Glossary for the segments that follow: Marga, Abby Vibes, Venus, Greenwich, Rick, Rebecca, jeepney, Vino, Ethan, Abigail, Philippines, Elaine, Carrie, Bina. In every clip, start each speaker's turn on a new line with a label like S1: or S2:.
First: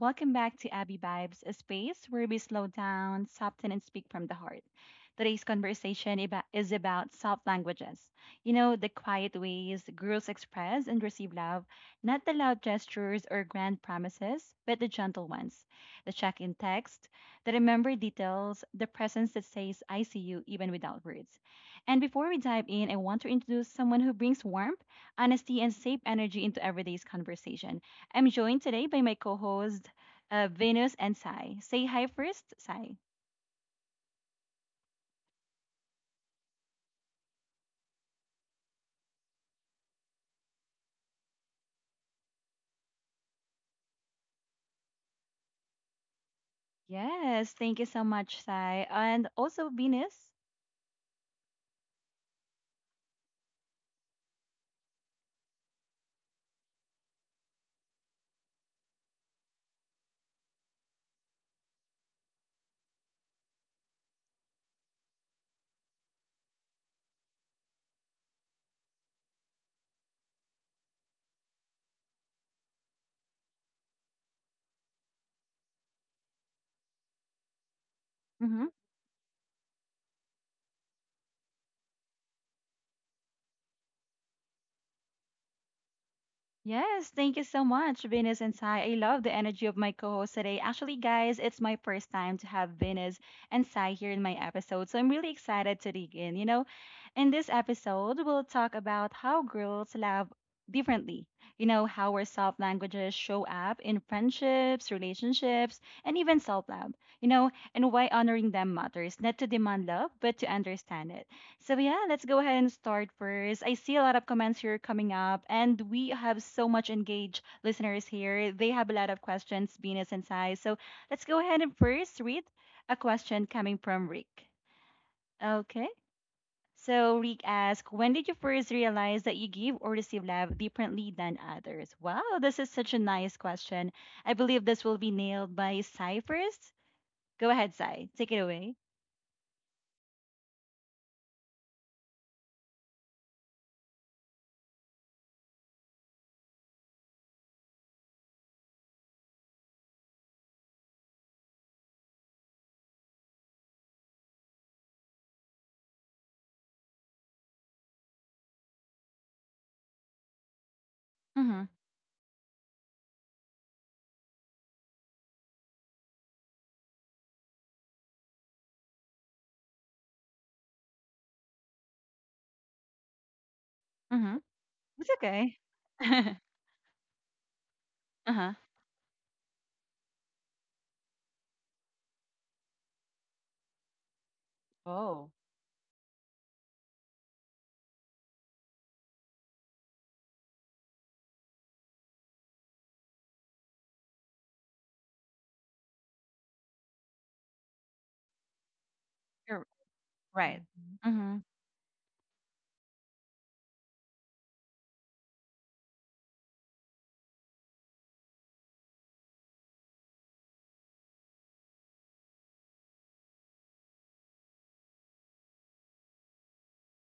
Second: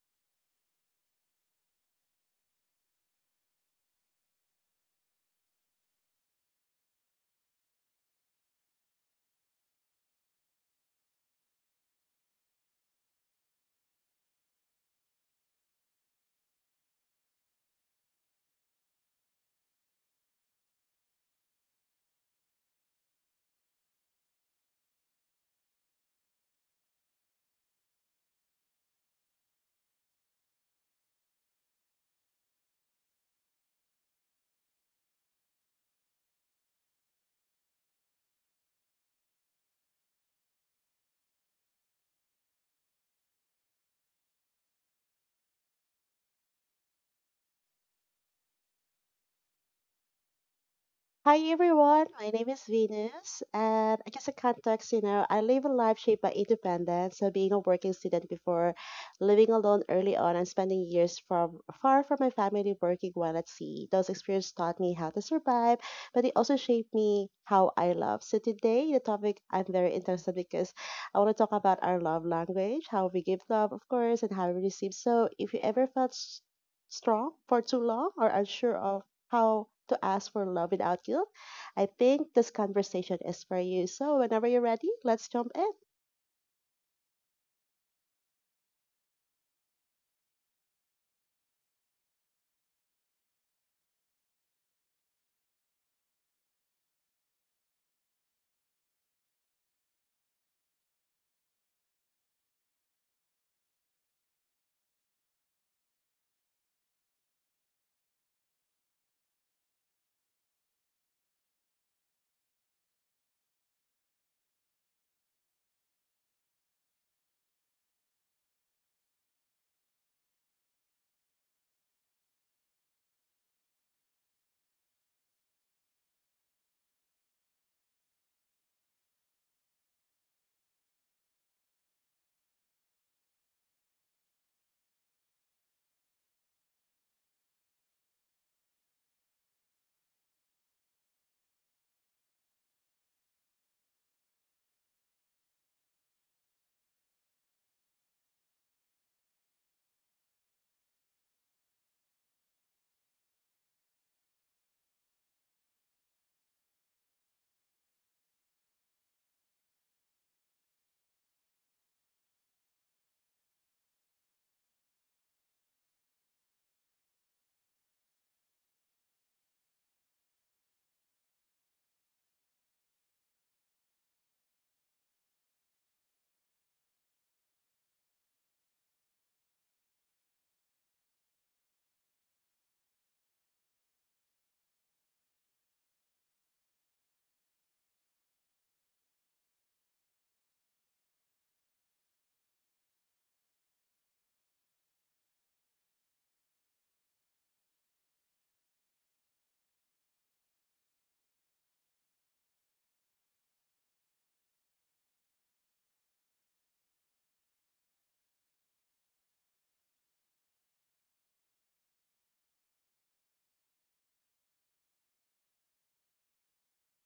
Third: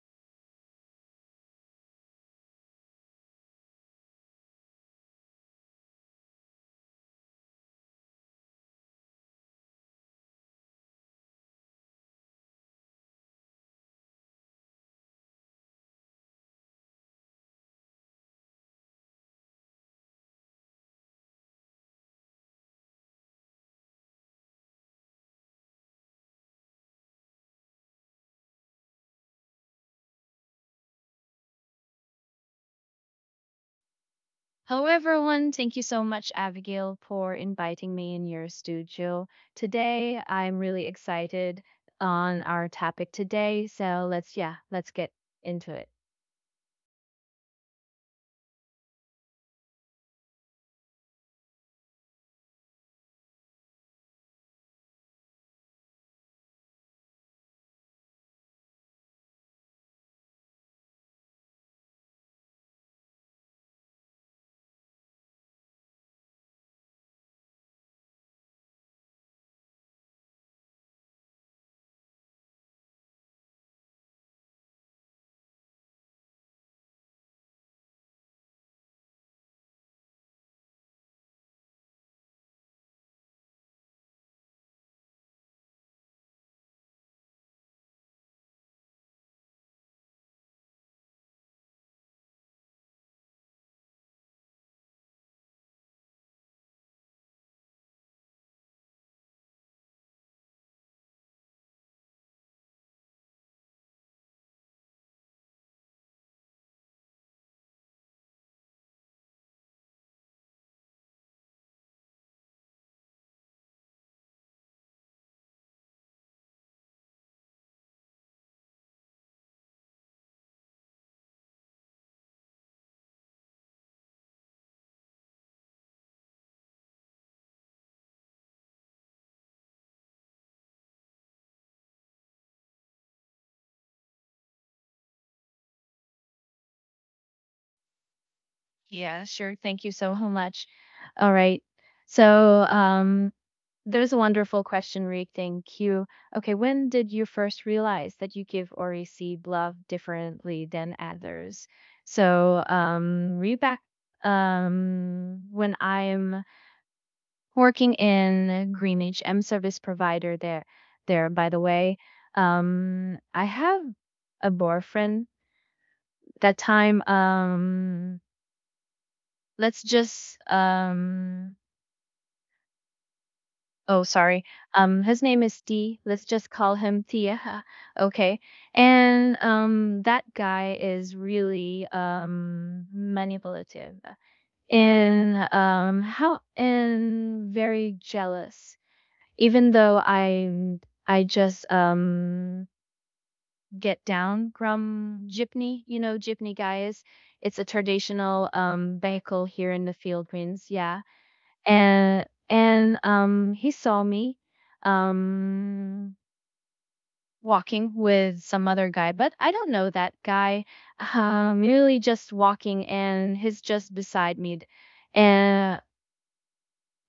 S1: Welcome back to Abby Vibes, a space where we slow down, soften, and speak from the heart. Today's conversation is about soft languages. You know, the quiet ways girls express and receive love, not the loud gestures or grand promises, but the gentle ones. The check in text, the remembered details, the presence that says, I see you, even without words. And before we dive in, I want to introduce someone who brings warmth, honesty, and safe energy into everyday's conversation. I'm joined today by my co host, Venus and Sai. Say hi first, Sai.
S2: Hello, everyone. Thank you so much, Abigail, for inviting me in your studio. Today, I'm really excited on our topic today. So let's get into it.
S1: Yes, thank you so much, Sai. And also, Venus.
S3: Hi everyone, my name is Venus, and I guess a context, you know, I live a life shaped by independence. So being a working student before, living alone early on, and spending years from far from my family, working while at sea. Those experiences taught me how to survive, but they also shaped me how I love. So today, the topic I'm very interested because I want to talk about our love language, how we give love, of course, and how we receive. So if you ever felt strong for too long or unsure of how to ask for love without guilt. I think this conversation is for you. So, whenever you're ready, let's jump in.
S1: Yes, thank you so much, Venus and Sai. I love the energy of my co-host today. Actually, guys, it's my first time to have Venus and Sai here in my episode, so I'm really excited to dig in. You know, in this episode, we'll talk about how girls love differently. You know, how our soft languages show up in friendships, relationships, and even self-love. You know, and why honoring them matters, not to demand love, but to understand it. So yeah, let's go ahead and start first. I see a lot of comments here coming up, and we have so much engaged listeners here. They have a lot of questions, Venus and Sai. So let's go ahead and first read a question coming from Rick. Okay. So Rick asks, when did you first realize that you give or receive love differently than others? Wow, this is such a nice question. I believe this will be nailed by Sai first. Go ahead, Sai. Take it away.
S2: Yeah, sure. Thank you so much. All right. So, there's a wonderful question, Rick. Thank you. Okay, when did you first realize that you give or receive love differently than others? So, Rebecca, when I'm working in Greenwich. I'm service provider there. There, by the
S1: Mm-hmm.
S2: way, I have a boyfriend. That time, let's just oh,
S1: Mm-hmm.
S2: sorry,
S1: It's
S2: his name
S1: okay.
S2: is T. Let's just call him Tia. Okay,
S1: Uh-huh.
S2: and that guy is really manipulative,
S1: Oh.
S2: and how, and very jealous, even though I just get down from jeepney, jeepney guys. It's a traditional vehicle
S1: You're
S2: here in the
S1: right.
S2: Philippines, yeah.
S1: Mhm.
S2: And he saw me um walking with some other guy, but I don't know that guy. Really just walking, and he's just beside me. And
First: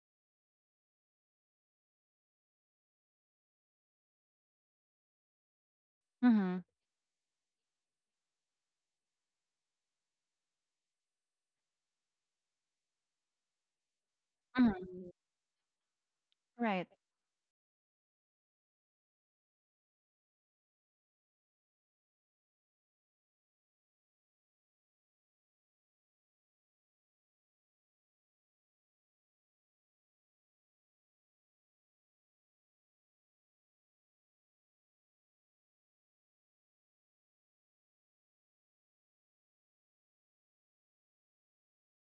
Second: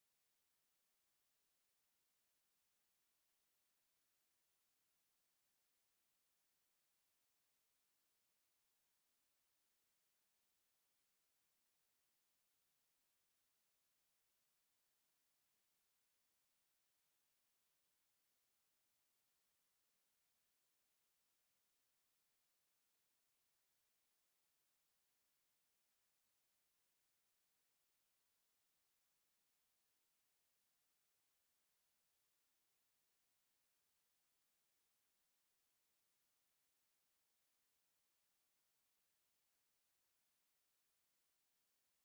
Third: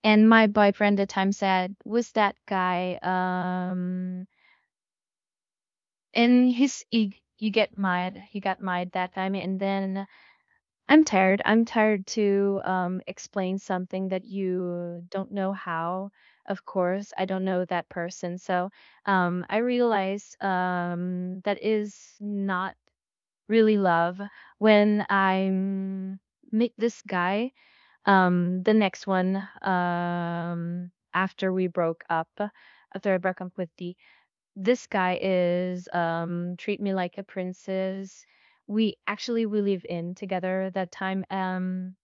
S2: and my boyfriend at the time said, "Was that guy um
S1: Mhm.
S2: and
S1: Mhm.
S2: he, you get mad he got mad that time." And then I'm tired to explain something that
S1: Mhm.
S2: you
S1: Mm.
S2: don't know how. Of
S1: Right.
S2: course, I don't know that person, so I realize that is not really love. When I'm meet this guy, the next one, after we broke up, after I broke up with D, this guy is, treat me like a princess. We actually we live in together that time.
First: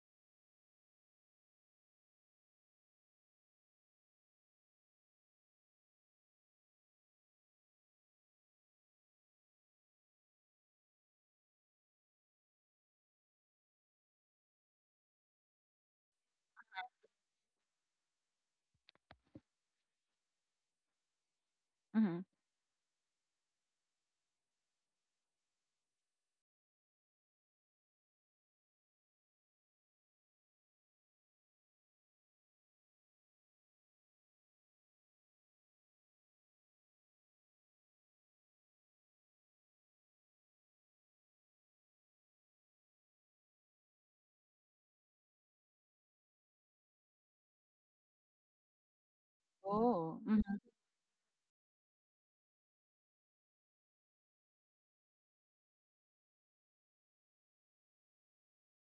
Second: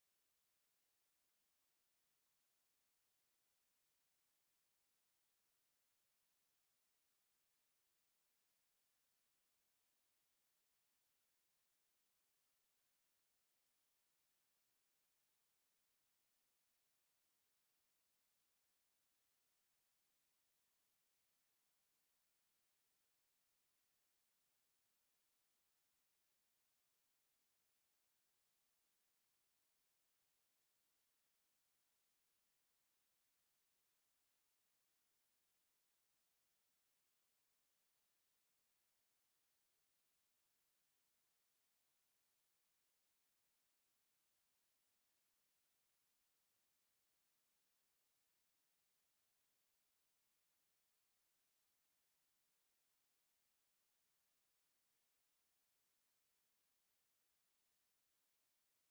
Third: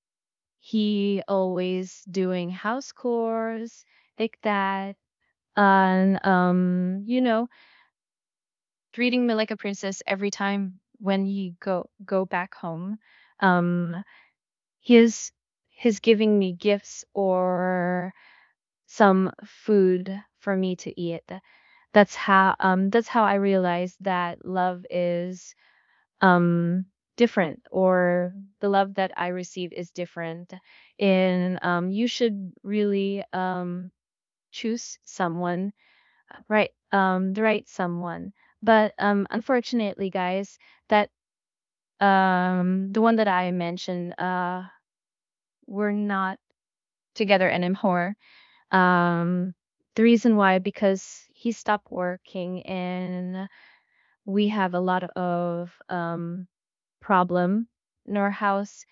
S2: He always doing house chores, like that. And, treating me like a princess every time when he go back home. um his, giving me gifts or some food for me to eat. that's
S1: Mhm.
S2: how um that's how I realized that love is um different, or the love that I receive is different. And you should really choose someone, right, the right someone. But unfortunately, guys, that, the one that I mentioned, we're not together anymore. um the
S1: Oh.
S2: reason why,
S1: Mhm.
S2: because he stopped working, and we have a lot of, problem in our house.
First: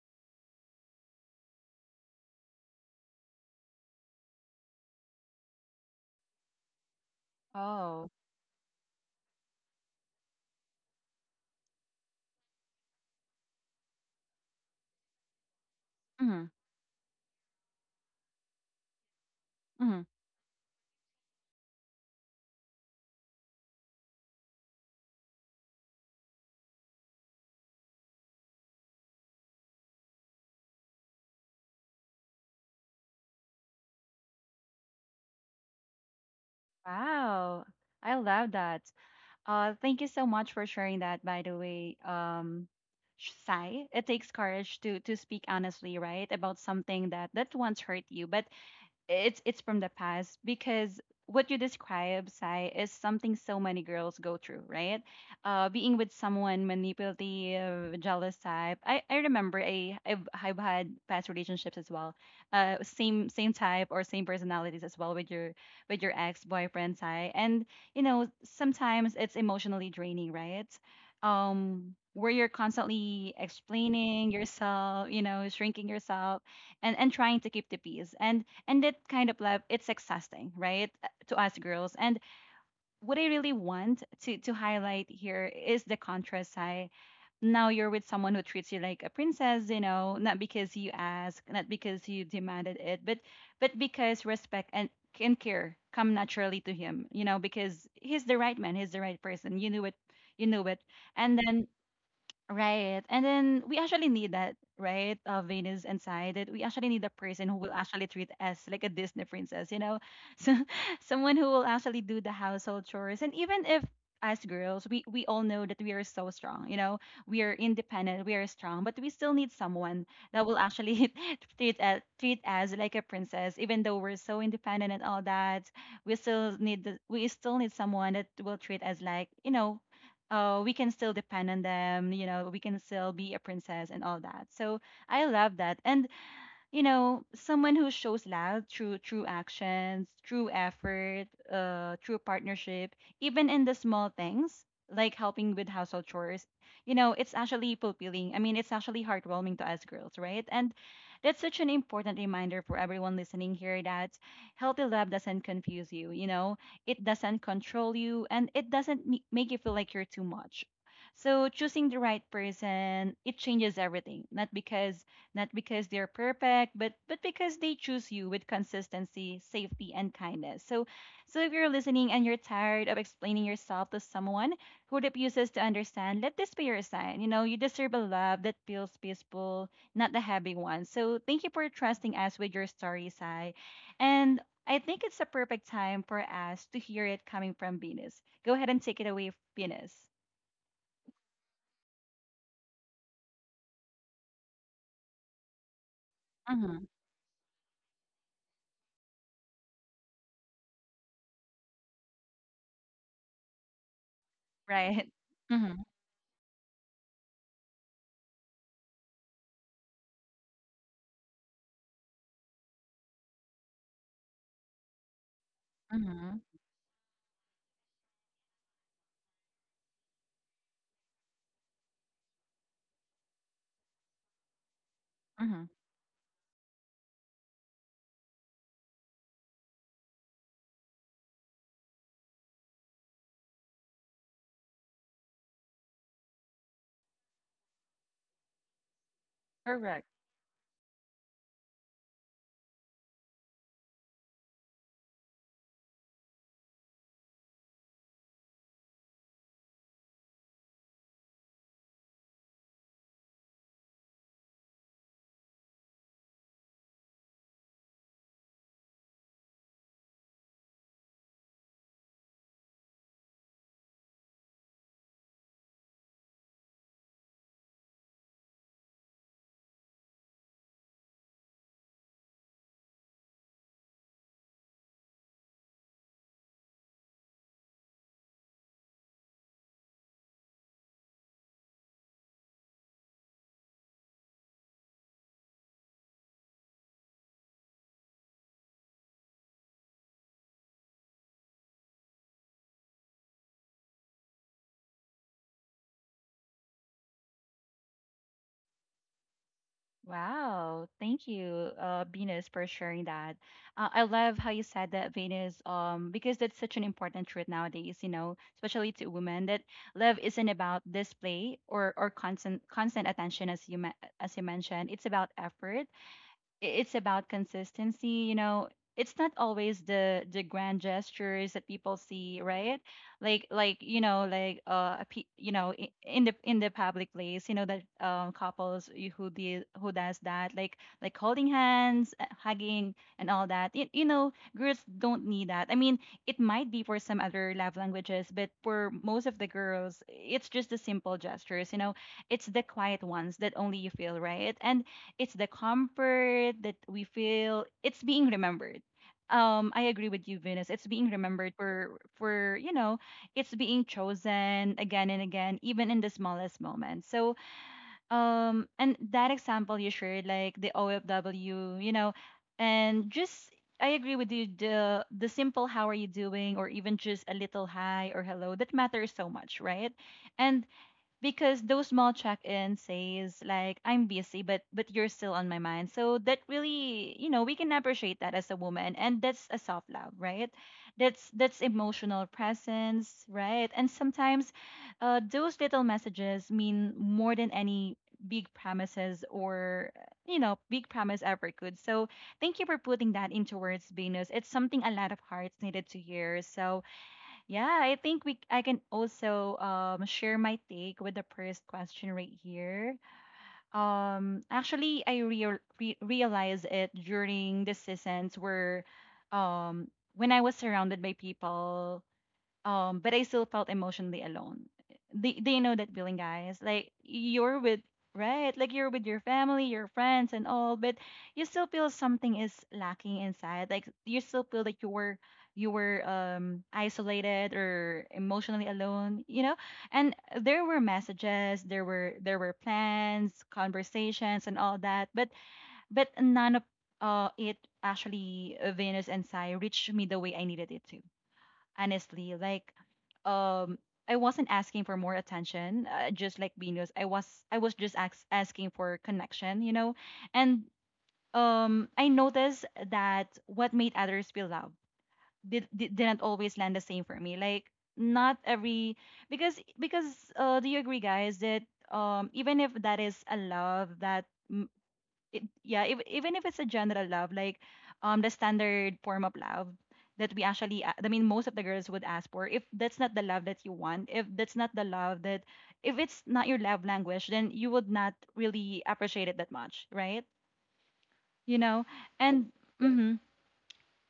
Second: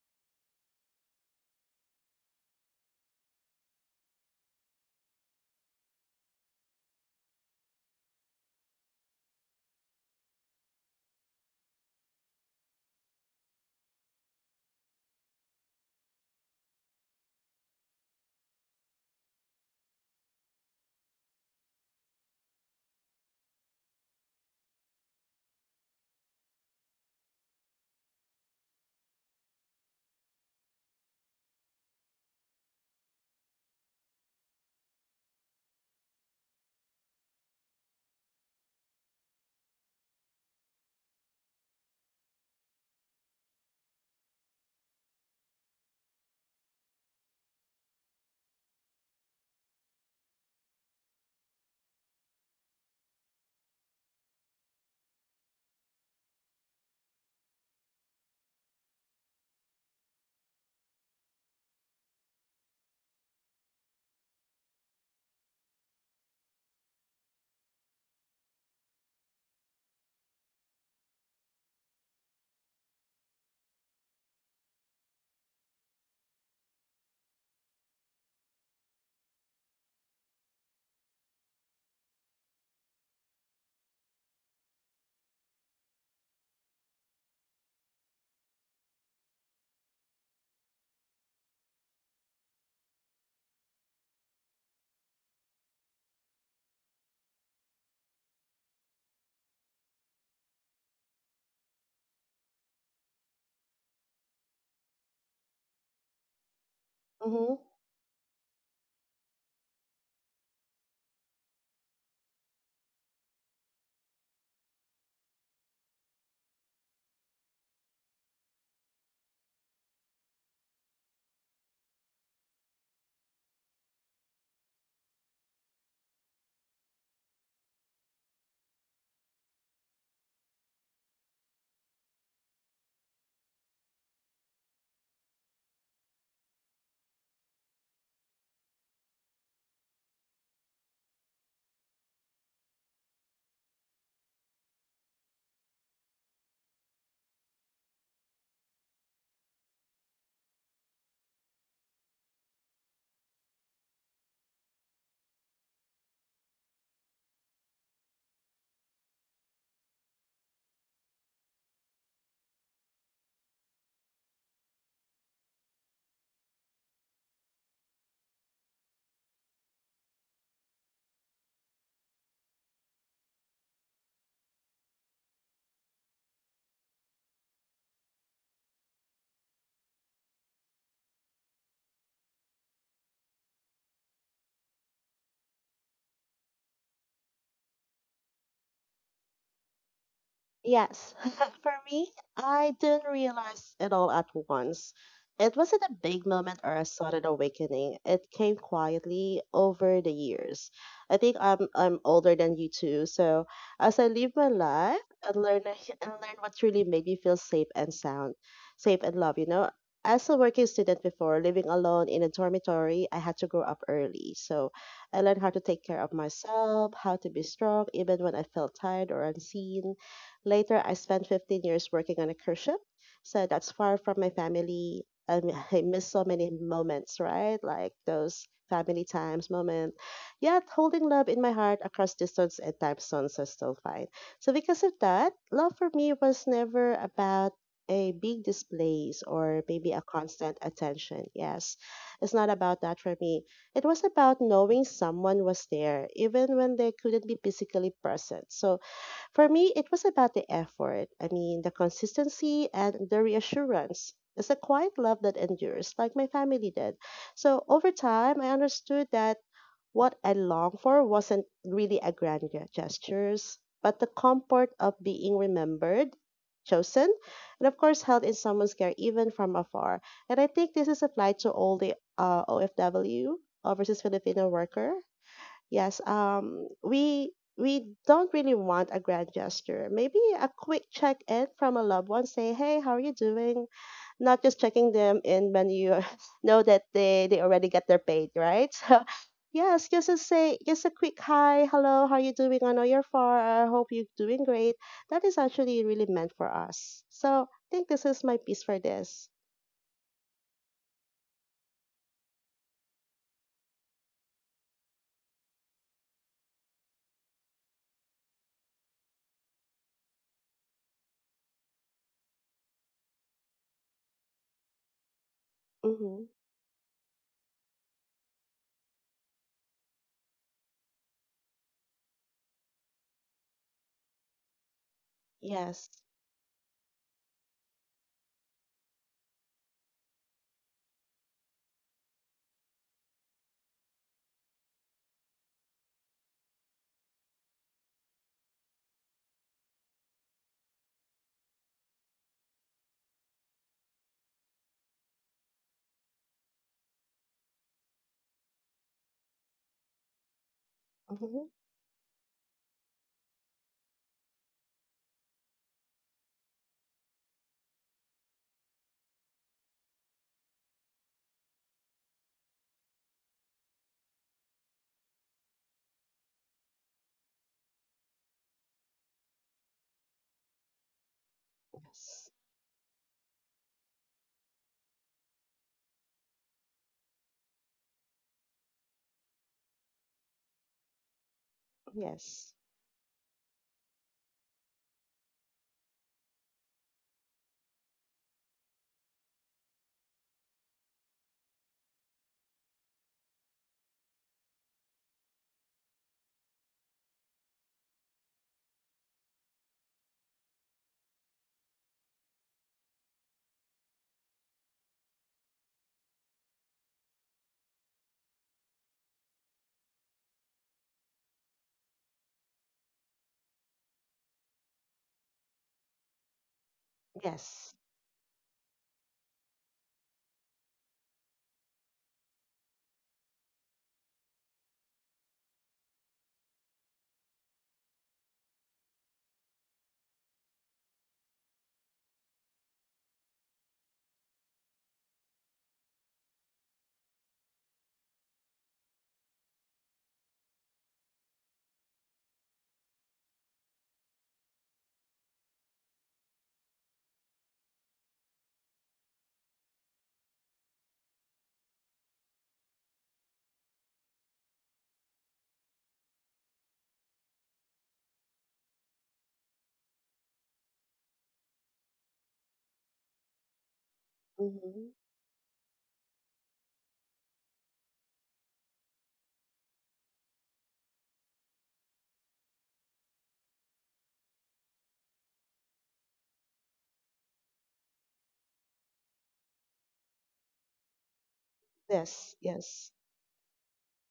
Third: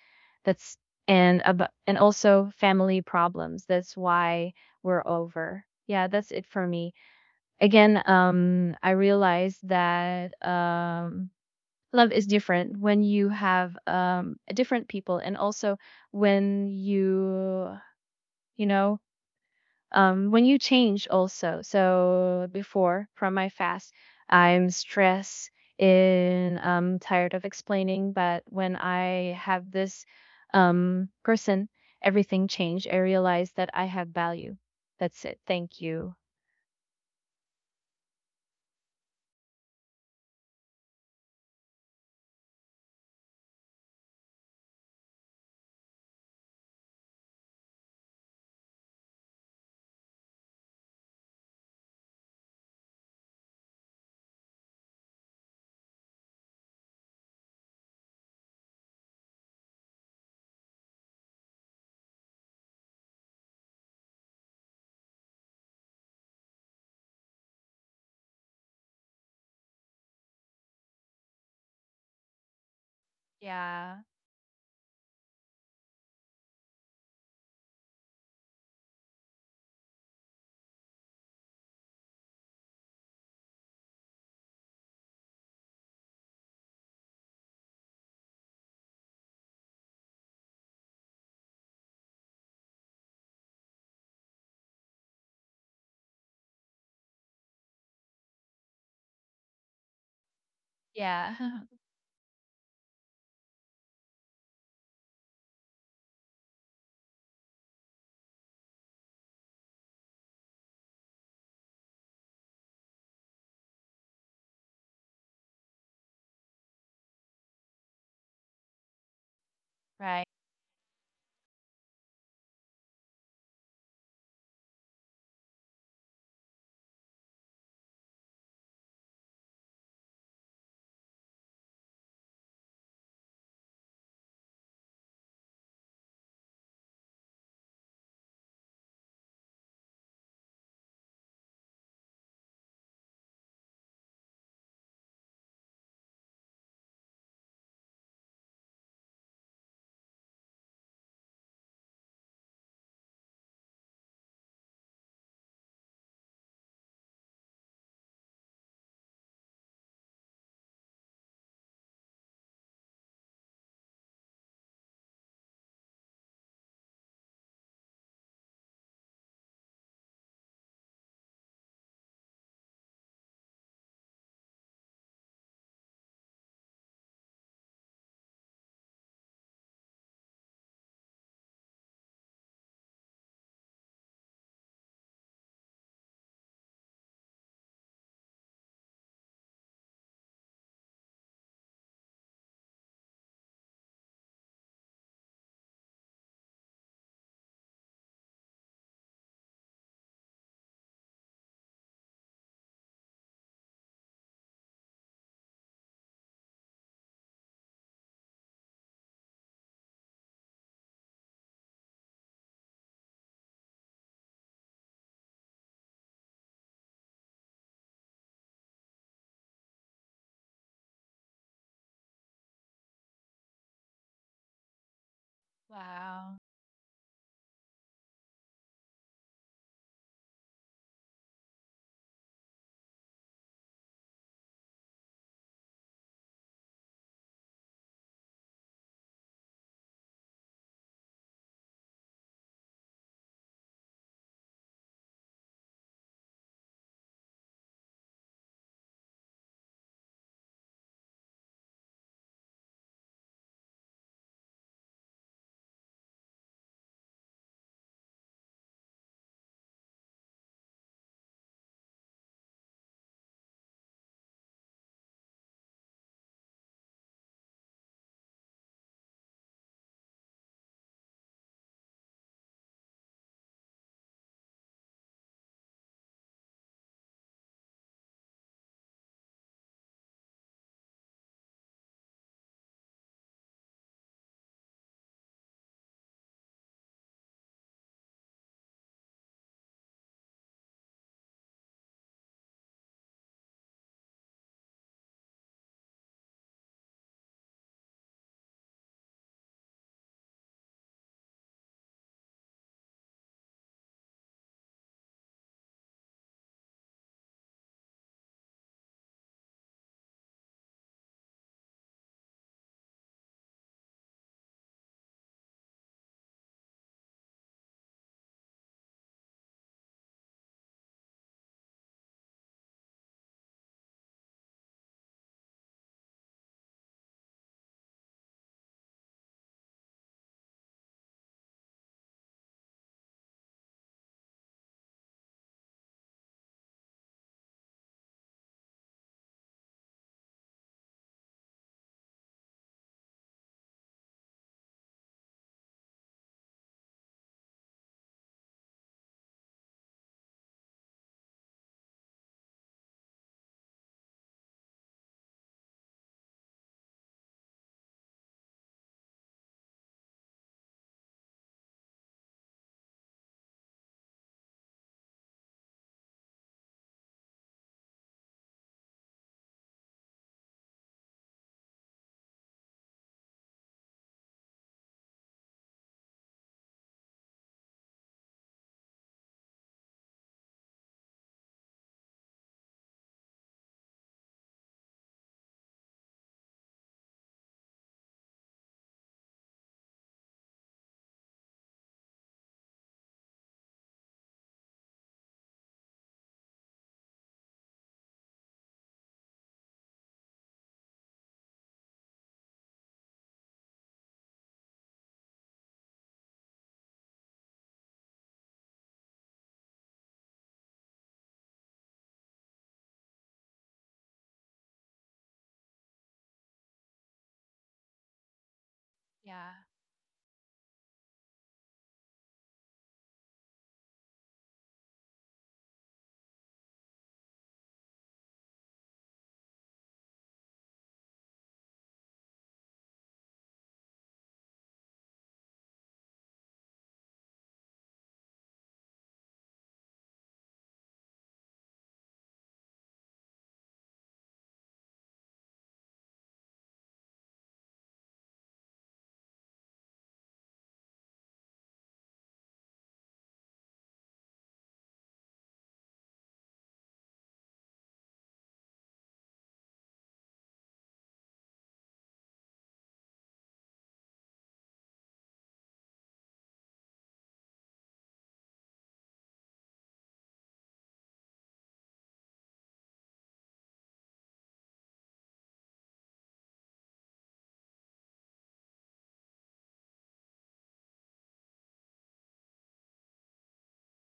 S2: That's and ab- and also family problems, that's why we're over. Yeah, that's it for me. Again,
S1: Oh.
S2: I realized that, love is different when you have different people, and also
S1: Mhm.
S2: when you you know
S1: Mhm.
S2: when you change also. So, before from my fast, I'm stressed and I'm tired of explaining. But when I have this, person, everything changed. I realized that I have value. That's it. Thank you.
S1: Wow. I love that. Thank you so much for sharing that. By the way, Sai, it takes courage to speak honestly, right, about something that once hurt you, but it's from the past, because what you describe, Sai, is something so many girls go through, right? Being with someone manipulative, jealous type. I remember I've had past relationships as well, same type or same personalities as well with your ex boyfriend, Sai. And you know, sometimes it's emotionally draining, right? Where you're constantly
S2: Yeah.
S1: explaining yourself, you know, shrinking yourself, and trying to keep the peace, and that kind of love, it's exhausting, right? To us girls. And what I really want to highlight here is the contrast. I Now you're with someone who treats you like a princess, you know, not because you ask, not because you demanded it, but because respect and care come naturally to him, you know, because he's the right man, he's the right person. You knew it, you knew it.
S2: Yeah.
S1: And then, right. And then we actually need that, right? Venus and Sai, that we actually need a person
S3: Mm-hmm.
S1: who will actually treat us like a Disney princess, you know? So someone who will actually do the household chores. And even if, as girls, we all know that we are so strong, you know, we are independent, we are strong, but we still need someone
S2: Right.
S1: that will actually treat us like a princess, even though we're so independent and all that. We still need we still need someone that will treat us like, you know, oh, we can still depend on them, you know, we can still be a princess and all that. So I love that. And you know, someone who shows love through actions, through effort, through partnership, even in the small things like helping with household chores. You know, it's actually fulfilling. I mean, it's actually heartwarming to us girls, right? And that's such an important reminder for everyone listening here, that healthy love doesn't confuse you. You know, it doesn't control you, and it doesn't make you feel like you're too much. So choosing the right person, it changes everything. Not because not because they're perfect, but because they choose you with consistency, safety, and kindness. So if you're listening and you're tired of explaining yourself to someone who refuses to understand, let this be your sign. You know, you deserve a love that feels peaceful, not the heavy one. So, thank you for trusting us with your story, Sai. And I think it's a perfect time for us to hear it coming from Venus. Go ahead and take it away, Venus.
S3: Yes, for me, I didn't realize it all at once. It wasn't a big moment or a
S1: Mm-hmm.
S3: sudden awakening. It came quietly over the years. I think I'm older than you too. So as I live my life
S1: Right.
S3: and learn
S1: Mm-hmm.
S3: and learn what truly made me feel safe and sound, safe and love, you know. As a working student before, living alone in a dormitory, I had to grow up early. So I learned how to take care of
S1: Mm-hmm.
S3: myself, how to be strong even when I felt tired or unseen. Later, I spent 15 years working on a cruise ship. So that's far from my family. I, m-
S1: Mm-hmm.
S3: I miss so
S2: Wow.
S3: many moments, right? Like those family times moment. Yet, holding love in my heart across distance and time zones is still fine. So, because of that, love for me was never about a big displays or maybe a
S1: Correct.
S3: constant attention. Yes, it's not about that for me. It was about knowing someone was there, even when they couldn't be physically present. So for me, it was about the effort. I mean, the consistency and the reassurance. It's a quiet love that endures, like my family did. So over time, I understood that what I longed for wasn't really a grand gestures, but the comfort of being remembered, chosen, and of course held in someone's care, even from afar. And I think this is applied to all the OFW, overseas Filipino worker. Yes, we don't really want a grand gesture. Maybe a quick check-in from a loved one, say, "Hey, how are you doing?" Not just checking them in when you know that they already get their paid, right? So, yes, just to say just a quick hi, hello, how are you doing? I know you're far. I hope you're doing great. That is actually really meant for us. So, I think this is my piece for this.
S1: Wow, thank you, Venus, for sharing that. I love how you said that, Venus, because that's such an important truth nowadays, you know, especially to women, that love isn't about display or constant attention, as you as you mentioned. It's about effort,
S3: Mm-hmm.
S1: it's about consistency, you know. It's not always the grand gestures that people see, right? Like, you know, like uh, you know,
S3: Yes.
S1: in the, in the public place. You know that, um, couples who do who does that, like, holding hands, hugging and all that. You know, girls don't need that. I mean, it might be for some other love languages, but for most of the girls, it's just the simple gestures, you know. It's the quiet ones that only you feel, right? And it's the comfort that we feel, it's being remembered. Um, I agree with you, Venus, it's being
S3: Mm-hmm.
S1: remembered for you know, it's being chosen again and again, even in the smallest moments. So um, and that example you shared, like the OFW, you know, and just, I agree with you, the simple how are you doing, or even just a little hi or hello, that matters so much, right? And because those small
S3: Yes.
S1: check-in says like, I'm busy, but you're still on my mind. So that really, you know, we can appreciate that as a woman, and that's a soft love, right? That's emotional
S3: Yes.
S1: presence, right? And sometimes, uh, those little messages mean more than any big promises, or you know, big promise ever could. So thank you for putting that into words, Venus. It's something a lot of hearts needed to hear. So yeah, I think we I can also um, share my take with the first question right here. Um, actually I realized it during the seasons where um, when I was surrounded by people, um, but I still felt emotionally alone. They know that feeling, guys, like you're
S3: Yes.
S1: with, right, like you're with your
S2: Yeah.
S1: family, your friends, and all, but you still feel something is lacking inside, like you still feel that you were um, isolated or emotionally alone, you know. And there were messages, there were plans, conversations, and all that, but none of uh, it actually Venus and Sai reached me the way I needed it to, honestly. Like, um, I wasn't asking for more attention, just like Venus. I was just asking for connection, you know. And I noticed that what made others feel loved didn't always land the same for me. Like, not every, because do you agree, guys, that even if that is a love that,
S3: Mm-hmm.
S1: it, yeah, if, even if it's a general love, like um, the standard form of love that we actually, I mean, most of the girls would ask for. If that's not the love that you want, if that's not the love that, if it's not your love language, then you would not really appreciate it that much, right? You know,
S3: Yes.
S1: and.
S3: Yes.
S1: Mhm.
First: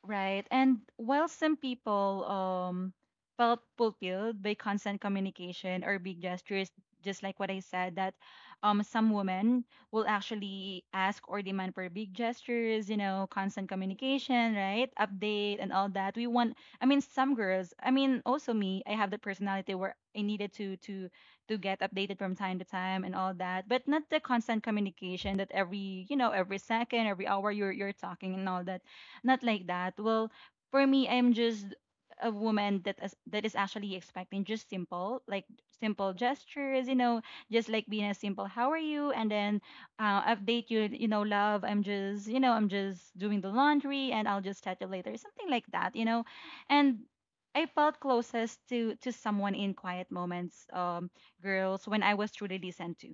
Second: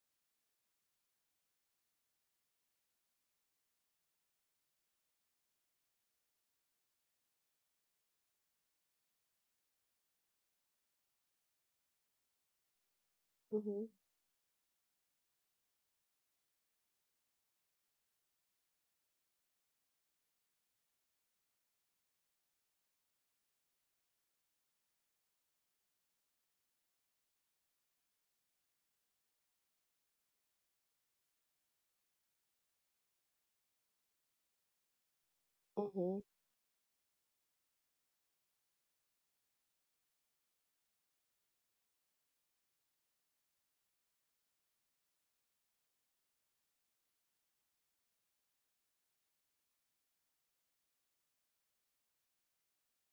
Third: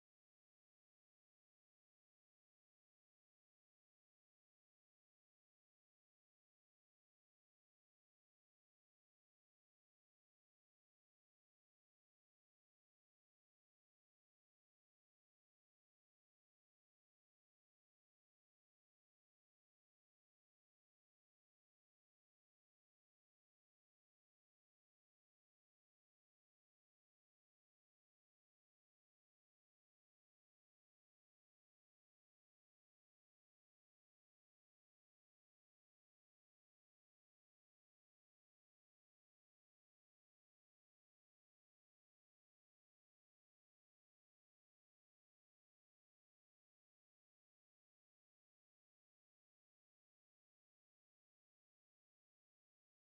S1: Right. And while some people um, felt fulfilled by constant communication or big gestures, just like what I said, that um, some women will actually ask or demand for big gestures, you know, constant
S3: Mm-hmm.
S1: communication, right? Update and all that. We want, I mean some girls, I mean also me, I have the personality where I needed to get updated from time to time and all that, but not the constant communication that every, you know, every second, every hour you're talking and all that, not like that. Well, for me, I'm just a woman that is actually expecting just simple, like simple
S3: Mm-hmm.
S1: gestures, you know, just like being a simple "How are you?" and then update you, you know, love. I'm just, you know, I'm just doing the laundry, and I'll just chat you later, something like that, you know, and. I felt closest to someone in quiet moments, girls, when I was truly listened to,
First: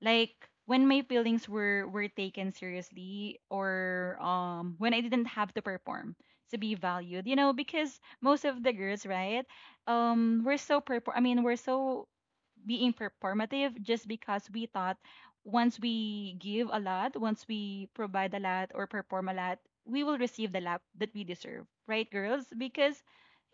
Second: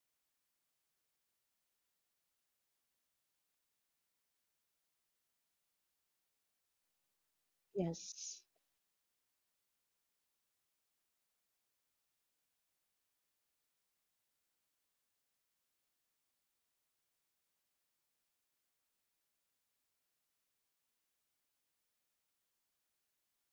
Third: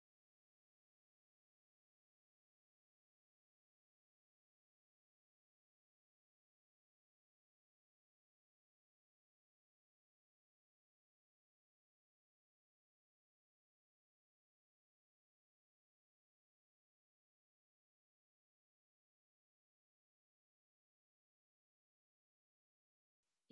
S1: like when my feelings were taken seriously, or when I didn't have to perform to be valued, because
S3: Yes.
S1: most of the girls, right? I mean, we're so being performative just because we thought once we give a lot, once we provide a lot or perform a lot, we will receive the lap that we deserve, right, girls?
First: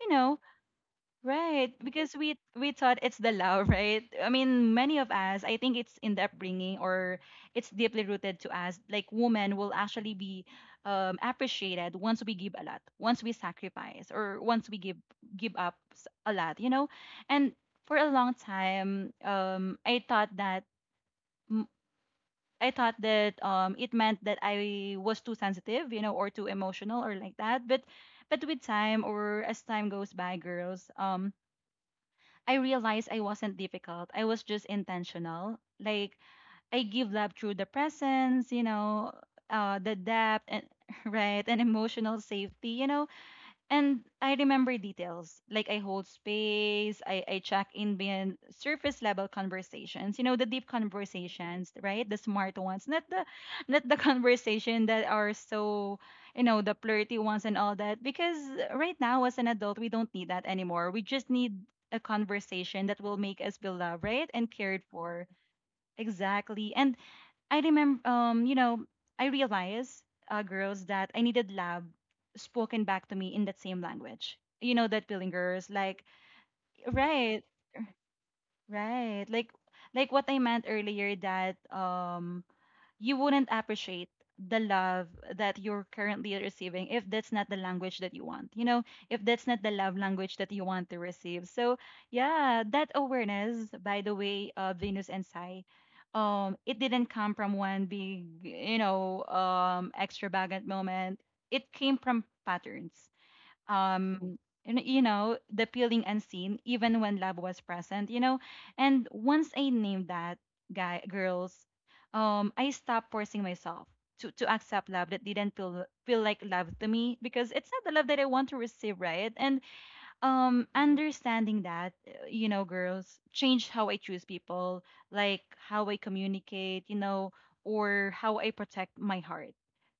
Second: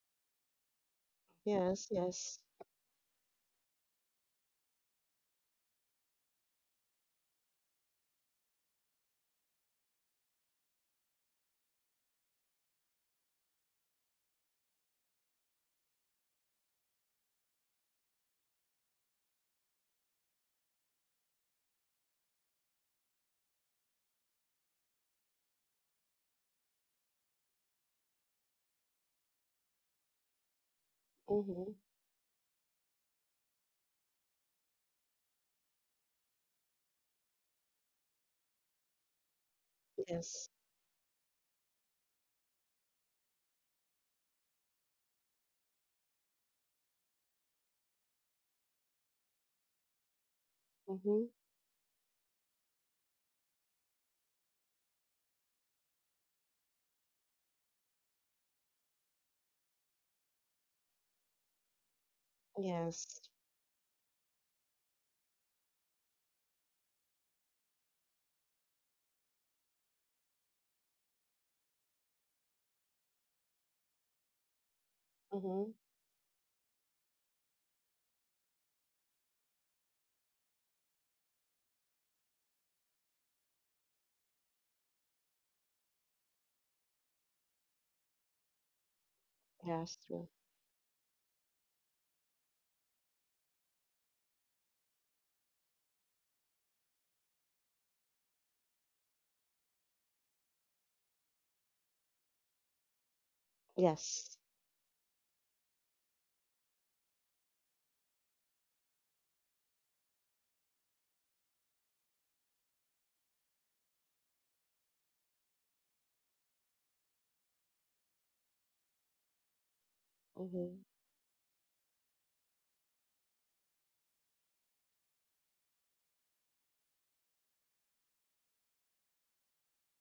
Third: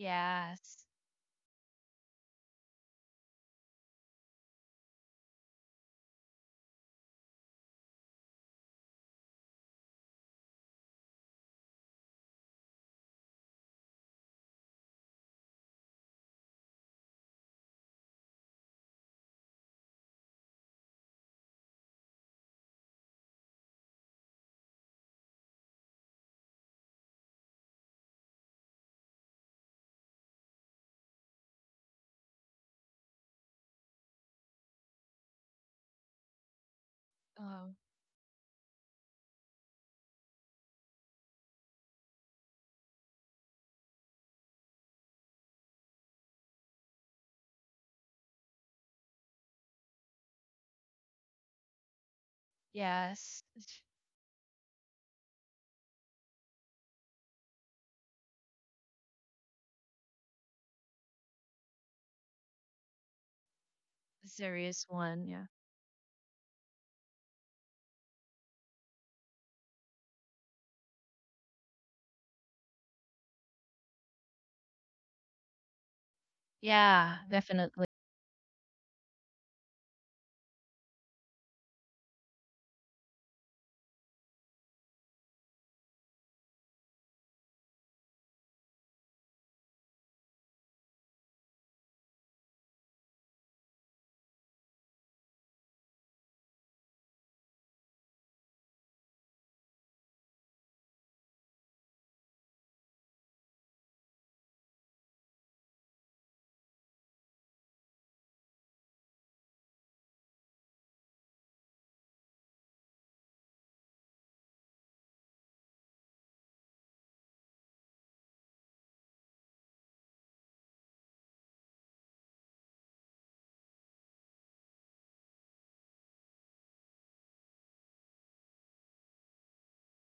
S1: you know, Right,
S3: Yes.
S1: because we
S3: Yes.
S1: we thought it's the law, right? I mean, many of us, I think it's in the upbringing, or it's deeply rooted to us. Like women will actually be appreciated once we give a lot, once we sacrifice, or once we give up a lot, you know. And for a long time, I thought that m- I thought that, it meant that I was too sensitive, you know, or too emotional, or like that. But with time, or as time goes by, girls,
S3: Mm-hmm.
S1: I realized I wasn't difficult. I was just intentional. Like I give love through the
S2: Oh,
S1: presence, you know, the depth
S3: Yes.
S1: and right and emotional safety. You know, and I remember details. Like I hold space, I check in beyond surface level conversations. You know, the deep
S3: Mm-hmm.
S1: conversations, right? The smart ones. Not the
S2: yes. It's
S1: not the conversation that are so, you know, the flirty ones and all that. Because right now as an adult, we don't need that anymore. We just need a conversation that will
S3: Yes.
S1: make us beloved,
S2: a
S1: right? And cared
S2: serious one.
S1: for.
S2: Yeah.
S1: Exactly. And I remember, I realized, girls, that I needed lab spoken back to me in that same language. You know that feeling, girls.
S3: Mm-hmm.
S1: Like,
S2: Yeah. Mhm.
S1: right,
S2: Definitely.
S1: right. Like what I meant earlier, that you wouldn't appreciate the love that you're currently receiving if that's not the language that you want, you know, if that's not the
S3: Yes.
S1: love
S3: True.
S1: language that you want to receive. So yeah, that awareness, by the way, of Venus and Sai, it didn't come from one big, extravagant moment. It came from patterns,
S3: Yes.
S1: um and, the feeling unseen even when love was present. And once I named that guy, girls, I stopped forcing myself to accept love that didn't feel like love to me, because it's not the love that I want to receive, right? And
S3: Mm-hmm.
S1: understanding that, girls, change how I choose people, like how I communicate, or how I protect my heart,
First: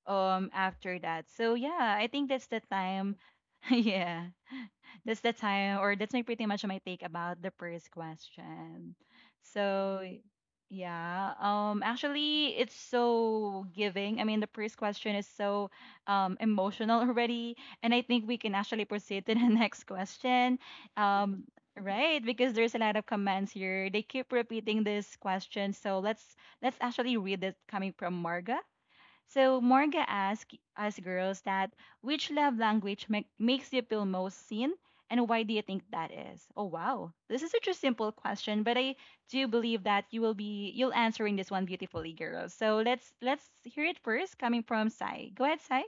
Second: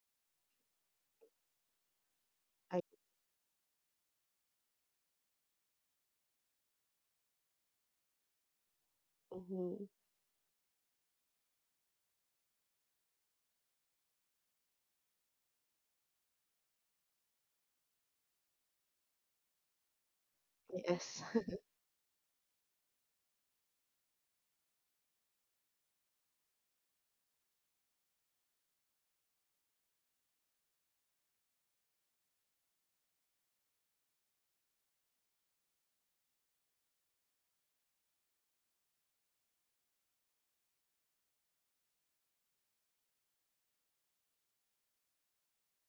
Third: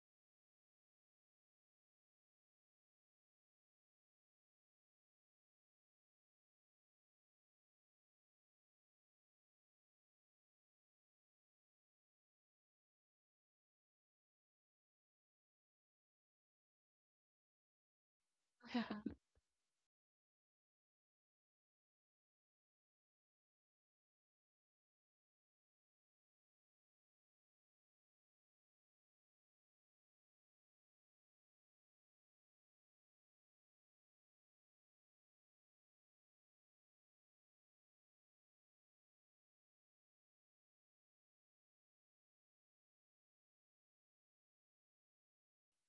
S1: after that. So yeah, I think that's the
S3: I.
S1: time. Yeah, that's the time, or that's my, pretty much, my take about the first question.
S3: Mm-hmm.
S1: So yeah, actually, it's so giving. I mean, the first question is so emotional already, and I think we can actually proceed to the next question.
S3: Yes.
S1: Um, right, because there's a lot of comments here. They keep repeating this question, so let's actually read it coming from Marga. So Morga asked us girls that which love language makes you feel most seen, and why do you think that is? Oh wow. This is such a simple question, but I do believe that you will be you'll answering this one beautifully, girls. So let's hear it first, coming from Sai. Go ahead, Sai.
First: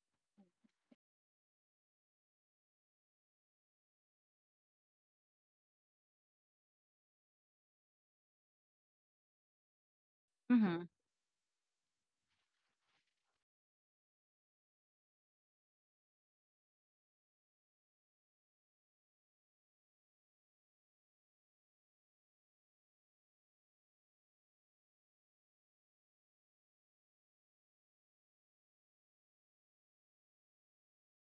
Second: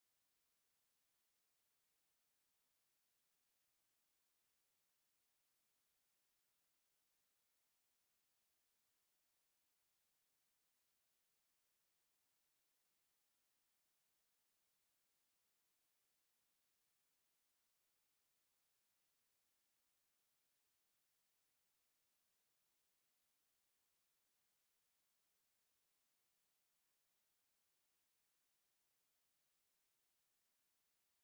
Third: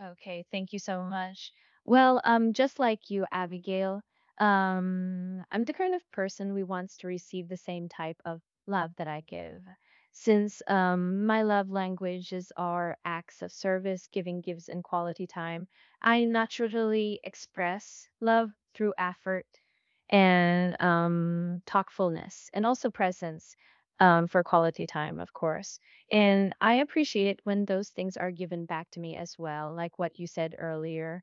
S2: Okay, thank you so much. Well, just like you, Abigail, I'm the kind of person who wants to receive the same type of love that I give. Since
S1: Mhm.
S2: my love languages are acts of service, giving gifts, and quality time, I naturally express love through effort and thoughtfulness, and also presence, for quality time, of course. And I appreciate it when those things are given back to me as well, like what you said earlier,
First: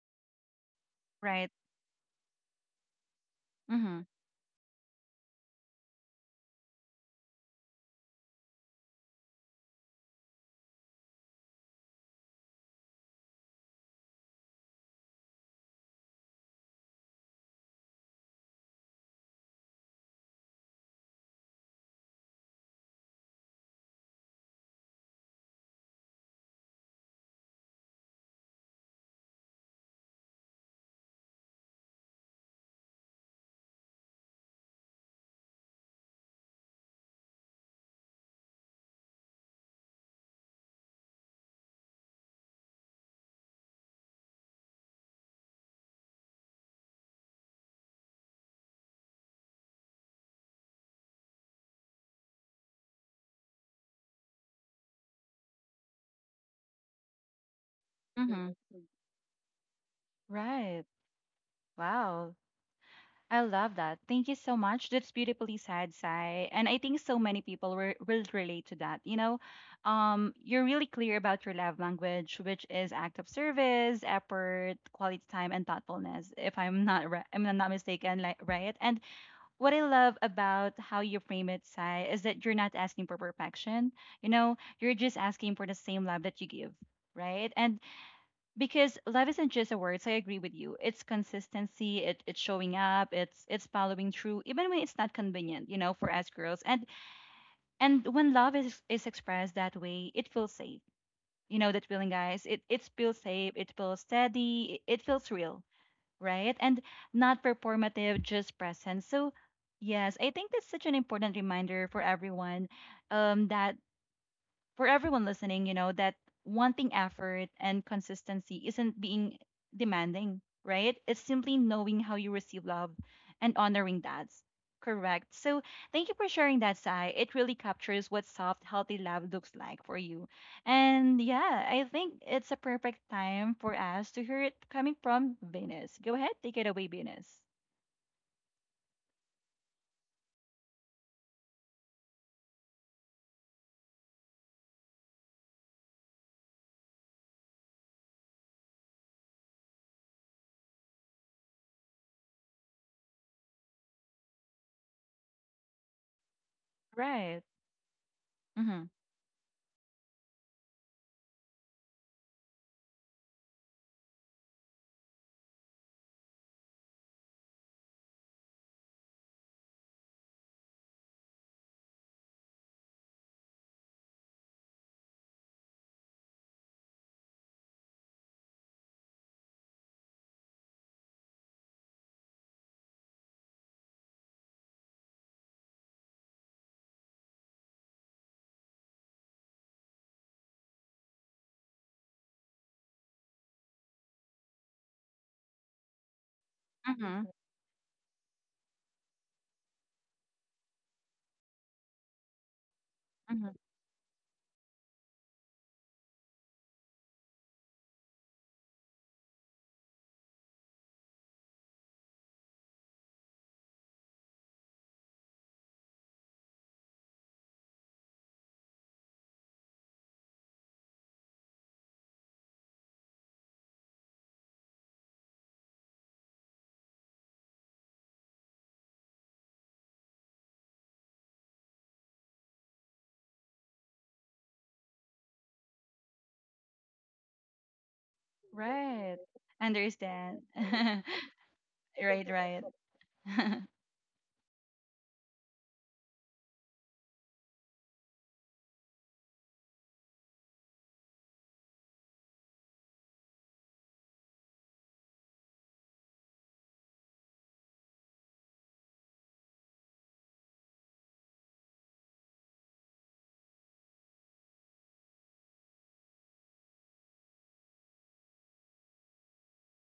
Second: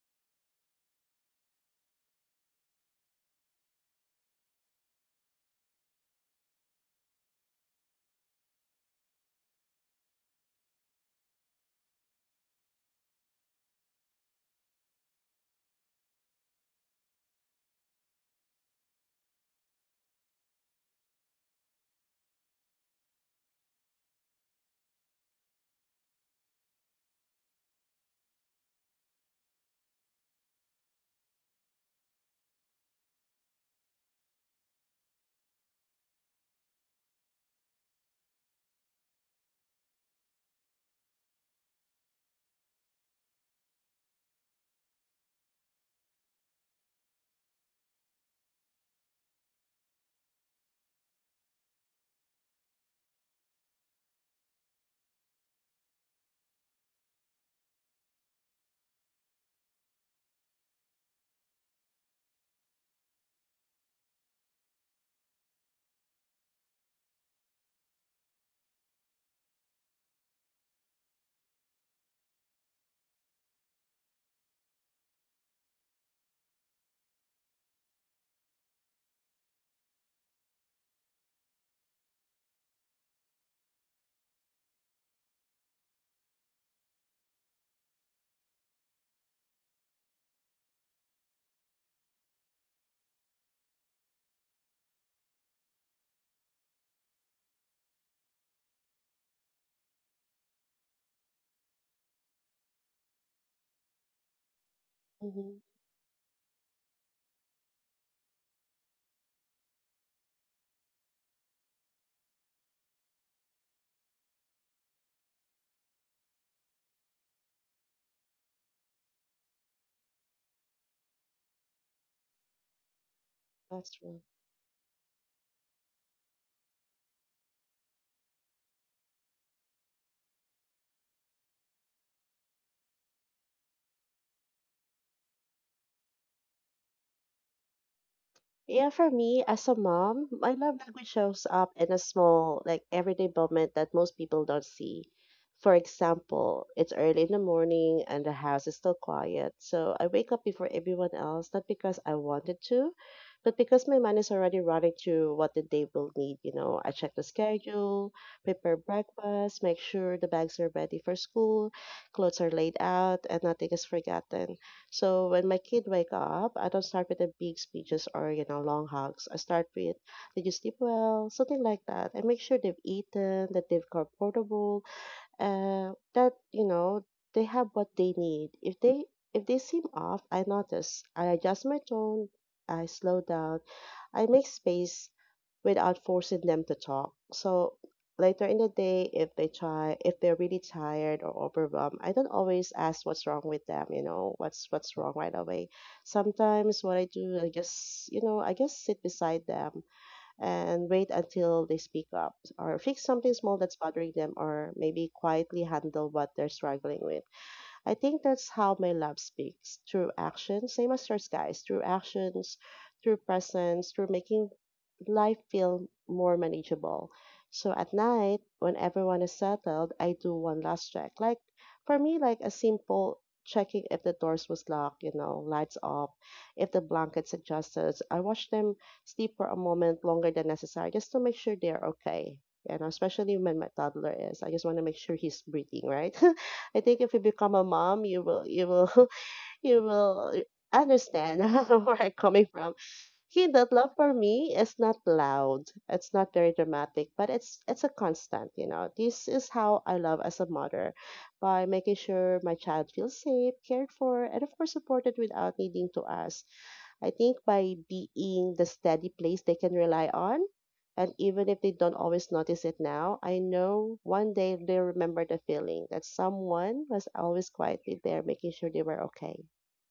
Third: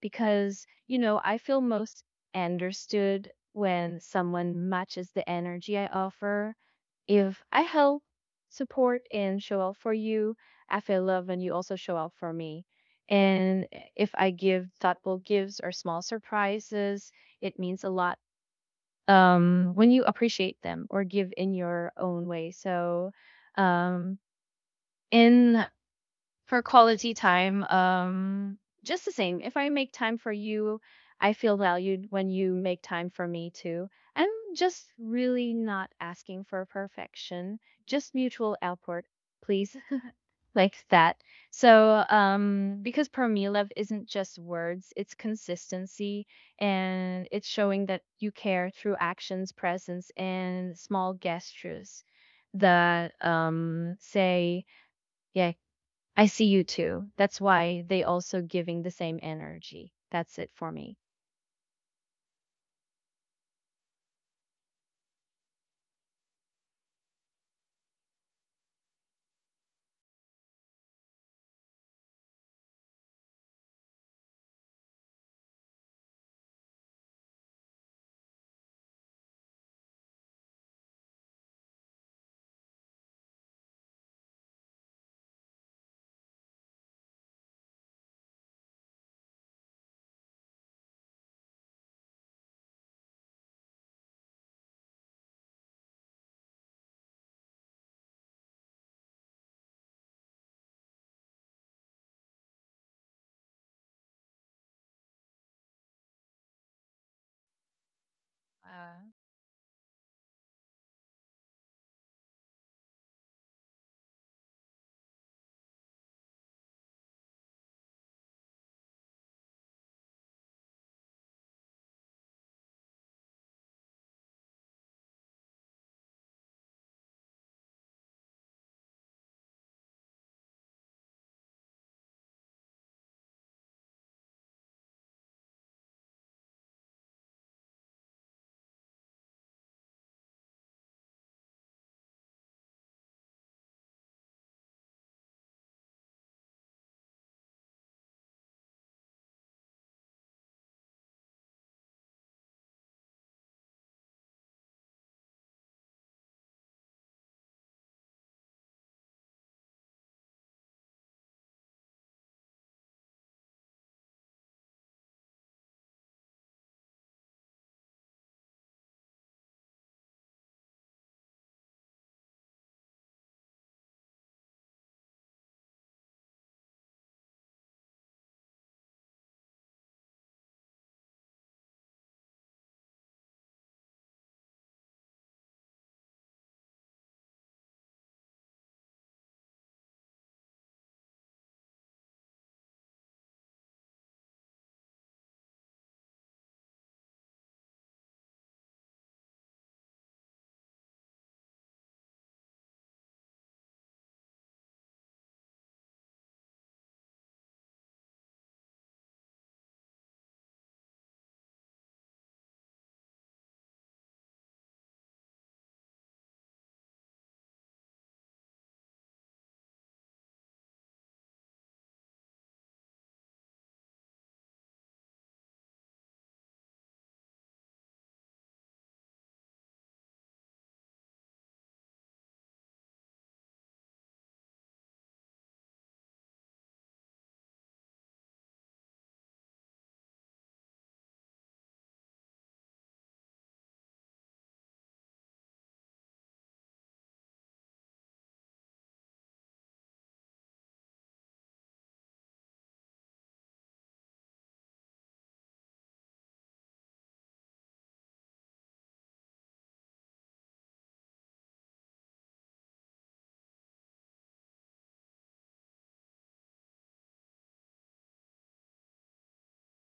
S2: because, I
S1: Right.
S2: feel most understood when
S1: Mhm.
S2: someone matches the energy I offer. If I help, support, and show up for you, I feel love when you also show up for me. And if I give thoughtful gifts or small surprises, it means a lot when you appreciate them or give in your own way. So, um, and for quality time, just the same. If I make time for you, I feel valued when you make time for me too. I'm just really not asking for perfection, just mutual output, please. Like that. So, because per me, love isn't just words. It's consistency, and it's showing that you care through actions, presence, and small gestures that say, yeah, I see you too. That's why they also
S1: Mhm.
S2: giving the same energy. That's it for
S1: Right.
S2: me.
S1: Wow. I love that. Thank you so much. That's beautifully said, Sai. And I think so many people were, will relate to that. You know, you're really clear about your love language, which is act of service, effort, quality time, and thoughtfulness. If I'm not, I'm not mistaken, like, right. And what I love about how you frame it, Sai, is that you're not asking for perfection. You know, you're just asking for the same love that you give, right? And because love isn't just a word. So I agree with you. It's consistency. It's showing up. It's following through, even when it's not convenient. You know, for us girls. And when love is expressed that way, it feels safe. You know that feeling, guys. It feels safe. It feels steady. It, it feels
S3: Mm-hmm.
S1: real, right? And not performative, just
S2: Uh,
S1: present. So yes, I think that's such an important reminder for everyone, that for everyone listening, you know, that wanting effort and consistency isn't being demanding, right? It's simply knowing how you receive love and
S3: That's
S1: honoring
S3: true.
S1: that. Correct. So thank you for sharing that, Sai. It really captures what soft, healthy love looks like for you. And yeah, I think it's a perfect time for us to hear it coming from Venus. Go ahead, take it away, Venus.
S3: Yeah, for me as a mom, my love language shows up in a small, like everyday moment that most people don't see. For example, it's early in the morning and the house is still quiet. So I wake up before everyone else, not because I wanted to, but because my mind is already running to what the day will need. You know, I check the
S1: Right.
S3: schedule, prepare
S1: Mm-hmm.
S3: breakfast, make sure the bags are ready for school, clothes are laid out, and nothing is forgotten. So when my kid wake up, I don't start with the big speeches or you know long hugs. I start with did you sleep well, something like that. I make sure they've eaten, that they've comfortable, that you know they have what they need. If they seem off, I notice. I adjust my tone. I slow down. I make space without forcing them to talk. So later in the day, if they try, if they're really tired or overwhelmed, I don't always ask what's wrong with them, you know, what's wrong right away. Sometimes what I
S1: Mm-hmm.
S3: do, I just, you know, I just sit beside them and wait until they speak up or fix something
S1: Mm-hmm.
S3: small that's bothering them or maybe quietly handle what they're struggling with. I think that's how my love speaks through action, same as yours guys, through actions, through presence, through making life feel more manageable. So at night, when everyone is settled, I do one last check. Like for me, like a simple checking if the doors was locked, you know, lights off, if the blankets adjusted. I watch them sleep for a moment longer than necessary just to make sure they're okay. You know, especially when my toddler is. I just want to make sure he's breathing, right? I think if you become a mom, you will
S1: Right.
S3: you will
S1: Understand.
S3: understand
S1: Right,
S3: where I'm coming
S1: right.
S3: from. Okay, that love for me is not loud. It's not very dramatic, but it's a constant, you know. This is how I love as a mother by making sure my child feels safe, cared for, and of course supported without needing to ask. I think by being the steady place they can rely on, and even if they don't always notice it now, I know one day they'll remember the feeling that someone was always quietly there making sure they were okay.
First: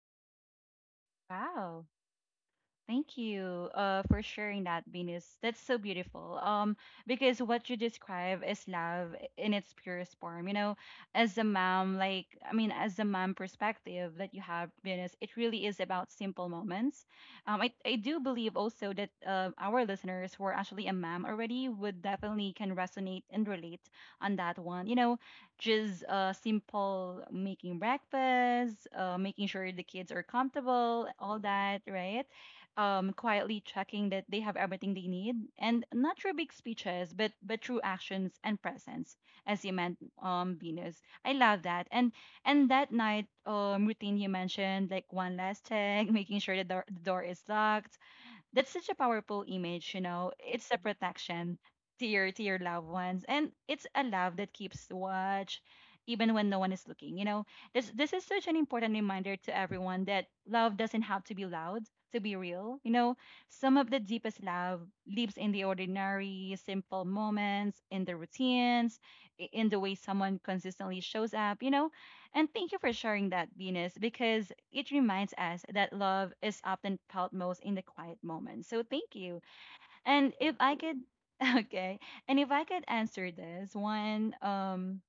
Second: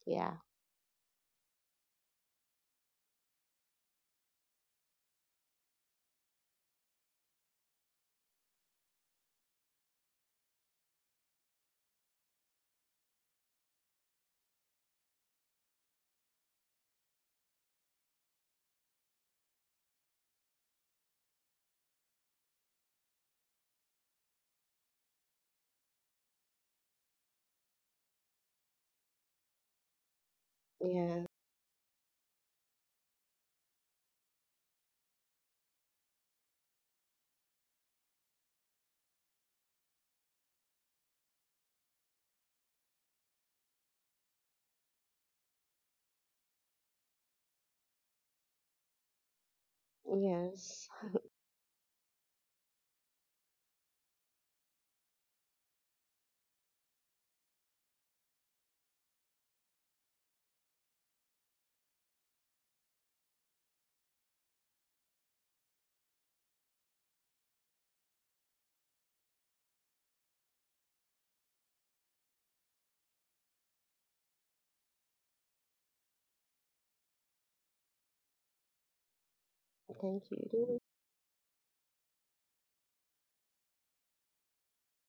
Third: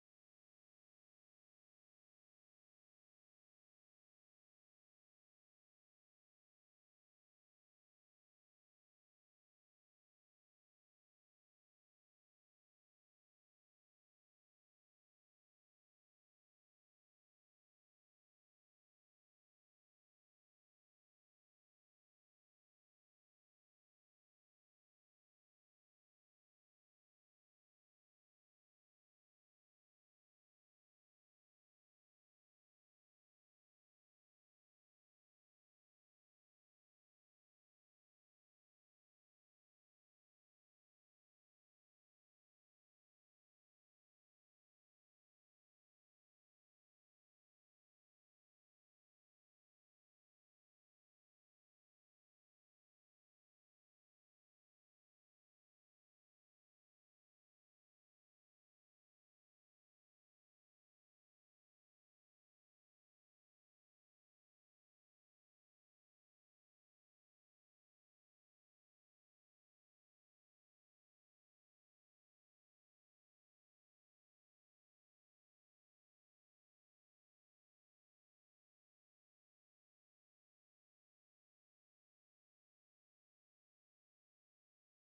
S3: Yeah.
S1: Wow. Thank you, for sharing that, Venus. That's so beautiful. Because what you describe is love in its purest form. You know, as a mom, like, I mean, as a mom perspective that you have, Venus, it really is about simple moments. I do believe also that, our listeners who are actually a mom already would definitely can resonate and relate on that one. You know, just, simple making breakfast, making sure the kids are comfortable,
S3: Yeah.
S1: all that, right? Quietly checking that they have everything they need, and not through big speeches, but through actions and presence, as you meant, Venus. I love that. And that night routine you mentioned, like one last check, making sure the door is locked, that's such a powerful image, you know. It's a
S3: Yes.
S1: protection to your loved ones, and it's a love that keeps watch even when no one is looking. You know, this is such an important reminder to everyone that love doesn't have to be loud to be real. You know, some of the deepest love lives in the ordinary, simple moments, in the routines, in the way someone consistently shows up. You know, and thank you for sharing that, Venus, because it reminds us that love is often felt most in the quiet moments. So thank you.
S3: Thank
S1: And if I
S3: you.
S1: could, okay, and if I could answer this one,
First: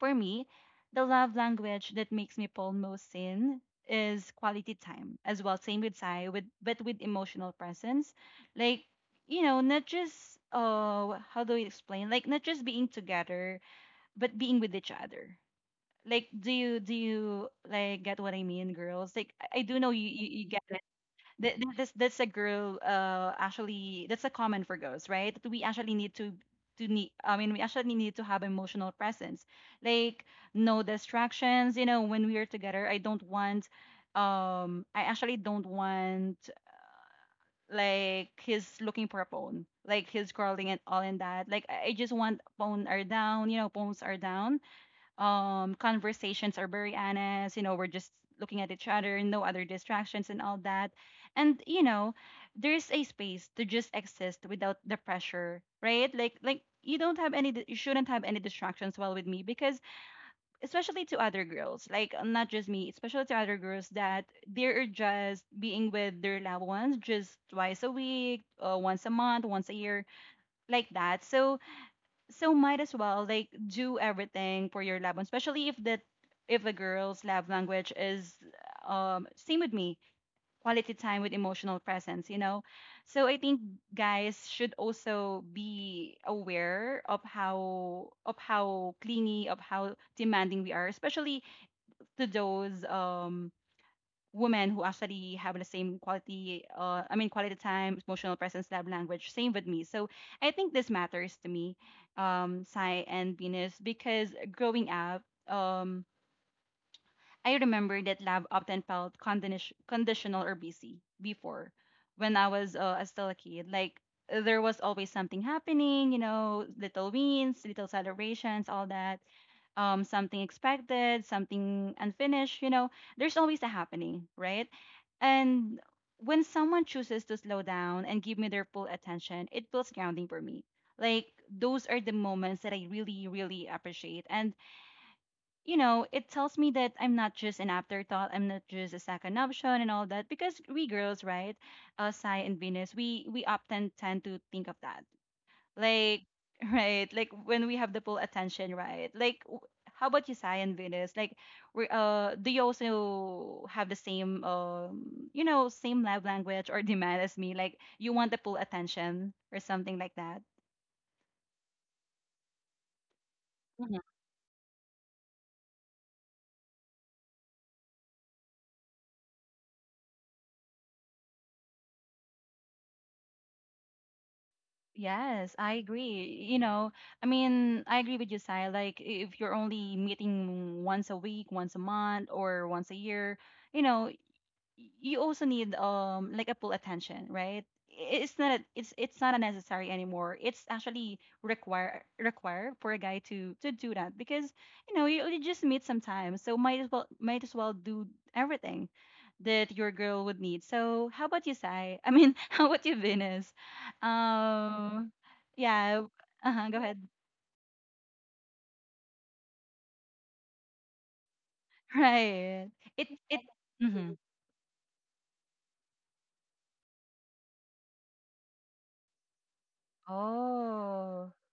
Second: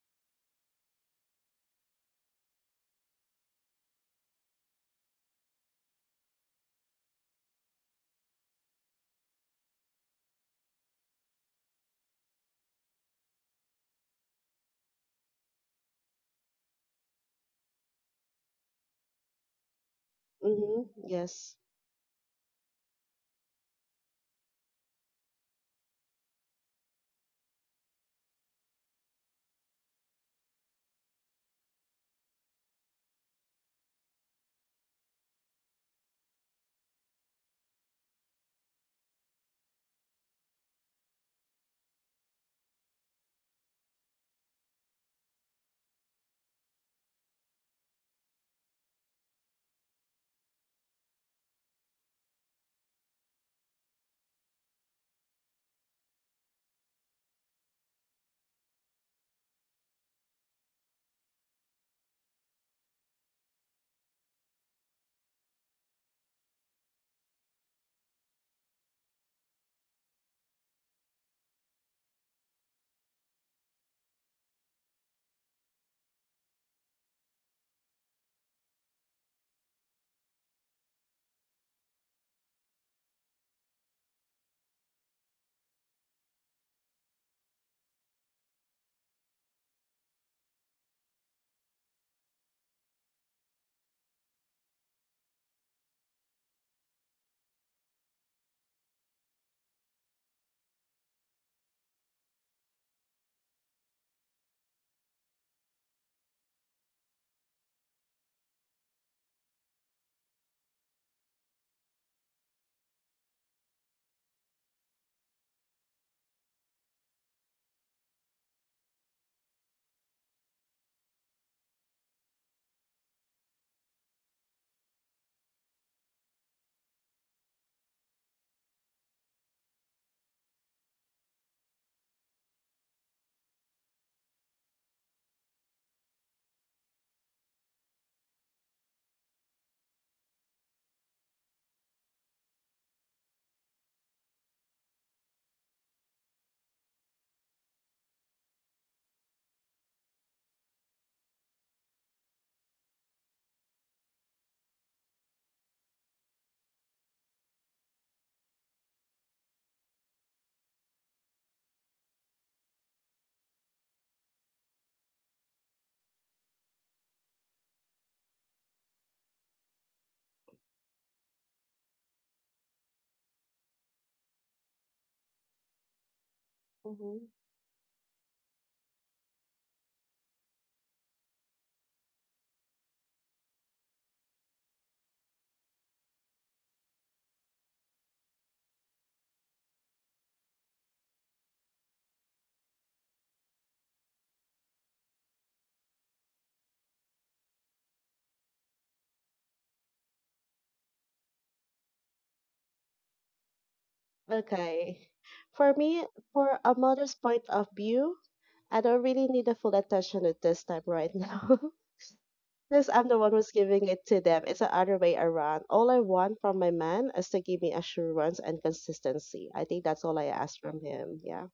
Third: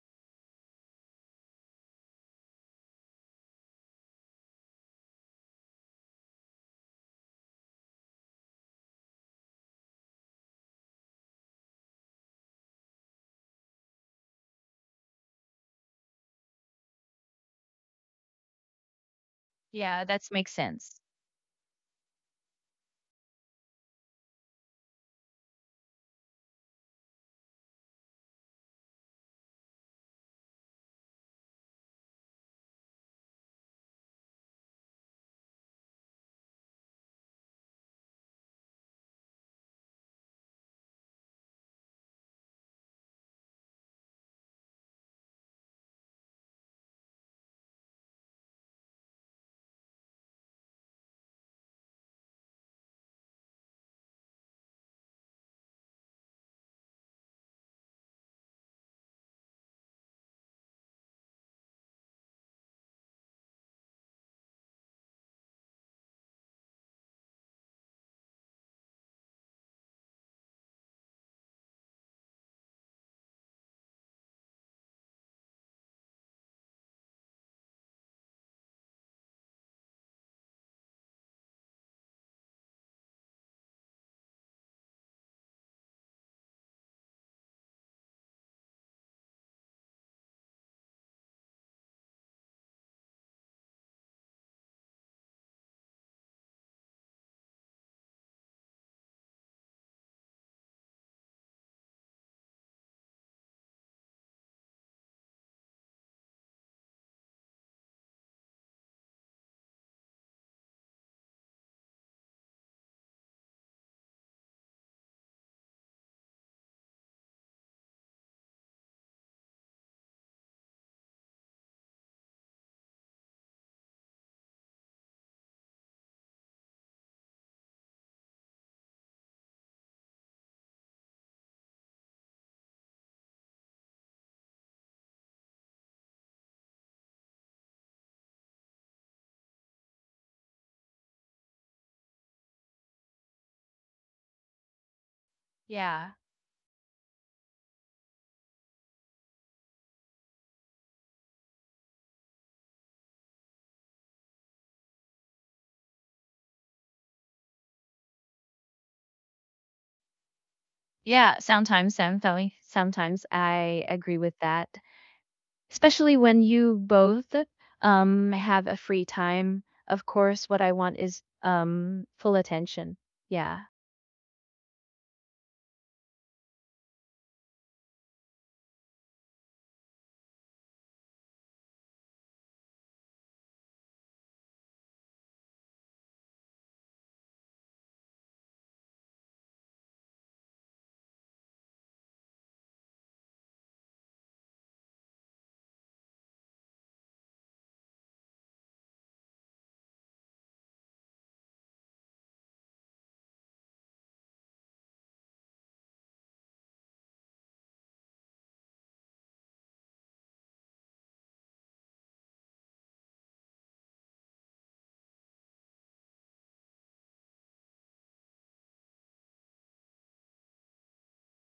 S1: for me, the love language that makes me pull most in is quality time as well. Same with Sai, with, but with emotional presence, like, you know, not just, how do you explain? Like not just being together, but being with each other, like, do you like, get what I mean, girls? Like, I do know
S2: yeah,
S1: you
S2: that
S1: you, you
S2: makes
S1: get it.
S3: Mm-hmm.
S2: sense.
S3: Yes.
S1: This, that's a girl, actually, that's a common for girls, right? That we actually need to need, I mean, we actually need to have emotional presence, like no distractions, you know. When we are together, I don't want, I actually don't want, like, he's looking for a phone, like he's scrolling and all and that. Like, I just want phone are down, you know, phones are down. Conversations are very honest, you know, we're just looking at each other, no other distractions and all that. And you know, there's a space to just exist without the pressure, right? Like you don't have any you shouldn't have any distractions while with me, because, especially to other girls, like, not just me, especially to other girls that they're just being with their loved ones, just twice a week, once a month, once a year, like that. So so might as well, like, do everything for your lab one, especially if the girl's lab language is same with me, quality time with emotional presence, you know. So I think guys should also be aware of how clingy, of how demanding we are, especially to those women who actually have the same quality, I mean, quality time emotional presence love language, same with me. So I think this matters to me, Sai and Venus, because growing up, um I remember that lab often felt conditional or busy before, when I was, still a kid. Like there was always something happening, you know, little wins, little celebrations, all that. Something expected, something unfinished, you know, there's always a happening, right? And when someone chooses to slow down and give me their full attention, it feels grounding for me. Like those are the moments that I really, really appreciate. And you know, it tells me that I'm not just an afterthought, I'm not just a second option and all that. Because we girls, right, Sai and Venus, we often tend to think of that,
S2: Yeah.
S1: like, right, like when we have the full attention, right? Like, how about you, Sai and Venus? Like, we, do you also have the same, you know, same love language or demand as me? Like, you want the full attention or something like that?
S2: Yeah, sometimes, I agree with that, especially when you both have a free time. Of course, what I want is full attention. Yeah.
S1: Yes, I agree. You know,
S3: Mm-hmm.
S1: I agree with you, Sai. Like, if you're only meeting once a week, once a month, or once a year, you know, you also need like a full attention, right? It's not a, it's not a necessary anymore. It's actually required for a guy to do that because you know you just meet sometimes, so might as well do everything that your girl would need. So how about you, Sai? How about you, Venus?
S3: Okay.
S1: Um,
S3: For
S1: yeah.
S3: me, for
S1: Uh-huh,
S3: a
S1: go ahead.
S3: mother's point of view, I don't really need the full attention at this time right now.
S1: Right.
S3: Because I'm
S1: It
S3: the one
S1: it.
S3: who's giving it
S1: Mm-hmm.
S3: to them. It's the other way around. All I want from my man is to give me assurance and consistency. I think that's all I ask from him.
S1: Oh.
S3: Yeah.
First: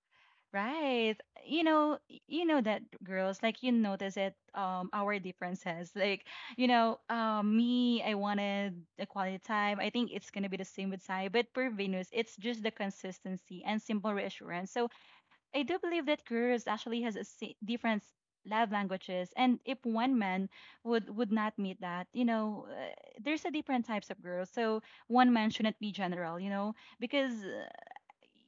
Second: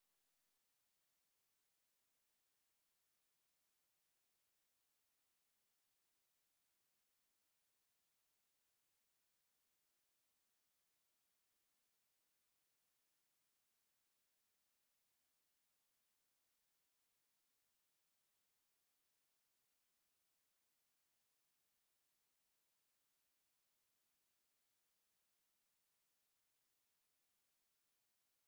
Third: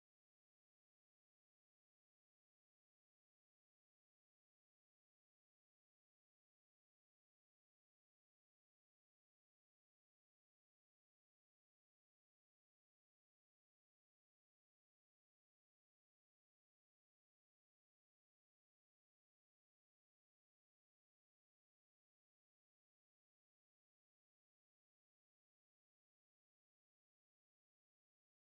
S1: Right. You know, you know that girls, like you notice it, our differences. Like, you know, me, I wanted the quality time. I think it's gonna be the same with Sai, but for Venus, it's just the consistency and simple reassurance. So I do believe that girls actually has a different love languages, and if one man would not meet that, you know, there's a different types of girls. So one man shouldn't be general, you know, because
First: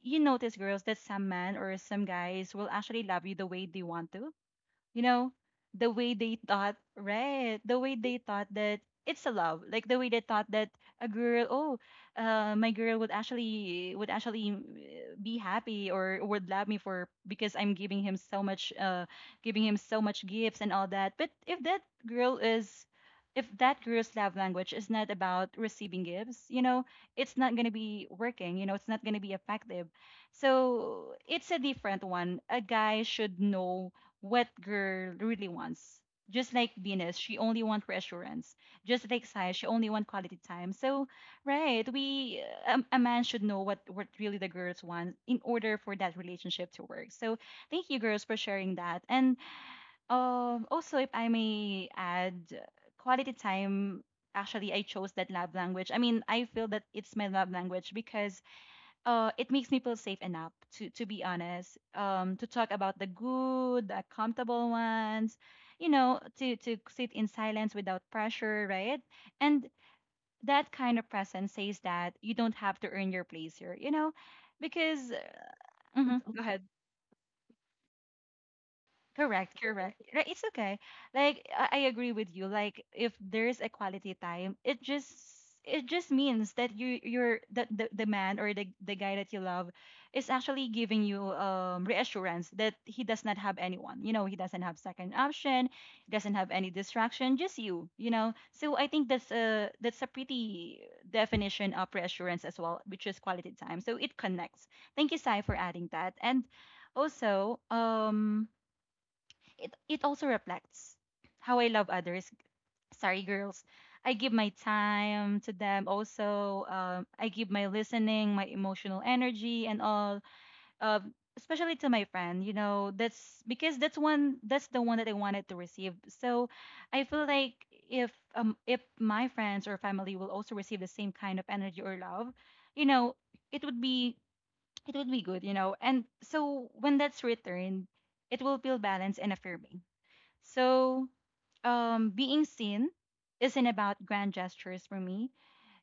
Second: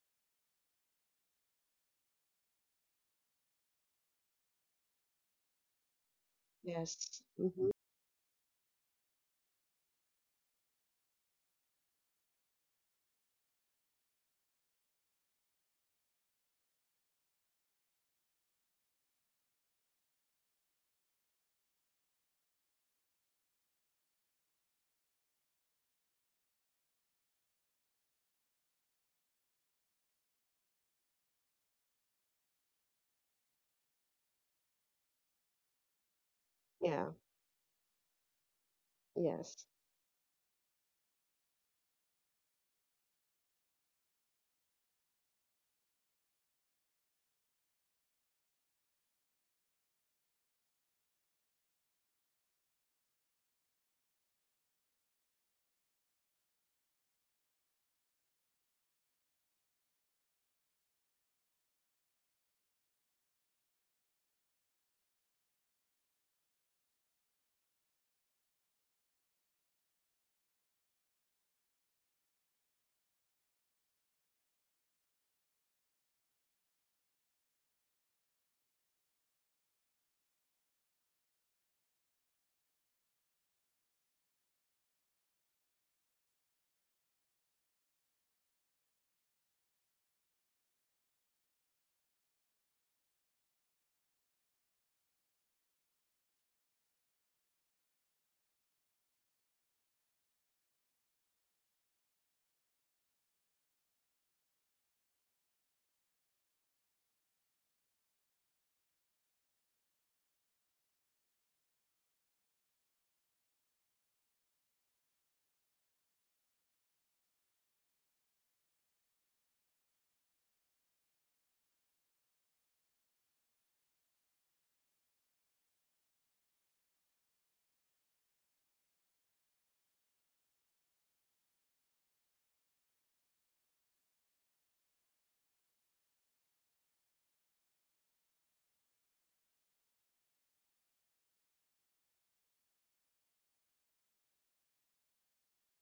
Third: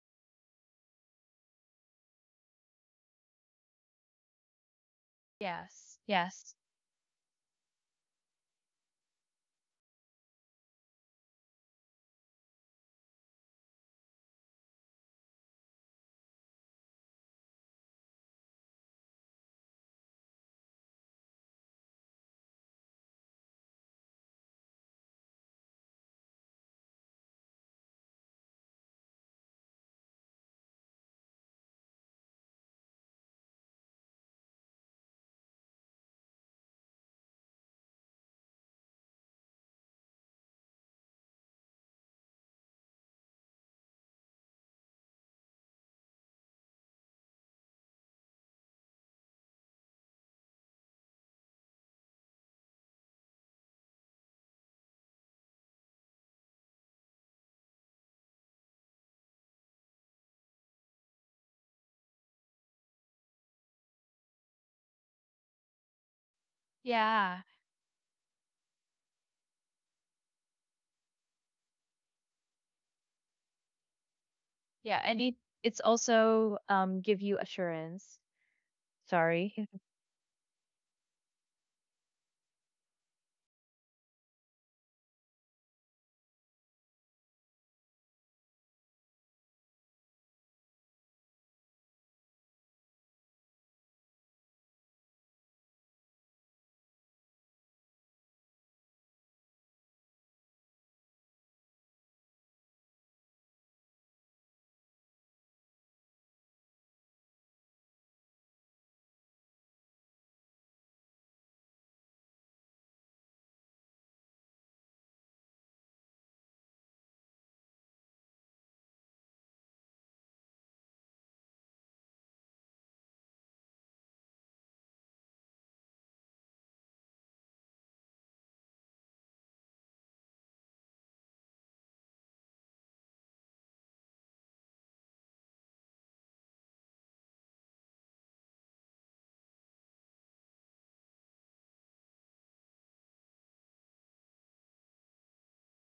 S1: you notice, girls, that some men or some guys will actually love you the way they want to, you know, the
S2: Yes,
S1: way they
S2: yes.
S1: thought,
S3: Yes.
S1: right,
S3: Mm-hmm.
S1: the way they thought that it's a love, like the way they thought that a girl, my girl would actually be happy or would love me for because I'm giving him so much giving him so much gifts and all that. But if that girl is, if that girl's love language is not about receiving gifts, you know, it's not going to be working, you know, it's not going to be effective. So it's a different one, a guy should know what girl really wants. Just like
S3: Yeah.
S1: Venus, she only wants reassurance. Just like Sai,
S3: Yes.
S1: she only wants quality time. So, right, we a man should know what really the girls want in order for that relationship to work. So, thank you girls for sharing that. And also, if I may add, quality time. Actually, I chose that love language. I mean, I feel that it's my love language because it makes me feel safe enough to be honest, to talk about the good, the accountable ones, you know, to sit in
S2: Yeah.
S1: silence without pressure, right? And that kind of presence says that you don't have to earn your place here, you know,
S2: Yeah,
S1: because
S2: and it's
S1: Mhm, go.
S2: also give you assurance.
S1: Correct,
S2: Sorry.
S1: correct. Right, it's okay. Like I agree with you. Like if there's a quality time, it just means that you you're that the man or the guy that you love is actually giving you reassurance that he does not have anyone. You know, he doesn't have second option, doesn't have any distraction, just you, you know. So I think that's a, that's a pretty definition of reassurance as well, which is quality time. So it connects. Thank you, Sai, for adding that. And also, it it also reflects how I love others. Sorry, girls. I give my time to them. Also, I give my listening, my emotional energy, and all. Uh, especially to my friend. You know, that's because that's one. That's the one that I wanted to receive. So, I feel like if my friends or family will also receive the same kind of energy or love, you know, it would be, it would be good. You know, and so when that's returned, it will feel balanced and affirming. So, being seen isn't about grand gestures for me.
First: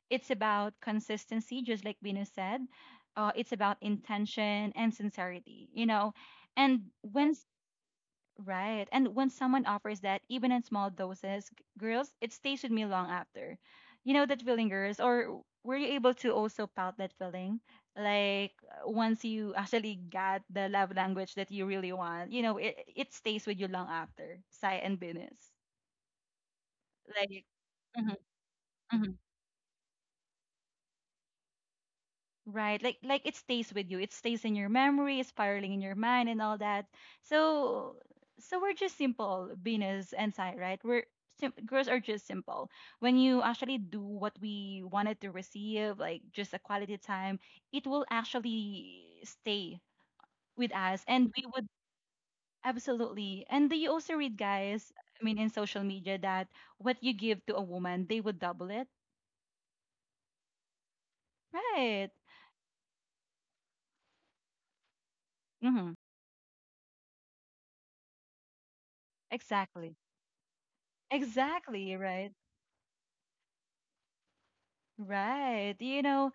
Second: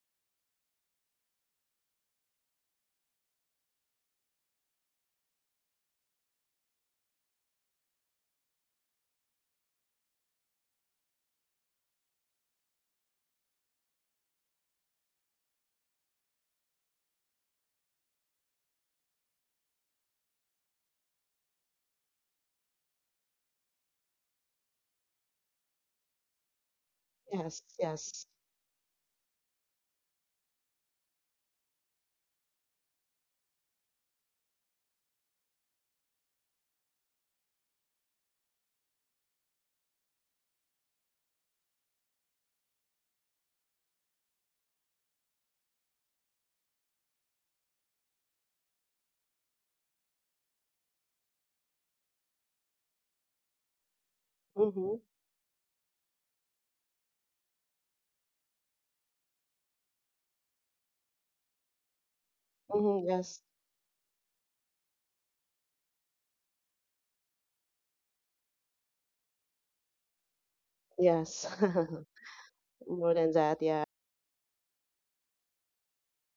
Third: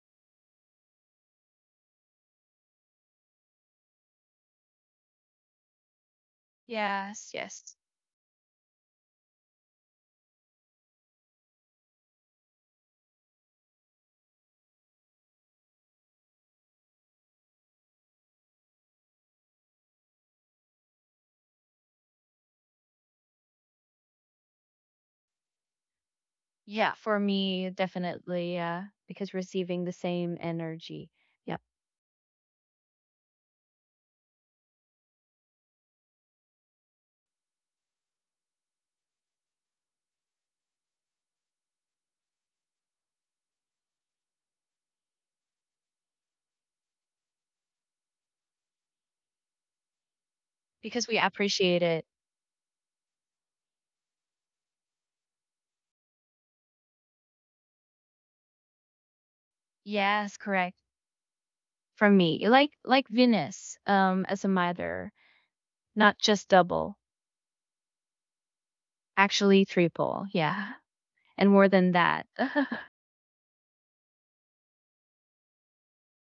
S1: It's about consistency, just like Bino said. It's about intention and sincerity, you know. And
S2: Yes,
S1: when
S2: yes.
S1: right. And when someone offers that, even in small doses, girls, it stays with me long after. You know that feeling, girls? Or were you able to also pout that feeling? Like once you actually got the love language that you really want, you know, it stays with you long after. Sai and Venus.
S2: Yeah. For
S1: Like,
S3: Yes.
S2: me,
S3: Yes.
S2: definitely, yeah.
S1: mhm,
S2: Because receiving the same energy. Yep.
S1: right. Like it stays with you. It stays in your memory, it's spiraling in your mind and all that. So, so we're just simple, Venus and Sai, right? Girls are just simple. When you actually do what we wanted to receive, like just a quality time, it will actually stay with us
S2: Because we
S1: and we would
S2: appreciate it.
S1: absolutely. And do you also read, guys,
S3: Mm-hmm.
S1: I mean in social media, that what you give to a woman, they would double it.
S2: Yes, correct.
S1: Right.
S2: From me. Like
S3: Mm-hmm.
S2: like
S3: Yes.
S2: Venus, as a mother,
S1: Mm-hmm.
S2: not just double, actually
S1: Exactly.
S2: triple, yeah.
S3: Yes.
S2: And more
S1: Exactly,
S2: than that.
S1: right?
S3: More than that. Yeah.
S1: Right. You know,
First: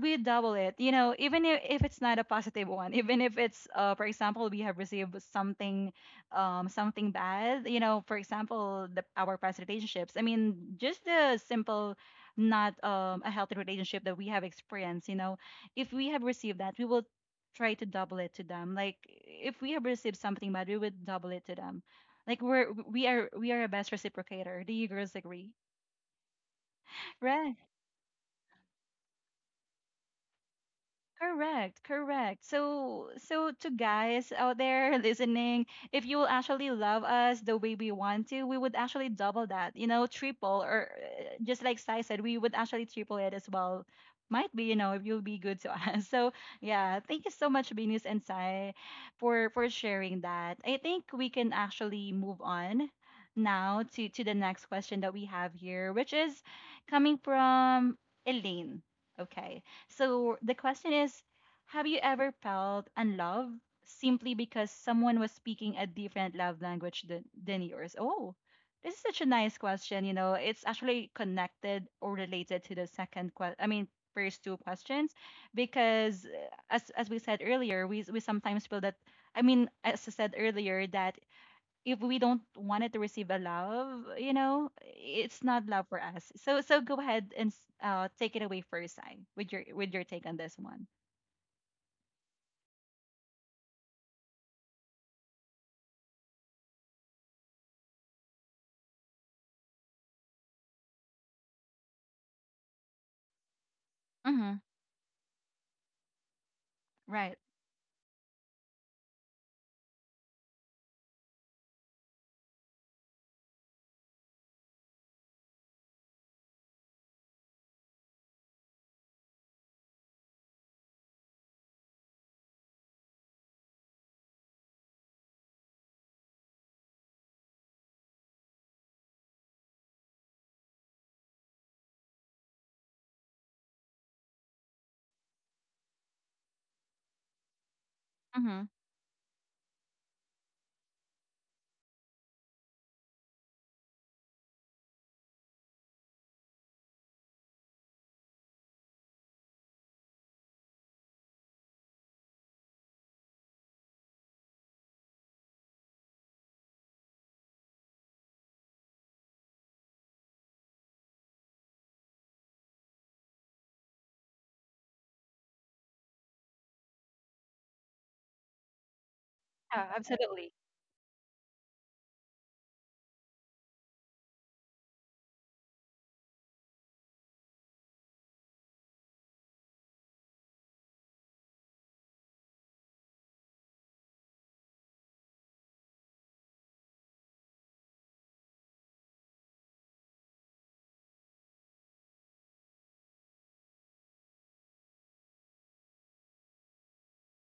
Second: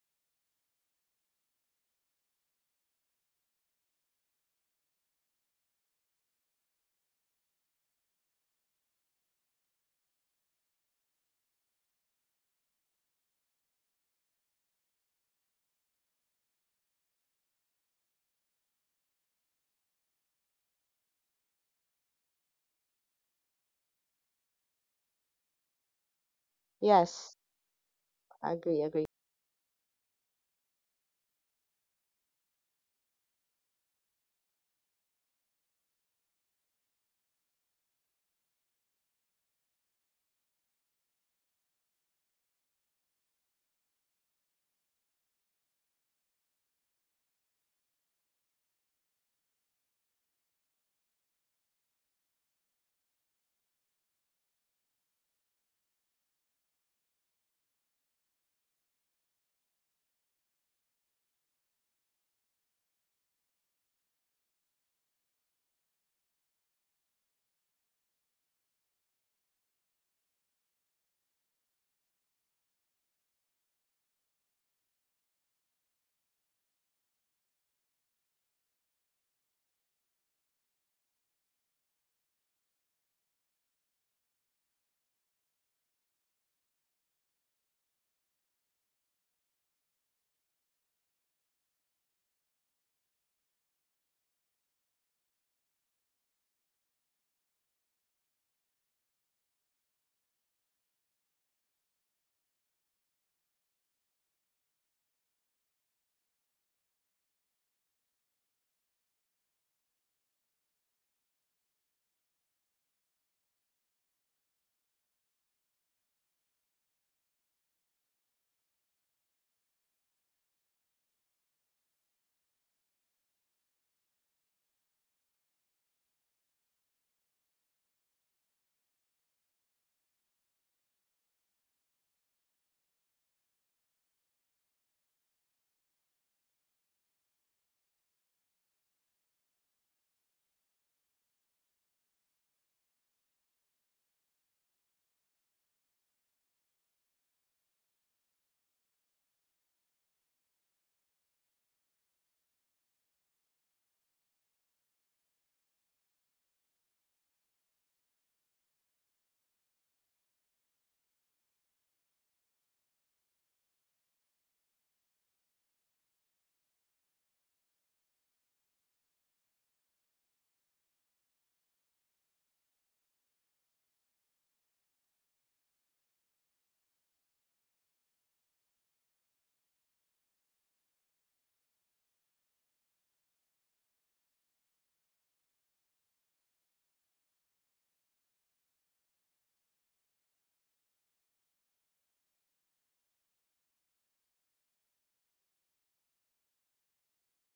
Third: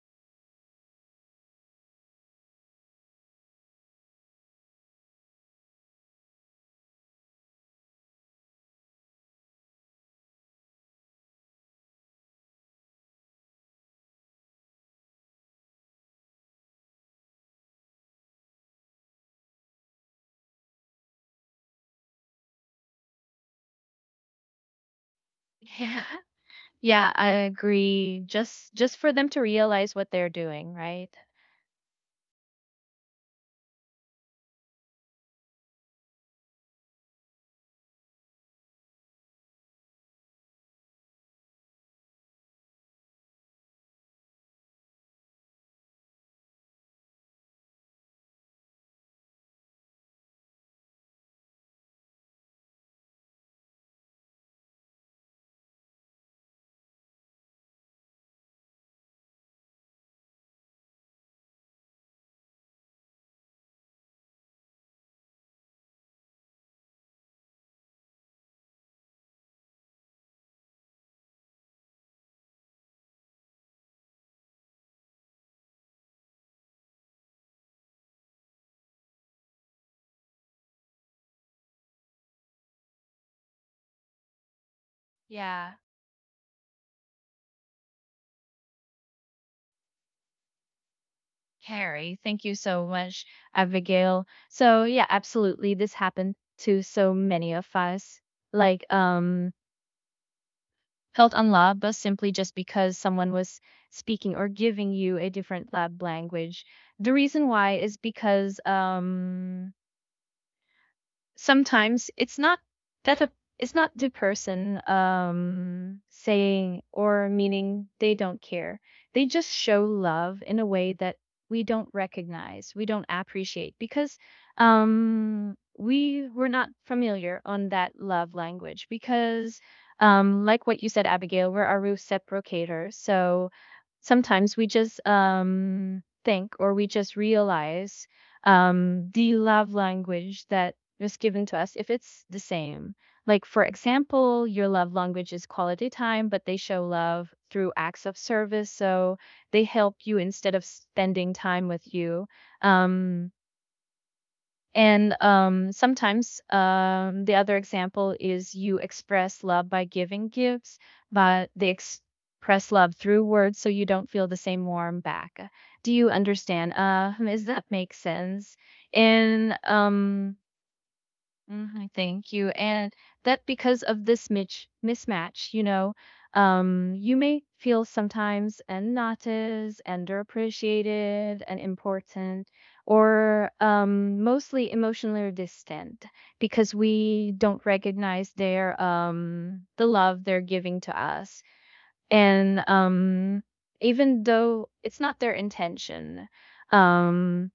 S1: we double it. You know, even if it's not a positive one, even if it's for example, we have received something, something bad, you know, for example, the our past relationships. I mean, just the simple, not a healthy relationship that we have experienced, you know, if we have received that, we will try to double it to them. Like if we have received something bad, we would double it to them. Like we are we are a best reciprocator. Do you girls agree?
S2: Yeah. Yeah, I
S3: Yes.
S1: Right.
S2: agree. Just
S3: Agree.
S2: just
S3: Agree.
S2: for them to realize what they're doing, right?
S1: Correct, correct. So, so to guys out there listening, if you will actually love us the way we want to, we would actually double that, you know, triple, or just like Sai said, we would actually triple it as well. Might be, you know, if you'll be good to us. So, yeah, thank you so much, Venus and Sai, for sharing that. I think we can actually move on now to the next question that we have here, which is coming from Elaine. Okay. So the question is, have you ever felt unloved simply because someone was speaking a different love language than yours? Oh, this is such a nice question. You know, it's actually connected or related to the second question. I mean, first two questions, because as we said earlier, we sometimes feel that, I mean as I said earlier, that if we don't want it to receive a love, you know, it's not
S2: Yeah.
S1: love for us. So so go ahead and take it away first, I with your take on this one.
S2: Carrie, thank you so much, Abigail. So, yeah, absolutely, this happened to so many of us. Like, felt unloved, but simply just because someone was speaking or
S1: Mm-hmm.
S2: giving you a different lab language. The
S1: Right.
S2: reason why is because, sometimes it's not that a, it's not the person saying or meaning they don't care. They just show love in a way that we don't recognize, we don't appreciate, because we were not familiar on that love language. Because like what you said, Abigail, we're a reciprocator. So sometimes we just think, or we just realize
S1: Mm-hmm.
S2: the love language that was given to us, if it's the same. Like, for example, your love language is quality time, but they show love through acts of service. So they help you instead of spending time with you. Um, and sometimes, the other example is you express love by giving gifts, but they express love through words, so you don't feel the same warm back. Do you understand? Does that make sense? And,
S1: Yeah, absolutely.
S2: mhm, thank you. And, that because of this mismatch, you may feel sometimes and not as underappreciated and important, or mostly emotionally distant, because we don't recognize the love they're giving to us, and, even though it's not their intention. Um,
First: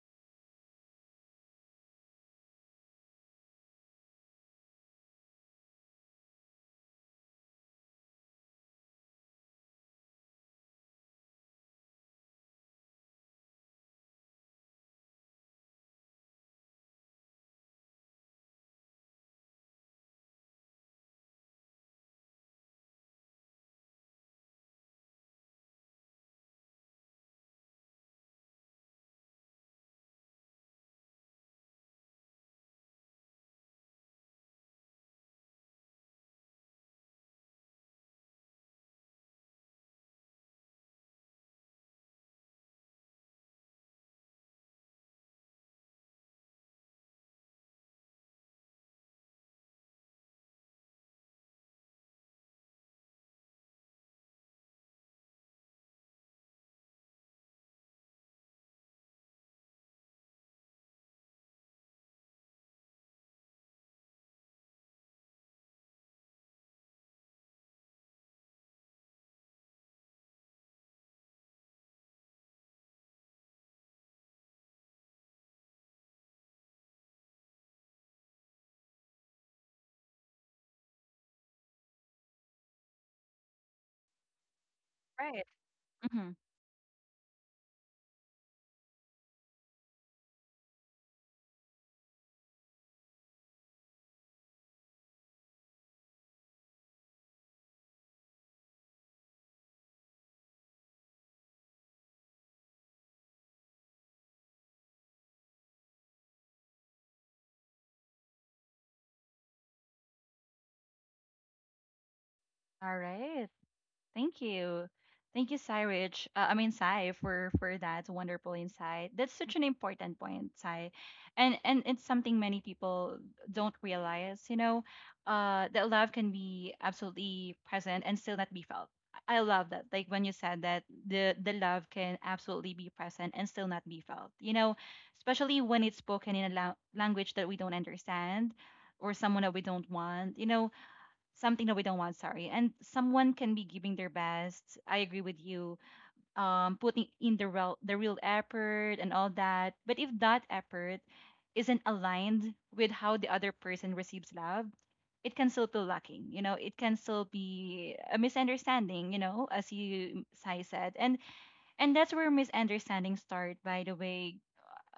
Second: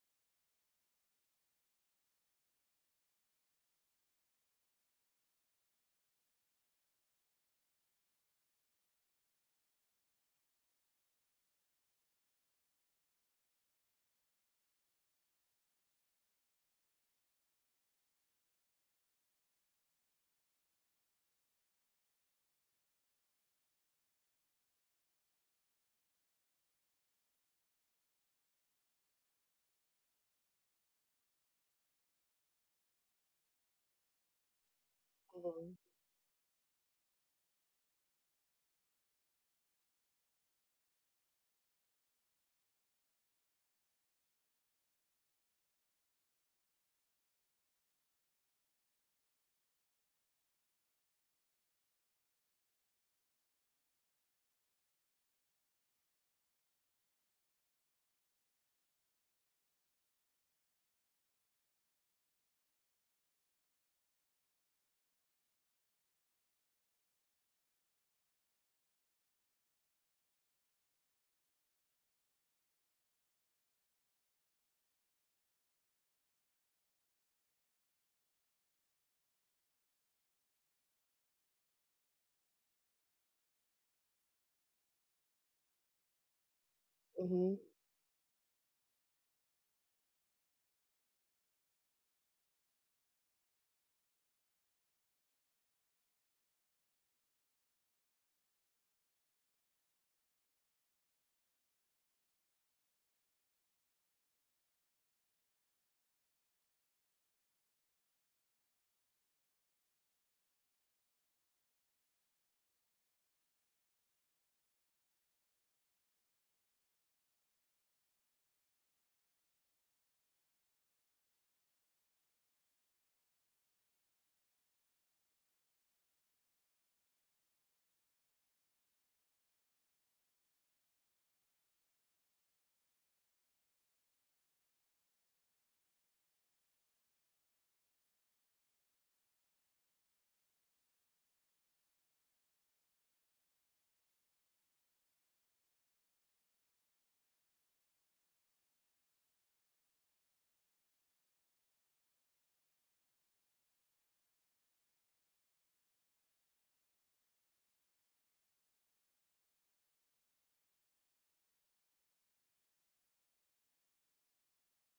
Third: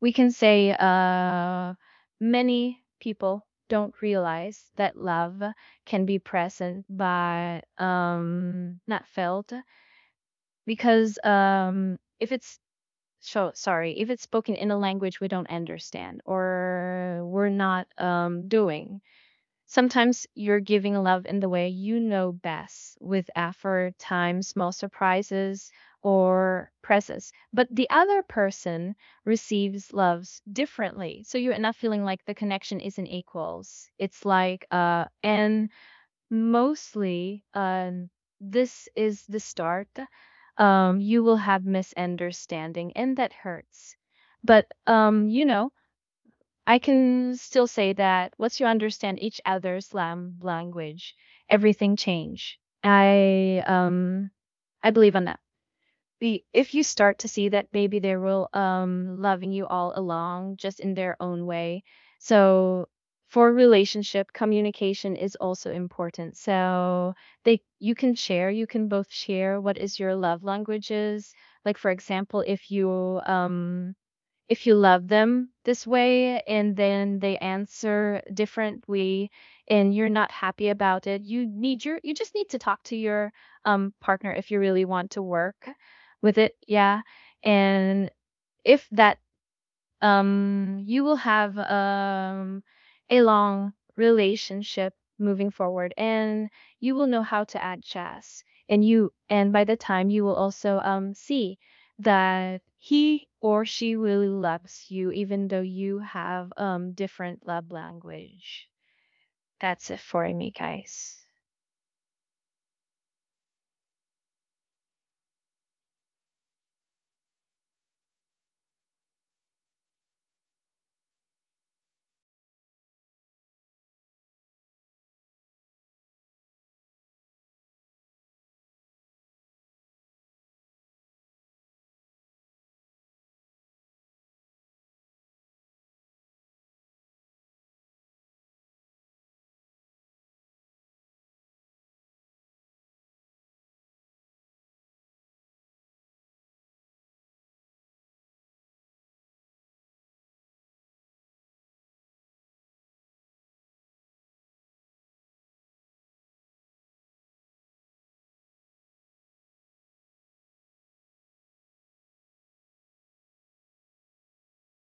S2: we can say, many people don't realize that love can be present but, not felt, because, if it's so sorry, if it's spoken in a language we don't understand, or we're not, doing. Sometimes you're giving love in the way you know best, with effort, time, small surprises, or presents. But the other person receives loves differently. So you end up feeling like the connection isn't equals. It's like, and
S3: Mm-hmm.
S2: mostly, this is the start. You will have misunderstanding, and that hurts. But, I can still say that once you understand each other's language, everything change. I believe on that. If you start to see that, maybe they will loving you all along, just in their own way. So for relationship, communication is also important. So, they you can share, you can both share what is your love languages. Like, for example, if you love them this way and then they answer different way, and you're not happy about it, you just need to talk to your partner, if you really want to
S1: Right.
S2: work
S1: Mm-hmm.
S2: with it, yeah.
S3: Mm-hmm.
S2: And if that, you will have, a long relationship moving forward, and you will know how to add chess. And, by the time, you will also see that he or she really loves you, even though you have different love language. That's it for me, guys.
S1: All right. Thank you. Thank you, Sai Rich. Sai, for that wonderful insight. That's such an important point, Sai, and it's something many people don't realize. You know, that love can be absolutely present and still not be felt. I love that. Like when you said that the love can absolutely be present and still not be felt. You know, especially when it's spoken in a language that we don't understand, or someone that we don't want. You know, something that we don't want, sorry, and someone can be giving their best, I agree with you, putting in the real effort and all that, but if that effort isn't aligned with how the other person receives love, it can still feel lacking, you know, it can still be a misunderstanding, you know, as you Sai said, and that's where misunderstandings start, by the way,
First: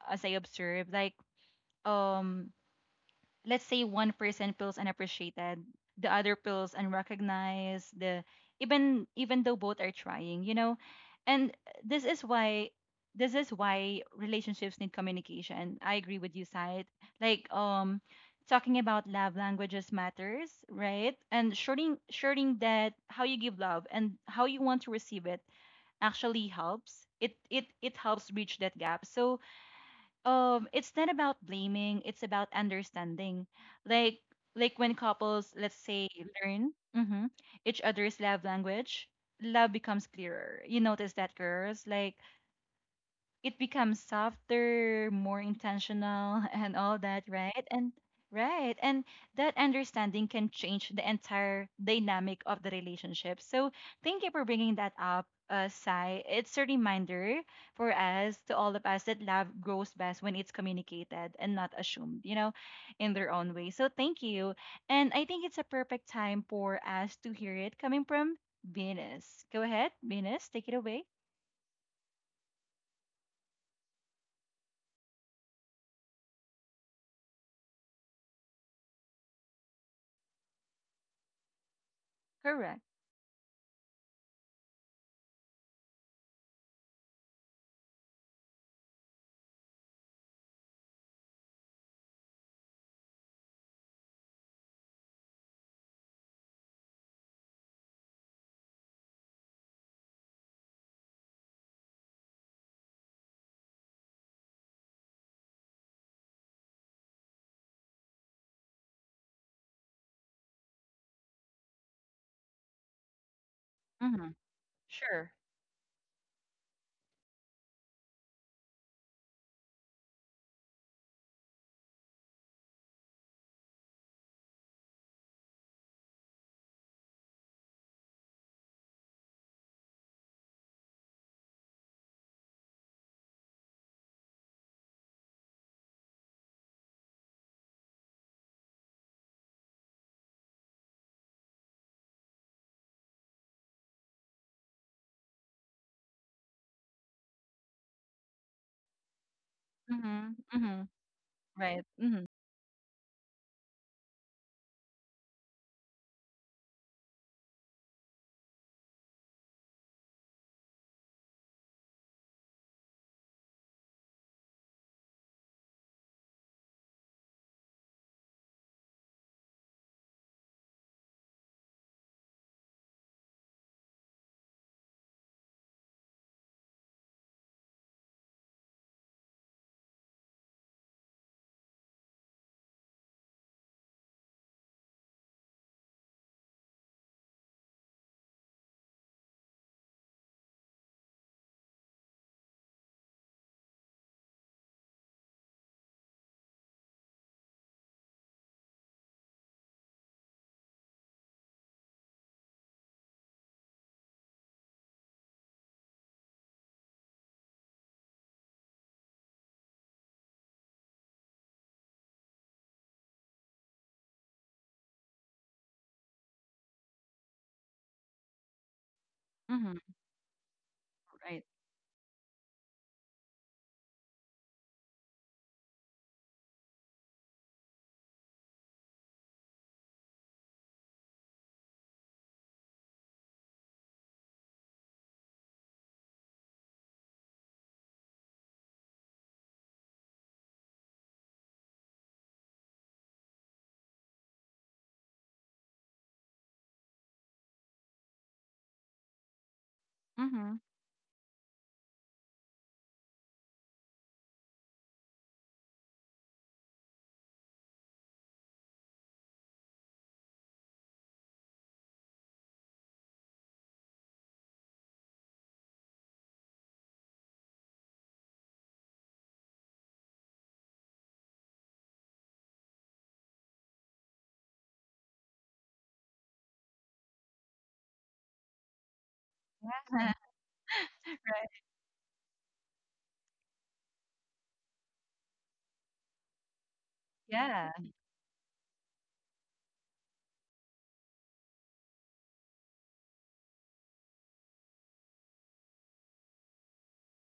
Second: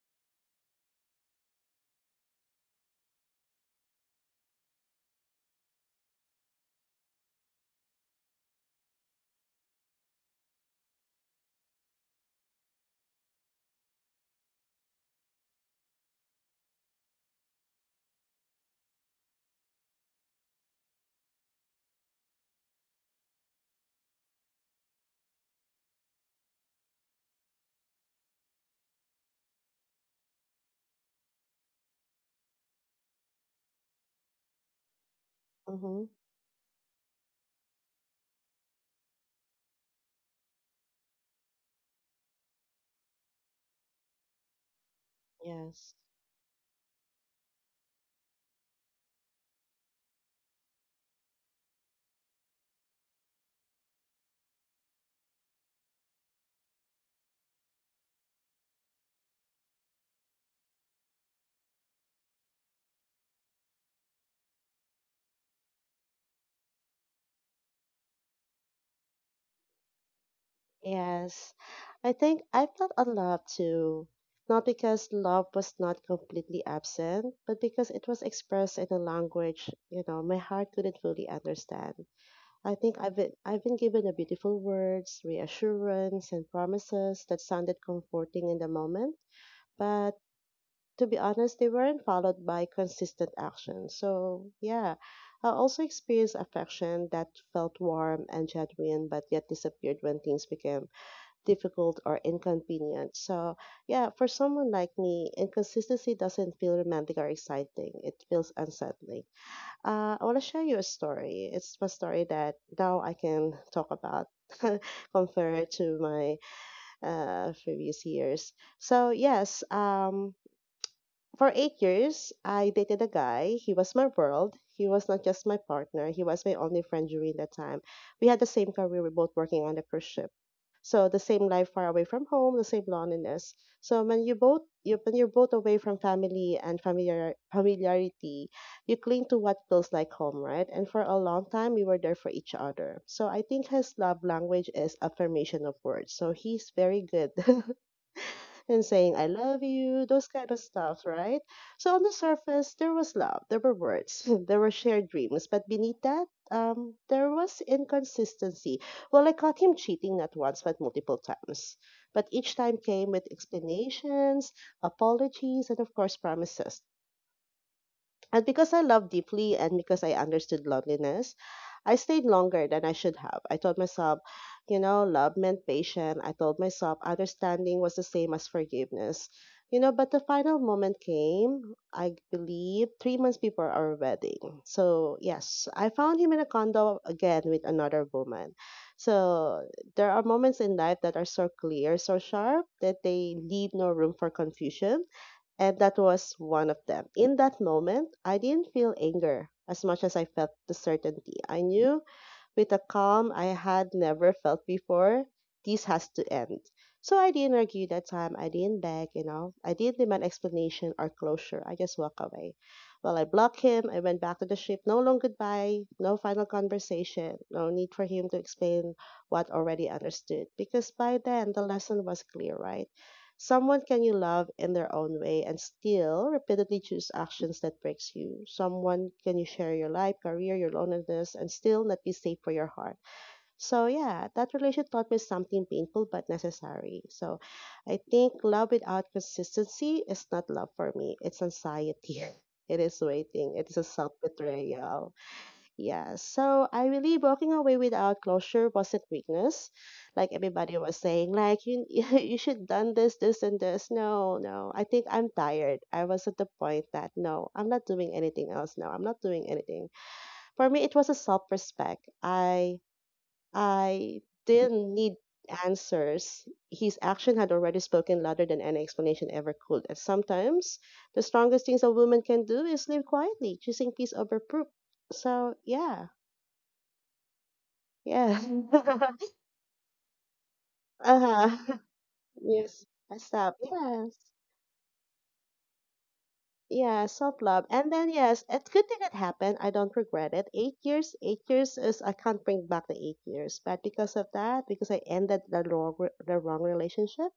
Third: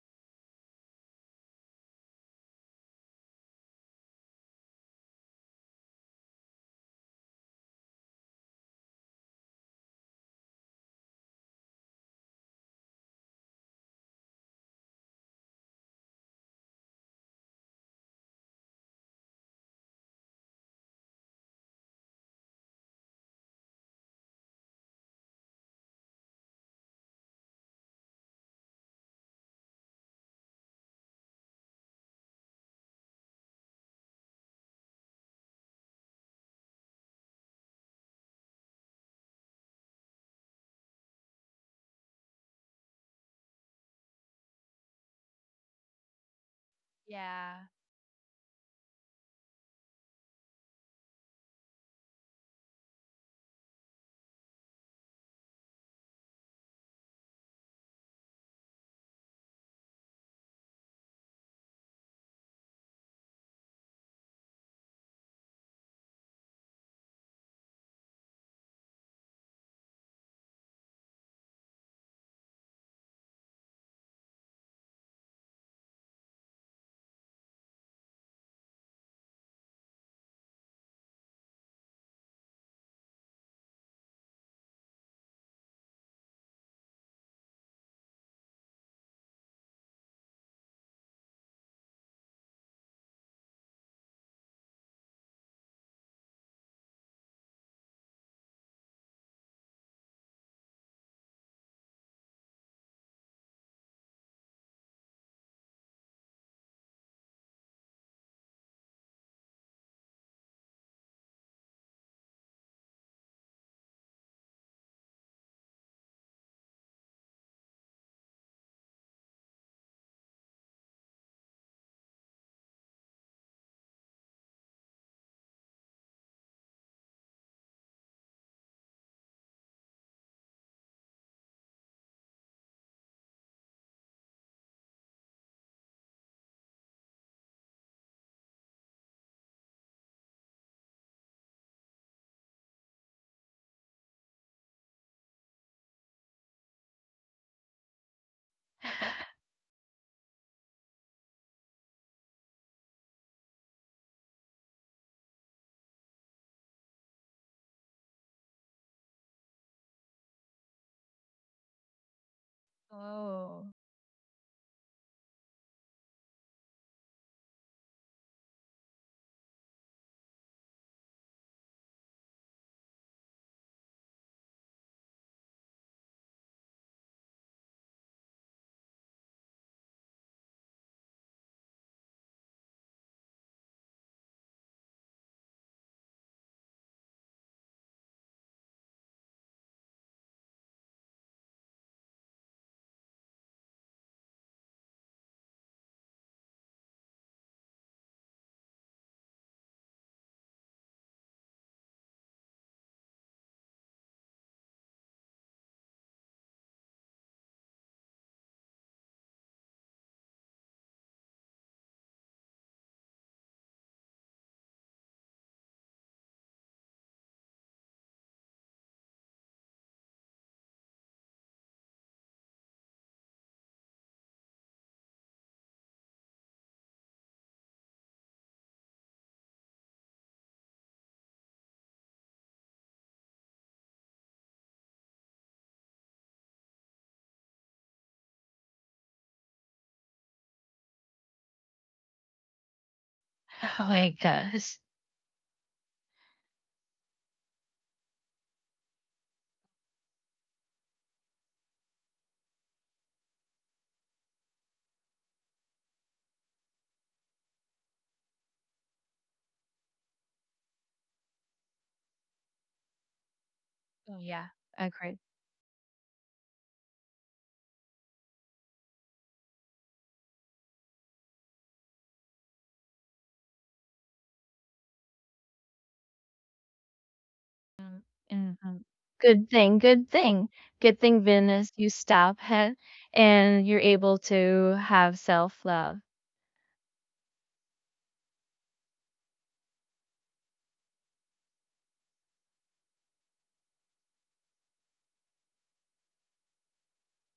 S1: as I observe. Like, um let's say one person feels unappreciated, the other feels unrecognized, the even though both are trying, you know. And this is why this is why relationships need communication. I agree with you, Said. Like talking about love languages matters, right? And showing that how you give love and how you want to receive it actually helps. It it helps bridge that gap. So it's not about blaming, it's about understanding. like like when couples, let's
S3: Mm-hmm.
S1: say, learn mhm, each other's love language, love becomes clearer. You notice that, girls? Like it becomes softer, more
S3: Yes.
S1: intentional, and all that,
S2: Yeah.
S1: right? And right, and that understanding can change the entire dynamic of the relationship. So thank you for bringing that up. Sai, it's a reminder for us, to all of us, that love grows best when it's communicated and not assumed, you know, in their own way. So thank you, and I think it's a perfect time for us to hear it coming from Venus. Go ahead, Venus, take it away.
S3: Yes. I think I felt unloved too. Not because love was not completely absent, but because it was expressed in a language, you know, my heart couldn't fully understand. I
S1: Correct.
S3: think I've been given the beautiful words, reassurance and promises that sounded comforting in the moment, but to be honest, they weren't followed by consistent action. So, yeah, I also experienced affection that felt warm and genuine, but yet disappeared when things became difficult or inconvenient. So, yeah, for someone like me, inconsistency doesn't feel romantic or exciting, it feels unsettling. I want to share you a story. It's a story that now I can talk
S1: Mm-hmm.
S3: about.
S1: Sure.
S3: Compared to my previous years, so yes, for 8 years, I dated a guy. He was my world. He was not just my partner, he was my only friend during that time. We had the same career, we were both working on a cruise ship. So the same life far away from home, the same loneliness. So when you both you when you're both away from family and familiarity, you cling to what feels like home, right? And for a long time we were there for each other. So I think his love language is affirmation of words. So he's very good and saying, I love you, those
S1: Mhm,
S3: kind of
S1: mhm,
S3: stuff, right?
S1: right,
S3: So on the
S1: mhm,
S3: surface, there was love, there were words, there were shared dreams, but beneath that, there was inconsistency. Well, I caught him cheating not once, but multiple times. But each time came with
S2: Oh.
S3: explanations, apologies, and of course, promises. And because I loved deeply and because I understood loneliness, I stayed longer than I should have. I told myself, you know, love meant patience. I told myself understanding was the same as forgiveness. You know, but the final moment came, I believe, 3 months before our wedding. So, yes, I found him in a condo again with another woman. So, there are moments in life that are so clear, so sharp, that they leave no room for confusion and that was one of them. In that moment, I didn't feel anger as much as I felt the certainty. I knew with a calm I had never felt before, this has to end. So I didn't argue that time. I didn't beg, you know. I didn't demand explanation or closure. I just walked away. Well, I blocked him. I went back to the ship. No long goodbye, no final conversation, no need for him to explain what
S1: mhm,
S3: already understood. Because by
S1: right,
S3: then, the lesson was clear, right? Someone can you love in their own way and still repeatedly choose actions that breaks you. Someone can you share your life, career, your loneliness, and still not be safe for your heart. So yeah, that relation taught me something painful but necessary. So I think love without consistency is not love for me. It's anxiety. It is waiting. It
S2: Oh
S3: is a
S2: my
S3: self
S2: gosh.
S3: betrayal. Yeah, so I believe walking away without closure wasn't weakness, like
S1: mhm.
S3: everybody was saying. Like you, you should done this, this, and this. No, I think I'm tired. I was at the point that no, I'm not doing anything else. No, I'm not doing anything. For me, it was a self-respect. I,
S2: Oh,
S3: I
S2: yeah.
S3: didn't need
S2: Agreed.
S3: answers. His action had already spoken louder than any explanation ever could. And sometimes, the strongest things a woman can do is live quietly, choosing peace over proof. So yeah.
S2: Mm,
S3: Yeah.
S2: mhm. Good
S1: Yeah,
S2: thing, good thing. Good thing,
S1: right,
S2: Venus,
S3: Uh-huh.
S2: you stop.
S3: Yes. I stopped.
S2: And you're
S3: Yes.
S2: able to have self-love.
S3: Yeah, self-love.
S1: yeah,
S3: And then yes, it's good thing it happened. I don't regret it. 8 years, 8 years is I can't bring back the 8 years. But because of that, because I ended the the wrong relationship,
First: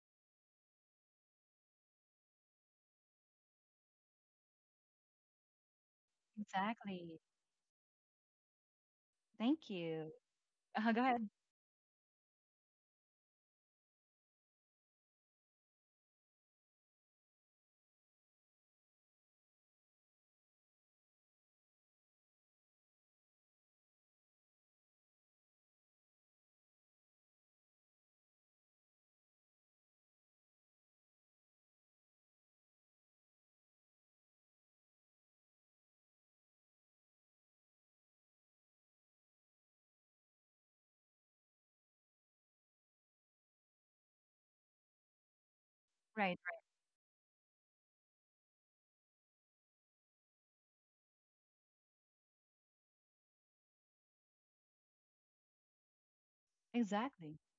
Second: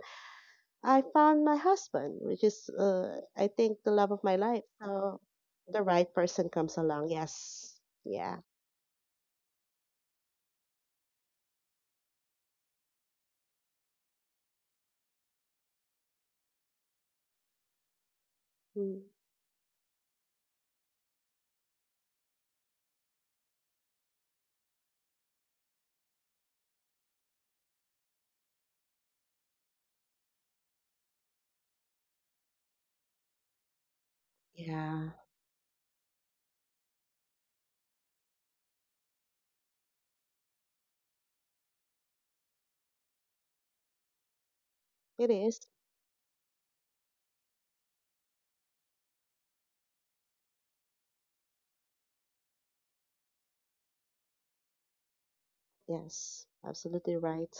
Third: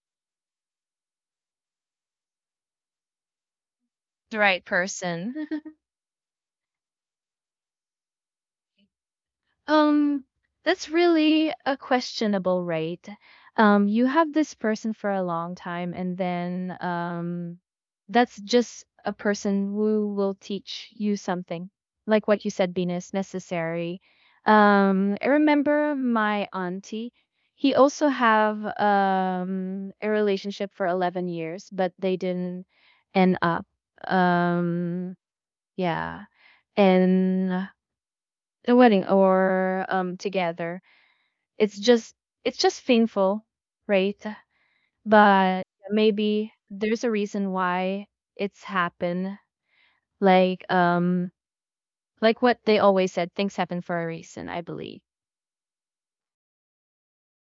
S3: I found my husband, which is I think the love of my
S2: The right
S3: life. So
S2: person.
S3: the right person comes along.
S1: exactly.
S3: Yes. Yeah.
S1: Thank you.
S2: Um, that's
S1: Go ahead.
S2: really a questionable rate. You have this person for a long time, and then, that's just
S3: Mm.
S2: a person who will teach you something, like what you said, Venus. Necessary. I remember my auntie. He also have a relationship for 11 years, but they didn't end up.
S3: Yeah.
S2: Um, yeah, and a wedding or together, it's just it's just painful, right?
S3: It is.
S2: But
S1: Right,
S2: maybe there's a reason why it's happened. Like um like what they always said, things happen for a reason, I believe.
S3: Yes.
S1: right,
S3: Absolutely
S1: exactly.
S3: right.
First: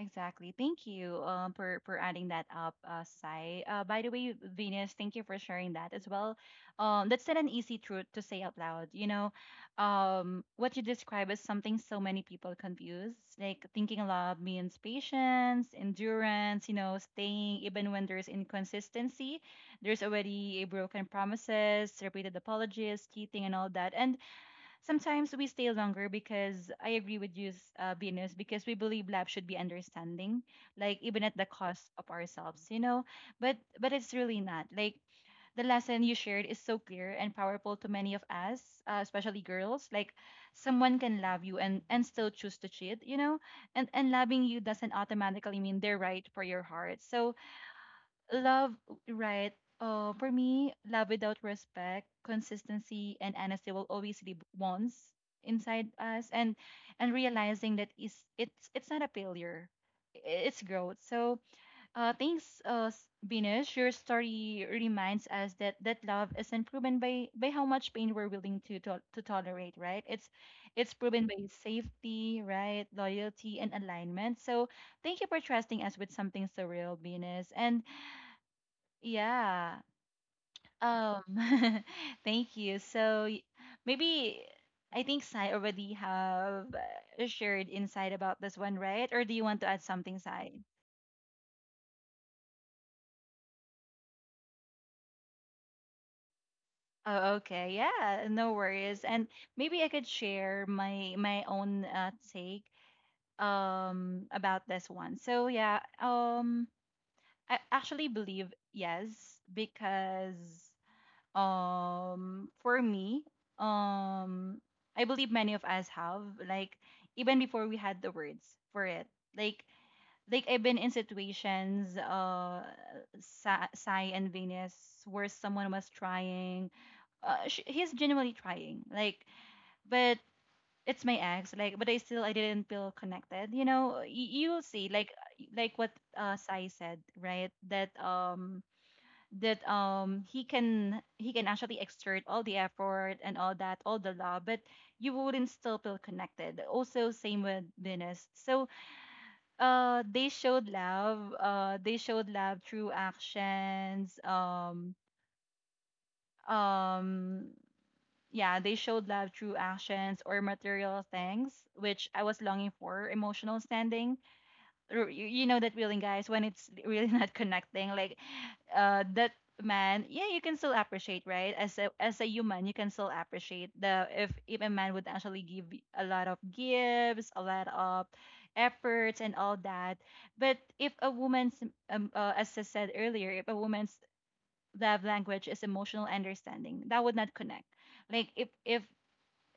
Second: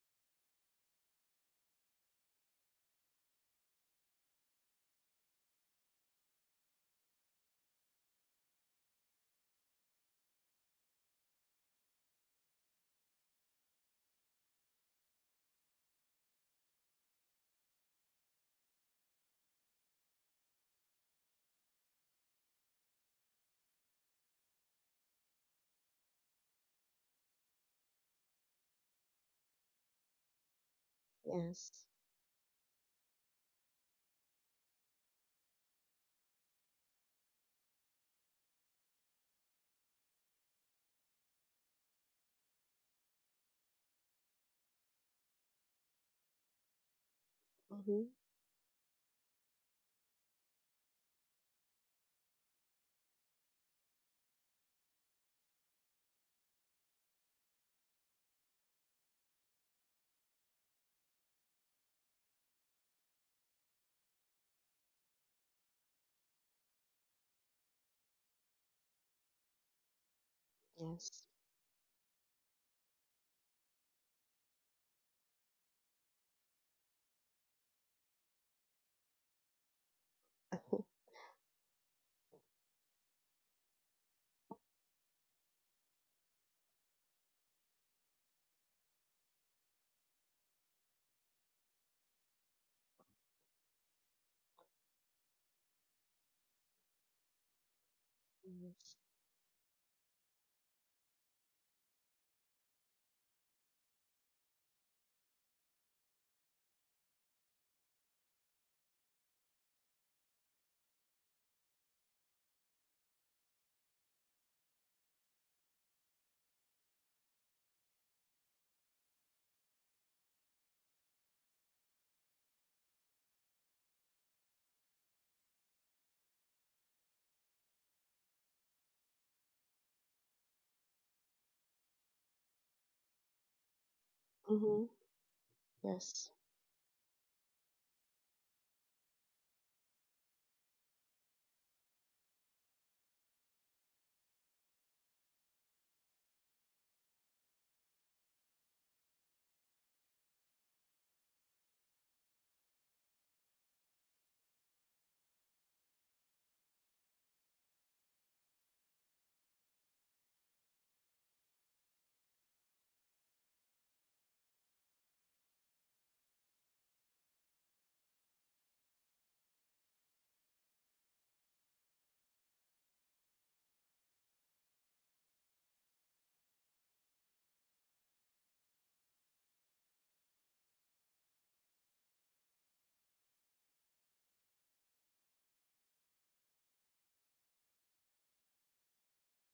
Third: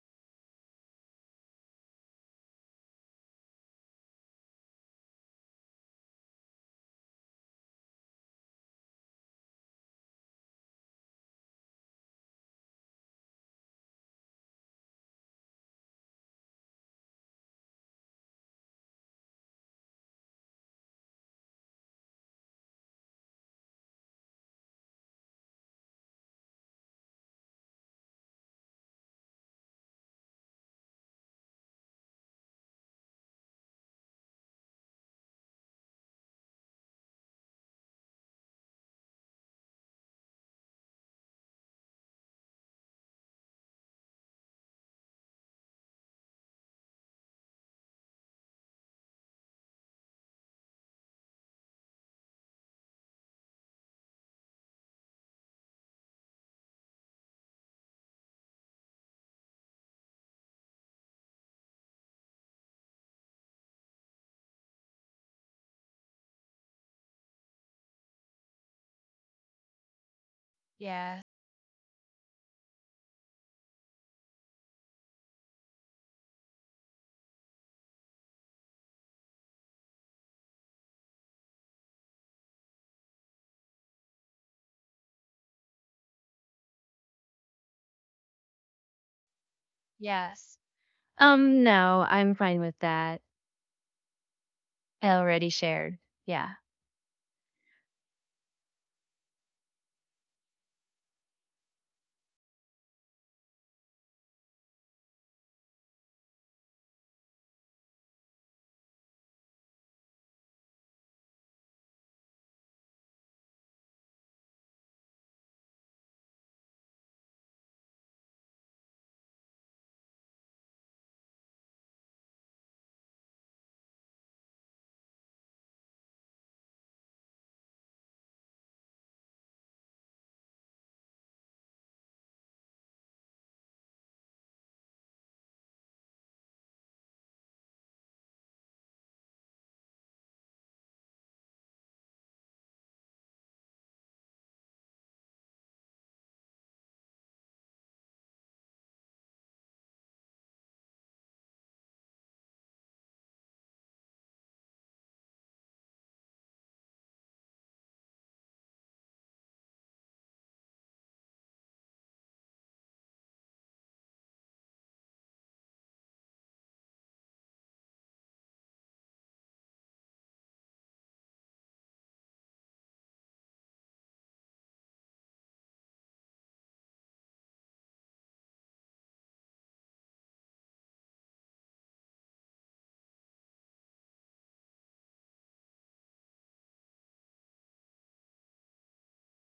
S1: Exactly. Thank you for adding that up, Sai. By the way, Venus, thank you for sharing that as well. That's not an easy truth to say out loud. You know, what you describe is something so many people confuse. Like thinking aloud means patience, endurance. You know, staying even when there's inconsistency. There's already a broken promises, repeated apologies, cheating, and all that. And sometimes we stay longer because I agree with you, Venus, because we believe love should be understanding, like even at the
S3: Yes.
S1: cost of ourselves, you know. But it's really not. Like the lesson you shared is so clear and powerful to many of us, especially girls. Like someone can love you and still choose to cheat, you know, and loving you doesn't automatically mean they're right for your heart. So
S3: Mm-hmm.
S1: love, right? For me, love without respect, consistency, and honesty will always be bonds inside us, and realizing that is it's not a failure, it's growth. So, thanks, Binish. Your story reminds us that that love isn't proven by how much pain we're willing to tolerate, right? It's
S3: Yes.
S2: Yes.
S1: proven by safety, right? Loyalty and alignment. So, thank you for trusting us with something so real, Venus, and yeah. Um, thank you. Maybe I think Sai already have shared insight about this one, right? Or do you want to add something, Sai?
S2: Yes. No, I'm fine with that. I already shared. Yeah.
S1: Oh, okay. Yeah, no worries. And maybe I could share my own take about this one. So yeah, I actually believe yes because for me um I believe many of us have like even before we had the words for it like I've been in situations sai and venus where someone was trying he's genuinely trying like but it's my ex like but I still I didn't feel connected you know you'll
S3: Mm-hmm.
S1: see like what
S3: Yes.
S1: sai said right that that he can actually exert all the effort and all that all the love but you wouldn't still feel connected also same with Venus so they showed love through actions um yeah they showed love through actions or material things which I was longing for emotional standing you you know that feeling guys when it's really not connecting like that man yeah you can still appreciate right as a human you can still appreciate the if a man would actually give a lot of gifts a lot of efforts and all that but if a woman's as I said earlier if a woman's love language is emotional understanding that would not connect like if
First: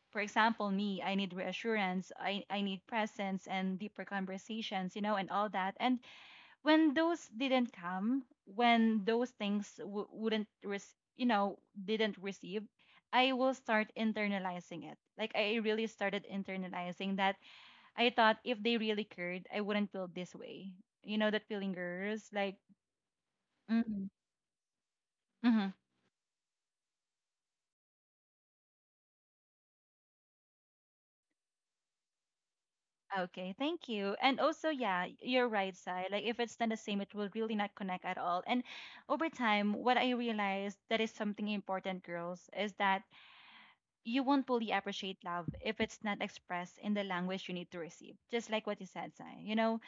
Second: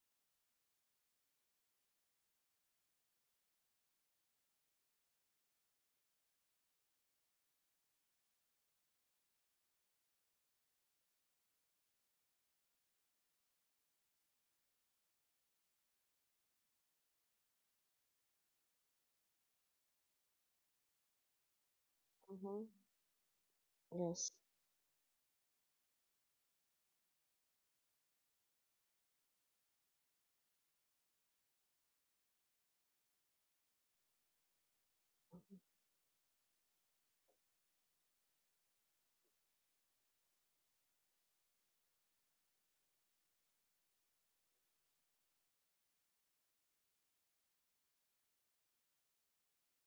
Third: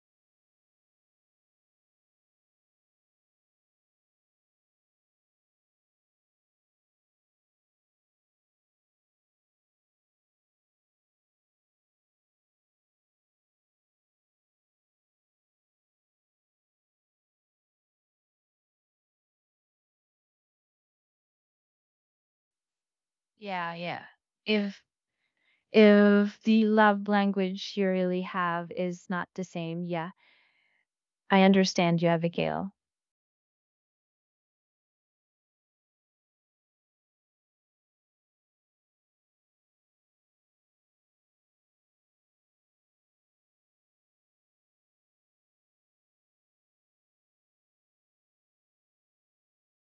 S1: for example me I need reassurance i need presence and deeper conversations you know and all that and when those didn't come, when those things w- wouldn't, res- you know, didn't receive, I will start internalizing it. Like I really started internalizing that I thought if they really cared, I wouldn't feel this way. You know that feeling, girls. Like,
S3: Mm-hmm.
S2: Yeah. Yeah.
S1: mm-hmm.
S3: Yes.
S2: If
S1: Mm-hmm.
S2: if the love language you really have is not the same, yeah. I understand you, Abigail.
S1: Okay, thank you. And also, yeah, you're right, Sai. Like if it's not the same, it will really not connect at all. And over time, what I realized that is something important, girls, is that you won't fully appreciate love if it's not expressed in the language you need to receive. Just like what you said, Sai. You know,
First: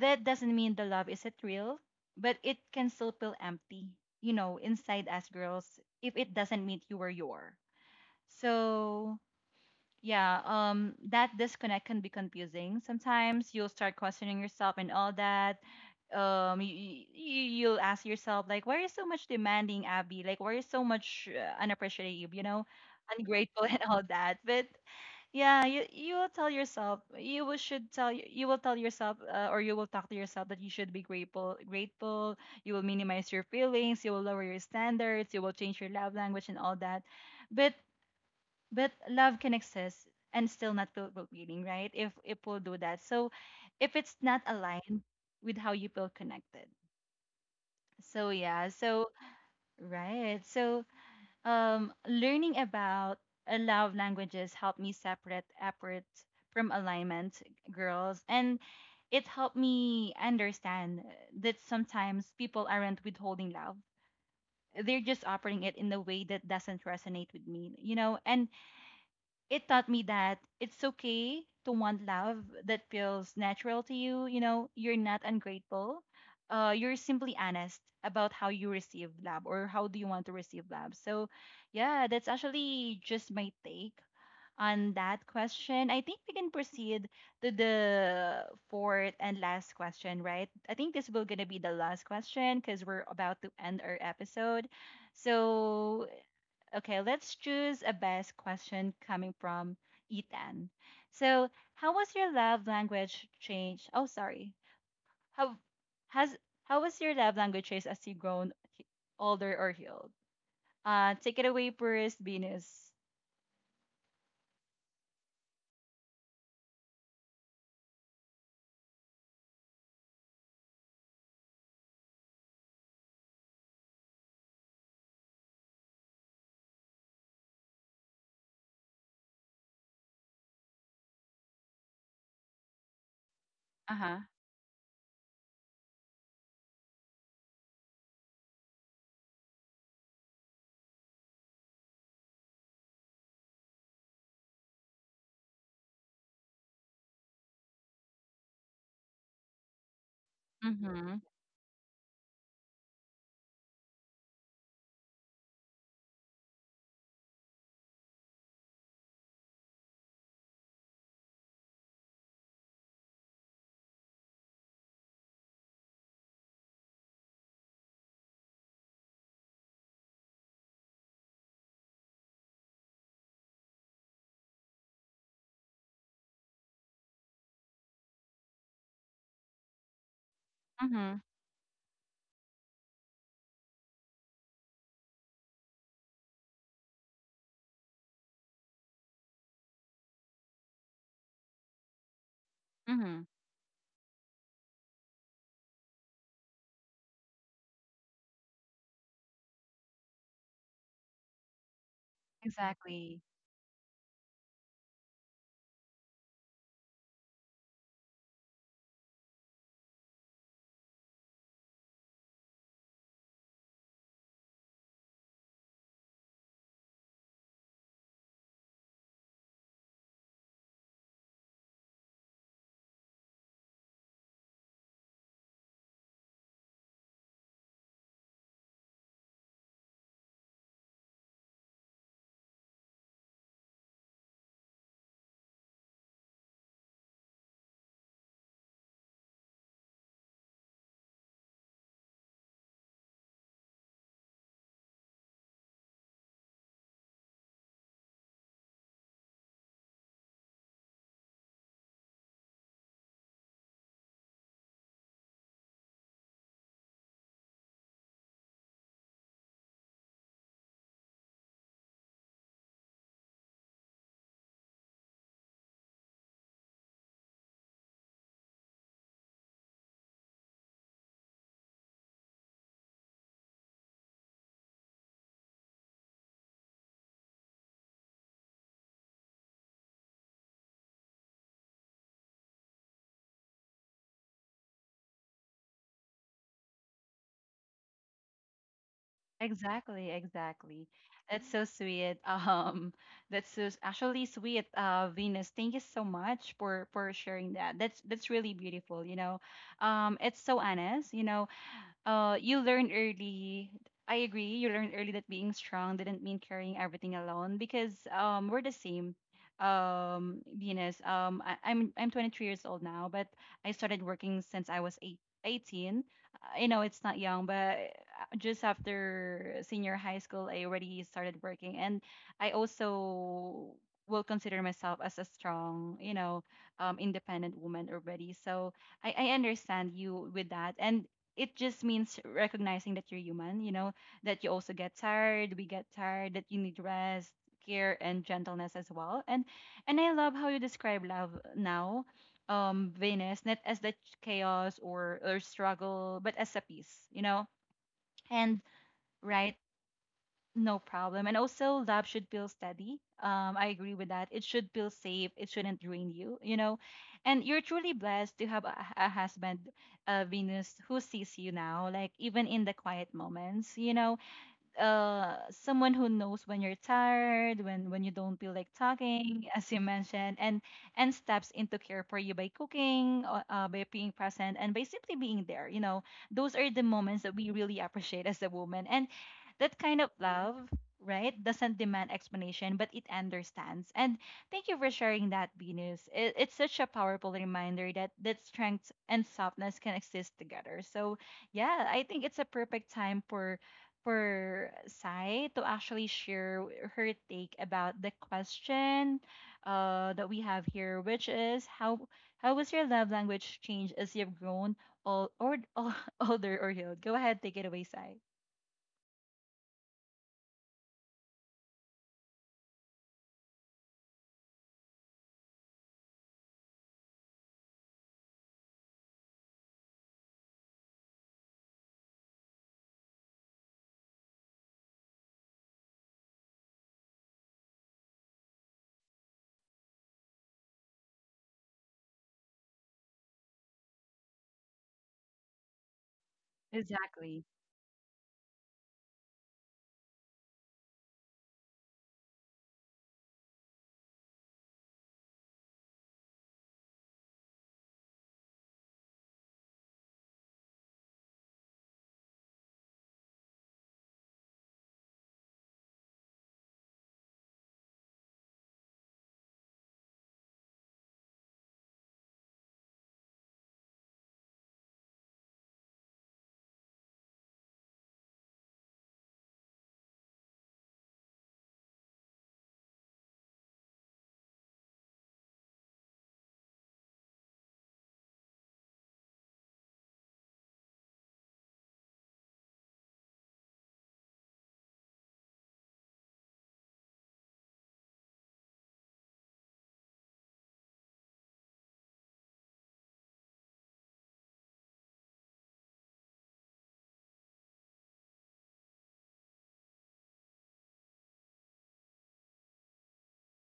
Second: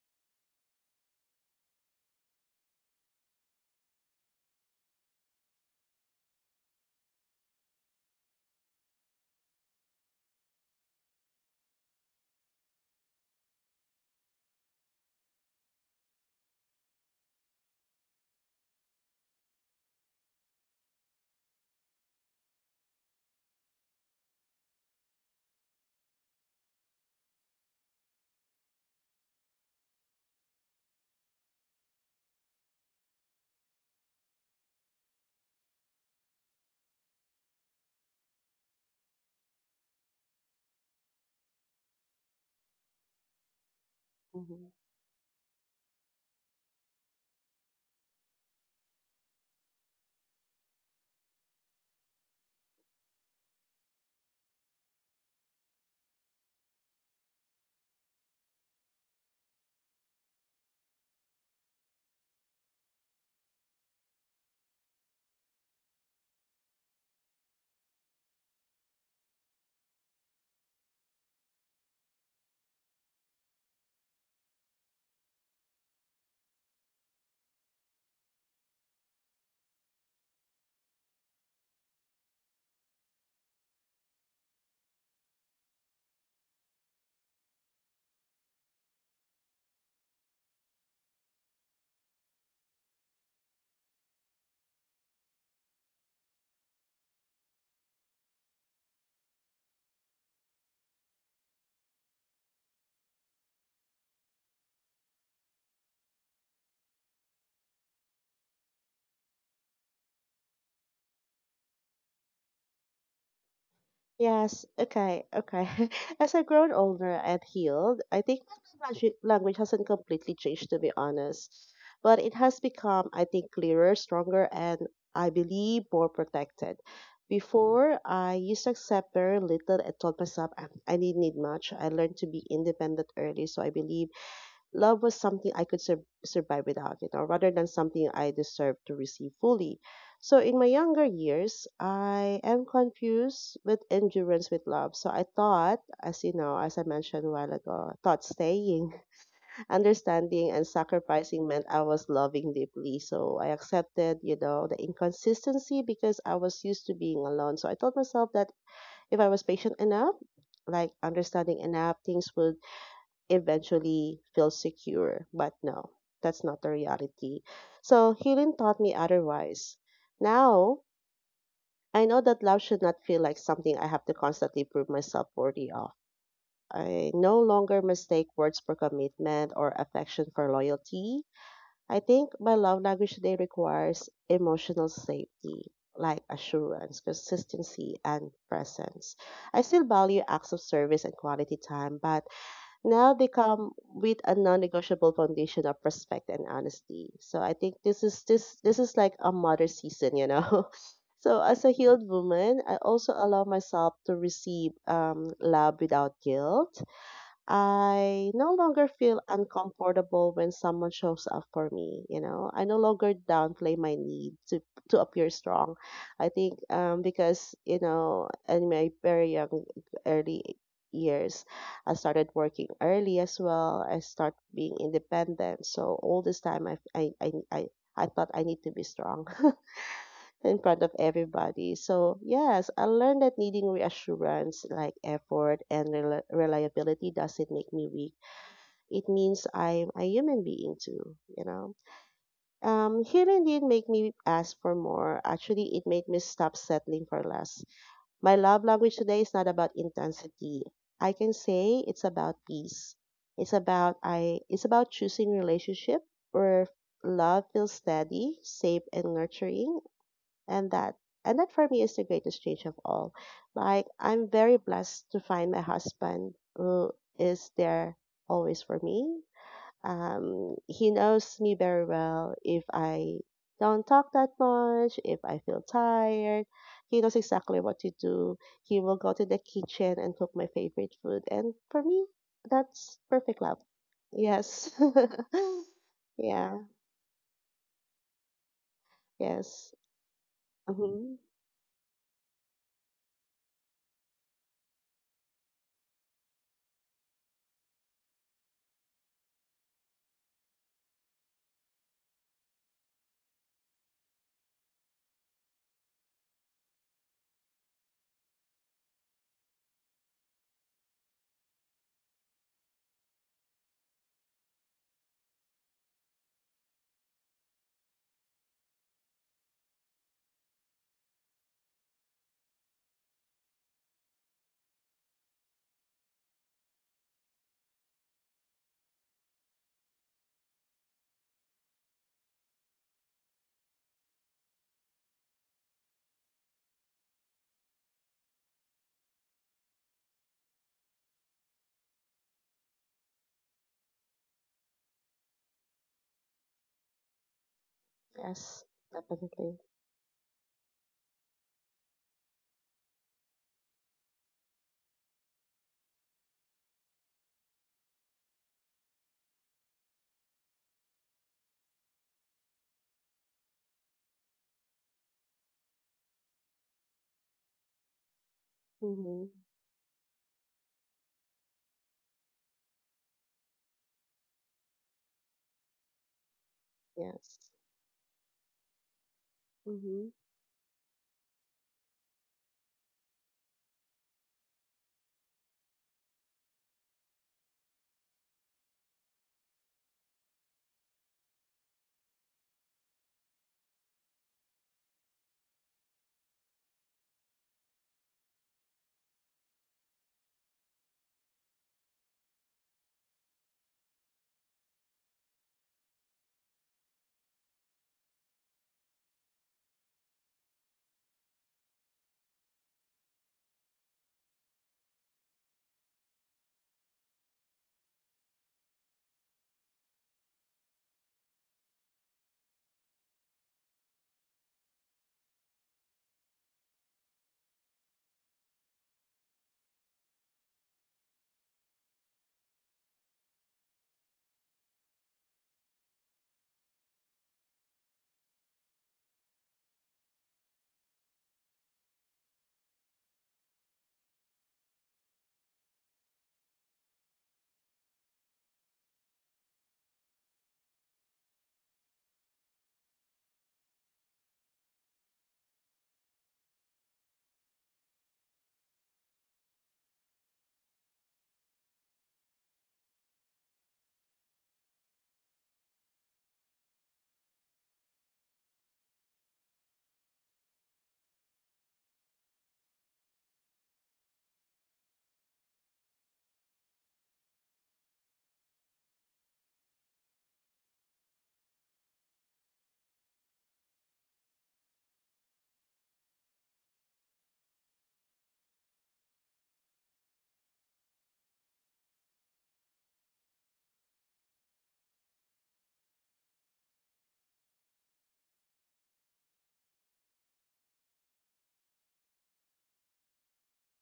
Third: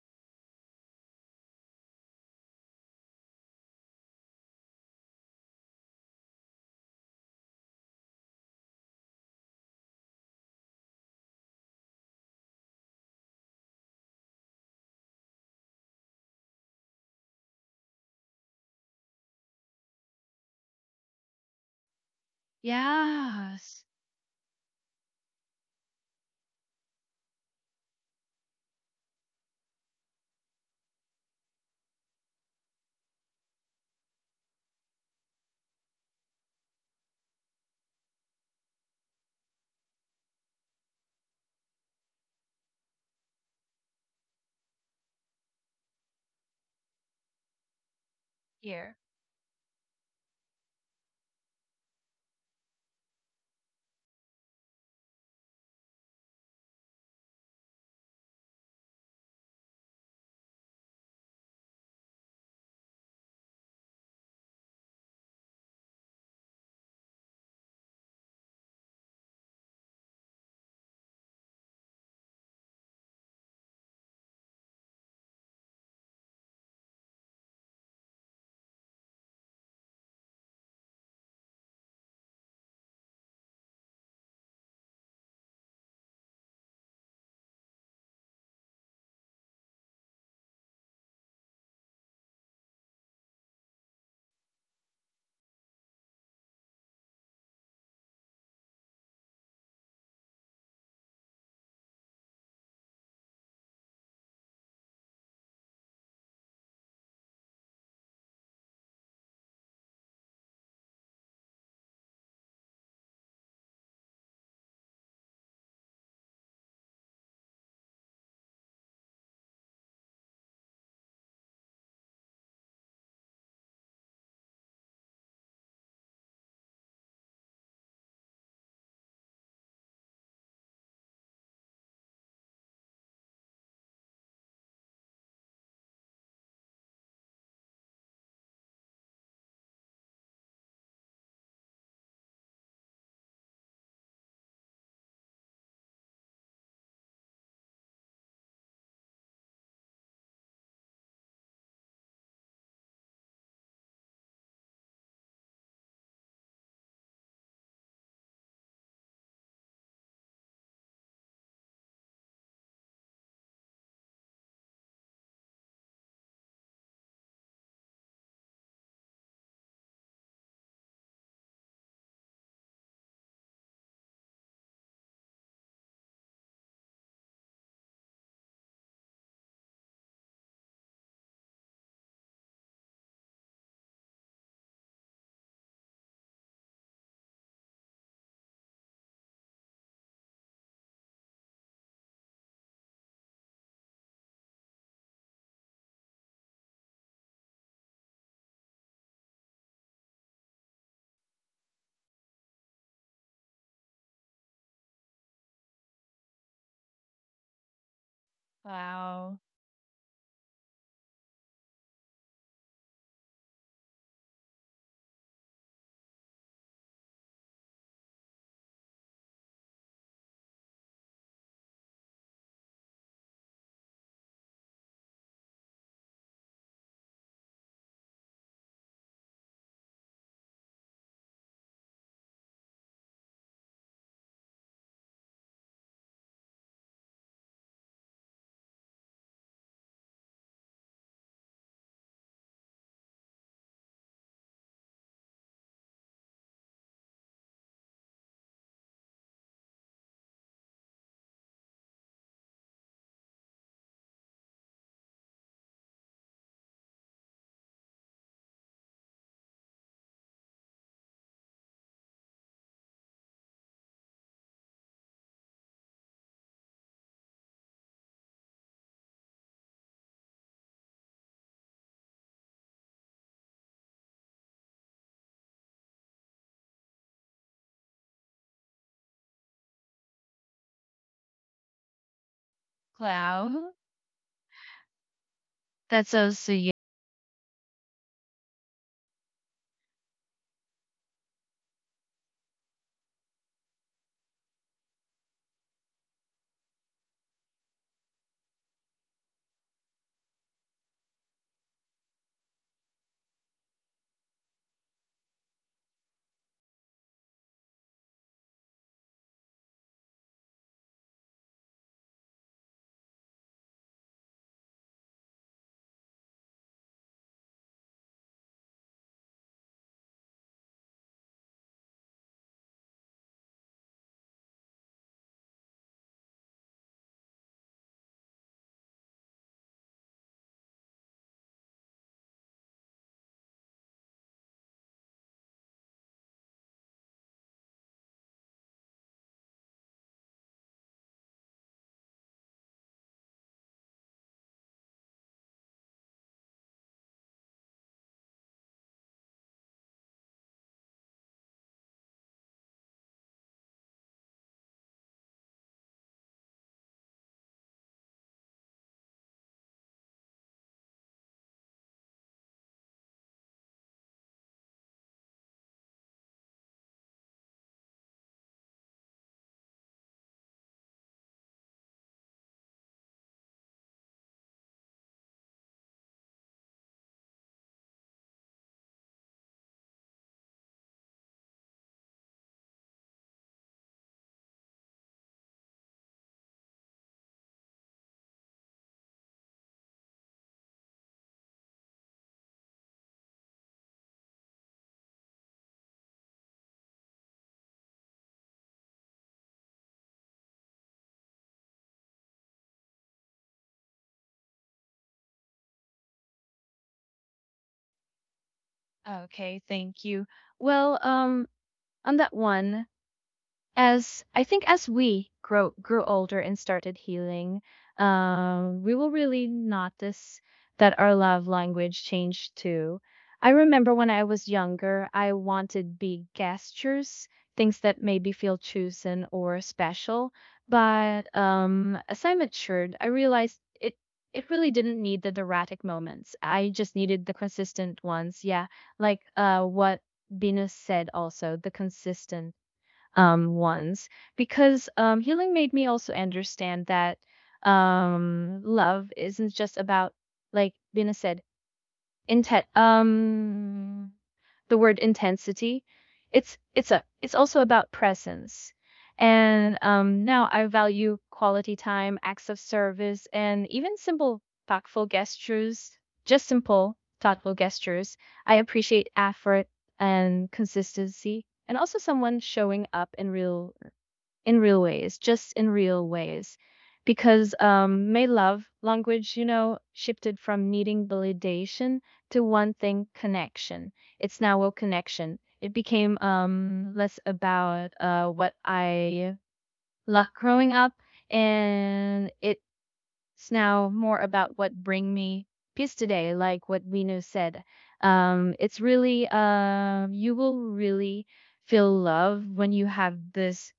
S1: that doesn't mean the love isn't real, but it can still feel empty, you know, inside us girls if it doesn't meet you where you are. So yeah, that disconnect can be confusing. Sometimes you'll start questioning yourself and all that. You you'll ask yourself like, why are you so much demanding, Abby? Like, why are you so much unappreciative? You know, ungrateful and
S2: Yes.
S1: all that. But yeah, you will tell yourself, you will should tell you, you will tell yourself, or you will talk to yourself that you should be grateful, grateful. You will minimize your feelings. You will lower your standards. You will change your love language and all that. But love can exist and still not feel meaning, right? If it will do that. So if it's not
S3: Mm-hmm.
S1: aligned with how you feel connected. So yeah,
S2: Here.
S1: so right. So learning about love languages helped me separate effort from alignment girls and it helped me understand that sometimes people aren't withholding love. They're just offering it in a way that doesn't resonate with me, you know, and it taught me that it's okay to want love that feels natural to you. You know, you're not ungrateful. You're simply honest about how you receive love or how do you want to receive love. So, yeah, that's actually just my take on that question. I think we can proceed to the fourth and last question, right? I think this will gonna be the last question because we're about to end our episode. So okay, let's choose a best question coming from Ethan. So, how was your love language change? Oh, sorry. How has how was your love language change as older or healed? Take it away, Purist Venus.
S3: Yes, okay, okay. As I've grown older and healed, I think my language hasn't completely changed, to be honest. But it has become, I think, clearer, stronger, and I believe more protected. Before, I used to accept very little and told myself I didn't need much. I learned to be independent early, so I
S1: Uh
S3: believe
S1: huh.
S3: love was something I could sur- survive without, you know, rather than something I deserved to receive fully. So in my younger years, I am confused with endurance with love. So I thought, as you know, as I mentioned a while ago, I thought staying, understanding, and
S1: Mm hmm.
S3: sacrificing meant I was loving deeply. So I accepted, the inconsistency because I was used to being alone. So I told myself that if I was patient enough, like understanding enough, things would eventually feel secure. But no, that's not the reality. So healing taught me otherwise. Now I know that love should not feel like something I have to constantly prove myself worthy of. I no longer mistake words for commitment or affection for
S1: Mm hmm.
S3: loyalty. I think my love language today requires emotional safety, like assurance, consistency, and presence. I still value acts of service and quality time, but
S1: Mm hmm.
S3: now they come with a non-negotiable foundation of respect and honesty. So I think this is like a mother season, you know. So as a healed woman, I also
S1: Exactly.
S3: allow myself to receive love without guilt. I no longer feel
S2: Cloud.
S3: uncomfortable when someone shows up for me, you know. I no longer downplay my need to appear strong. I think because, you know, in my very young early years, I started working early as well. I start being independent. So all this time I thought I need to be strong. In front of everybody. So, yes, I learned that needing reassurance like effort and rel- reliability doesn't make me weak. It means I'm a human being too, you know. Healing didn't make me ask for more. Actually, it made me stop settling for less. My love language today is not about intensity. I can say it's about peace. It's about I it's about choosing relationship where love feels steady, safe, and nurturing, and that for me is the greatest change of all. Like, I'm very blessed to find my husband, who is there always for me. He knows me very well. If I don't talk that much, if I feel tired, he knows exactly what to do. He will go to the kitchen and cook my favorite food, and for me, that's perfect
S2: Cloud.
S3: love. Yes.
S2: That's also,
S3: Yeah.
S2: yeah.
S3: Yes.
S1: Exactly, exactly.
S3: Hmm.
S1: That's so sweet. Um, Actually sweet. Venus, thank you so much for sharing that. That's really beautiful. You know, it's so honest. You know, you learn early. I agree. You learn early that being strong didn't mean carrying everything alone because we're the same. Venus. I'm 23 years old now, but I started working since I was 18. I know it's not young, but just after senior high school, I already started working, and I also will consider myself as a strong, you know, independent woman already. So I understand you with that, and it just means recognizing that you're human, you know, that you also get tired, we get tired, that you need rest, care and gentleness as well. And I love how you describe love now, Venus, not as the chaos or struggle, but as a peace, you know. And
S3: Yes, definitely.
S1: right, no problem. And also, love should feel steady. I agree with that. It should feel safe. It shouldn't drain you, you know. And you're truly blessed to have a husband, Venus, who sees you now, like even in the quiet moments, you know someone who knows when you're tired when you don't feel like
S3: Hmm.
S1: talking as you mentioned and steps into care for you by cooking by being present and by simply being there you know those are the moments that
S3: Yes.
S1: we really appreciate as a woman and that kind of
S3: Mm-hmm.
S1: love right doesn't demand explanation but it understands and thank you for sharing that venus it's such a powerful reminder that that strength and softness can exist together so yeah I think it's a perfect time for Sai to actually share her take about the question that we have here, which is how was your love language change as you've grown old or older or healed? Go ahead, take it away, Sai.
S2: Okay, thank you. Well, on that one, as I think, as we grow grew older and started healing, we will really notice that our love language changed too. I remember when I was younger, I wanted big gestures, things that made me feel chosen or special. But, as I matured, I realized it really didn't need the dramatic moments. I just needed the
S1: Exactly.
S2: consistent ones. Yeah, like, what Venus said also, the consistent, ones, because, healing made me also understand that, love isn't just about, like Bina said, intent the word intensity. It's also about presence. And, now I value quality time, acts of service, and even simple thoughtful gestures. Just simple thoughtful gestures, I appreciate effort and consistency, and also someone showing up in real, ways, just in real ways. Because, my love language, shifted from needing validation to one thing, connection. It's now a connection. It became, less about, what I loved growing up, and it's now more about what bring me peace today, like what Vino said. It's really, you will really feel love when you have this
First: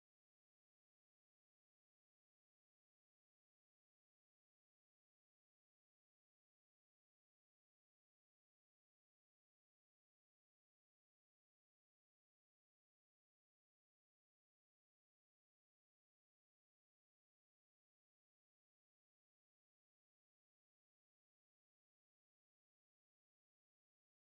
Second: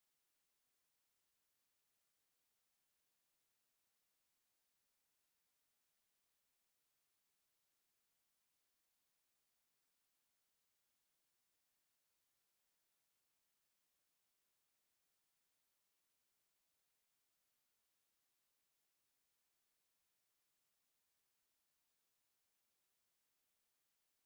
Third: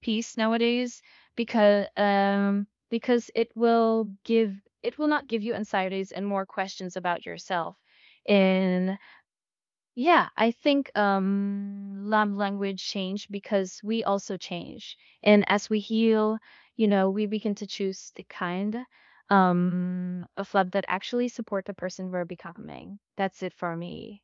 S2: piece nowadays, because it will not give you anxieties and more questions about yourself. And, yeah, I think love language change because we also change. And as we heal, we begin to choose the kind of love that actually support the person we're becoming. That's it for me.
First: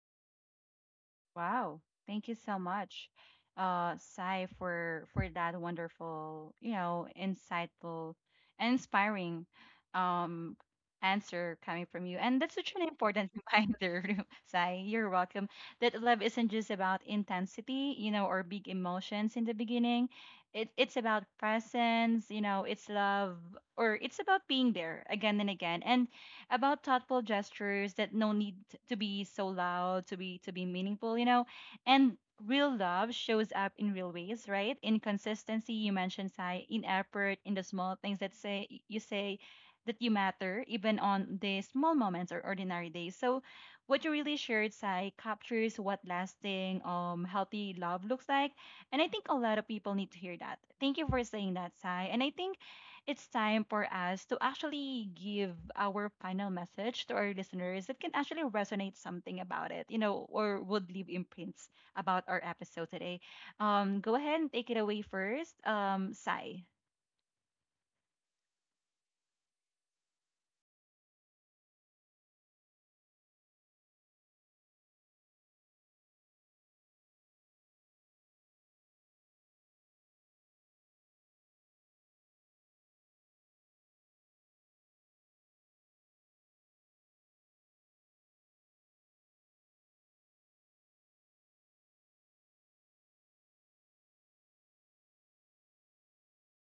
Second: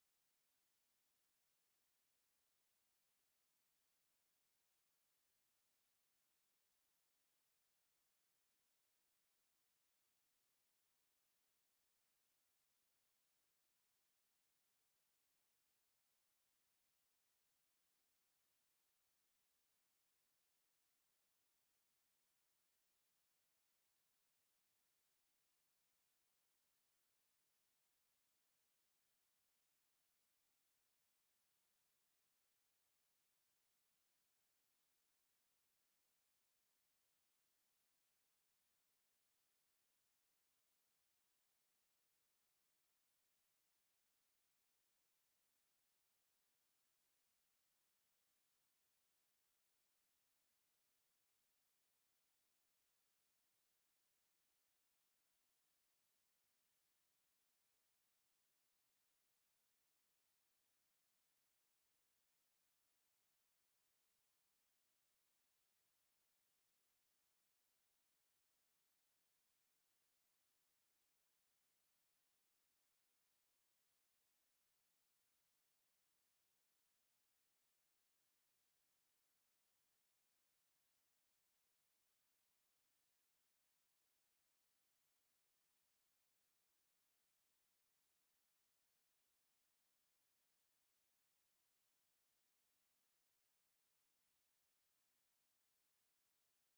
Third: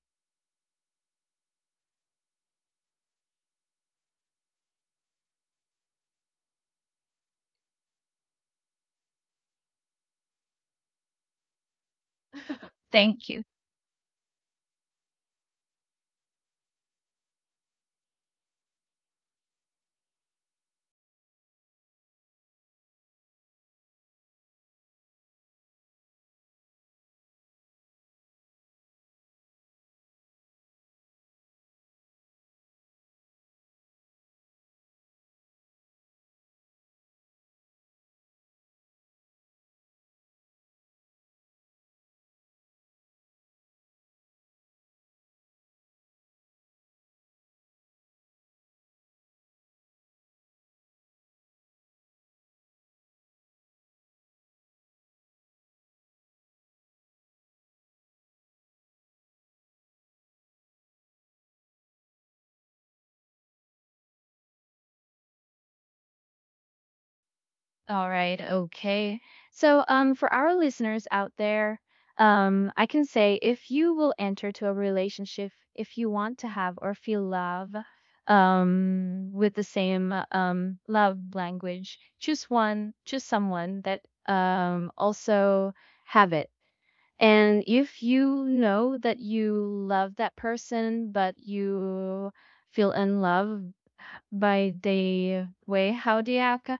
S1: Wow. Thank you so much, Sai, for that wonderful, you know, insightful and inspiring um answer coming from you. And that's such an
S2: Thank
S1: important
S2: you.
S1: reminder, Sai. You're welcome. That love isn't just about intensity, you know, or big emotions in the beginning. It's about presence, you know, it's love or it's about being there again and again. And about thoughtful gestures that no need to be so loud to be meaningful you know and real love shows up in real ways right in consistency you mentioned sai in effort in the small things that say you say that you matter even on the small moments or ordinary days so what you really shared sai captures what lasting healthy love looks like and I think a lot of people need to hear that thank you for saying that sai and I think it's time for us to actually give our final message to our listeners that can actually resonate something about it, you know, or would leave imprints about our episode today. Go ahead and take it away first, Sai.
S2: All right, okay. So, for our listeners out there, I can say, if you will enter to a relationship, if you want to have or feel love, with the same, love language, choose someone that also have it. And if you know that you love that person, but you feel in love, by the way, how do you act?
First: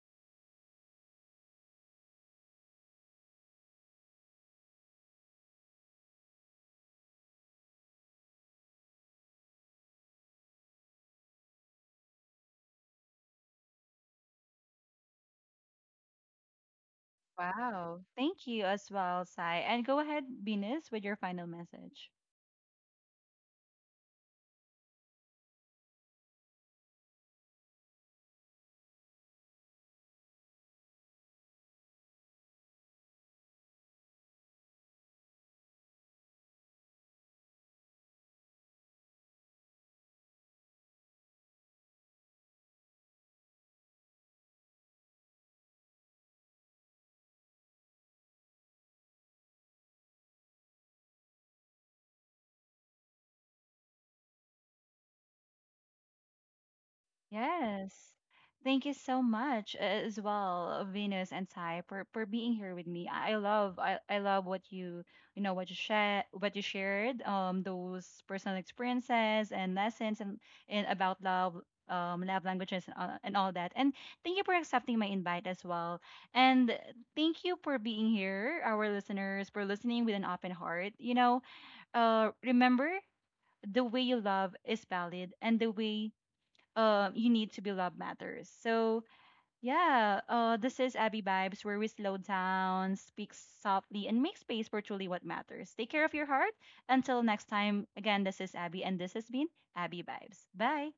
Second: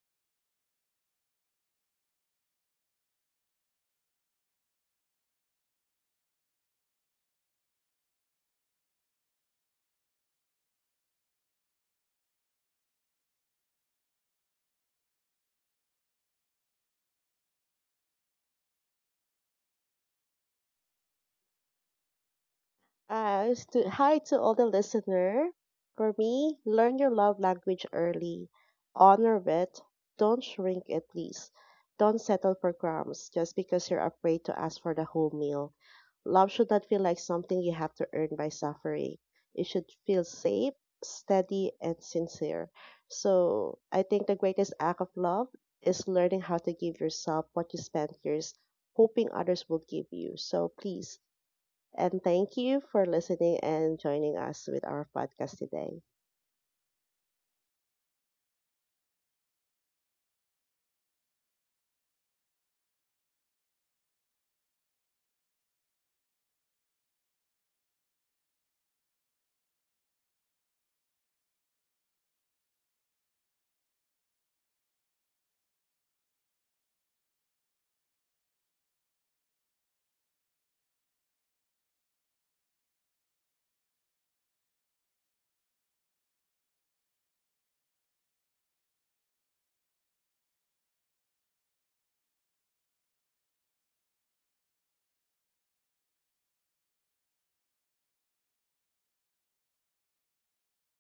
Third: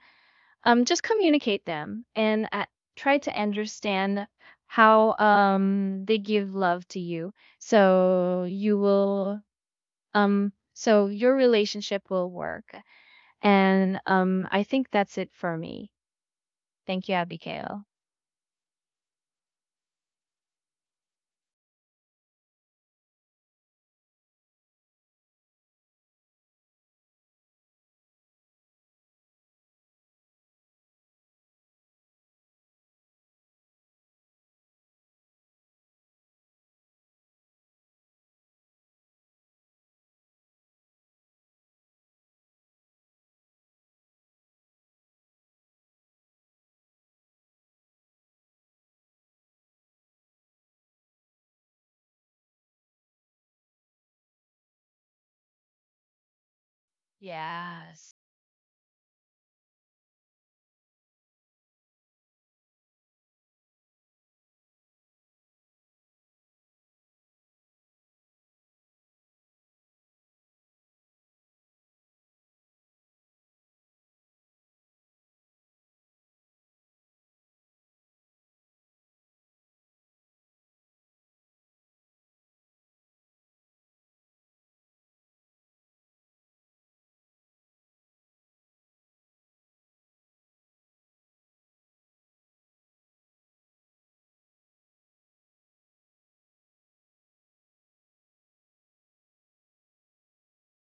S2: Just communicate them, and, try to understand how they give love to you. So you will so your relationship will work. And I think that's it for me. Thank you, Abigail.
S1: Wow. Thank you as well, Sai. And go ahead, Venus, with your final message.
S3: Hi to all the listener. For me, learn your love language early. Honor it. Don't shrink it, please. Don't settle for crumbs just because you're afraid to ask for the whole meal. Love should not feel like something you have to earn by suffering. It should feel safe, steady, and sincere. So I think the greatest act of love is learning how to give yourself what you spent years hoping others will give you. So please. And thank you for listening and joining us with our podcast today.
S1: Yes.
S2: Yes.
S1: Thank you so much as well, Venus and Sai, for being here with me. I love what you know what you share what you shared, those personal experiences and lessons and about love love languages and all that. And thank you for accepting my invite as well. And thank you for being here, our listeners, for listening with an open heart. You know, remember the way you love is valid and the way you need to be love matters. So yeah, this is Abby Vibes, where we slow down, speak softly, and make space for truly what matters. Take care of your heart. Until next time, again, this is Abby, and this has been Abby Vibes. Bye.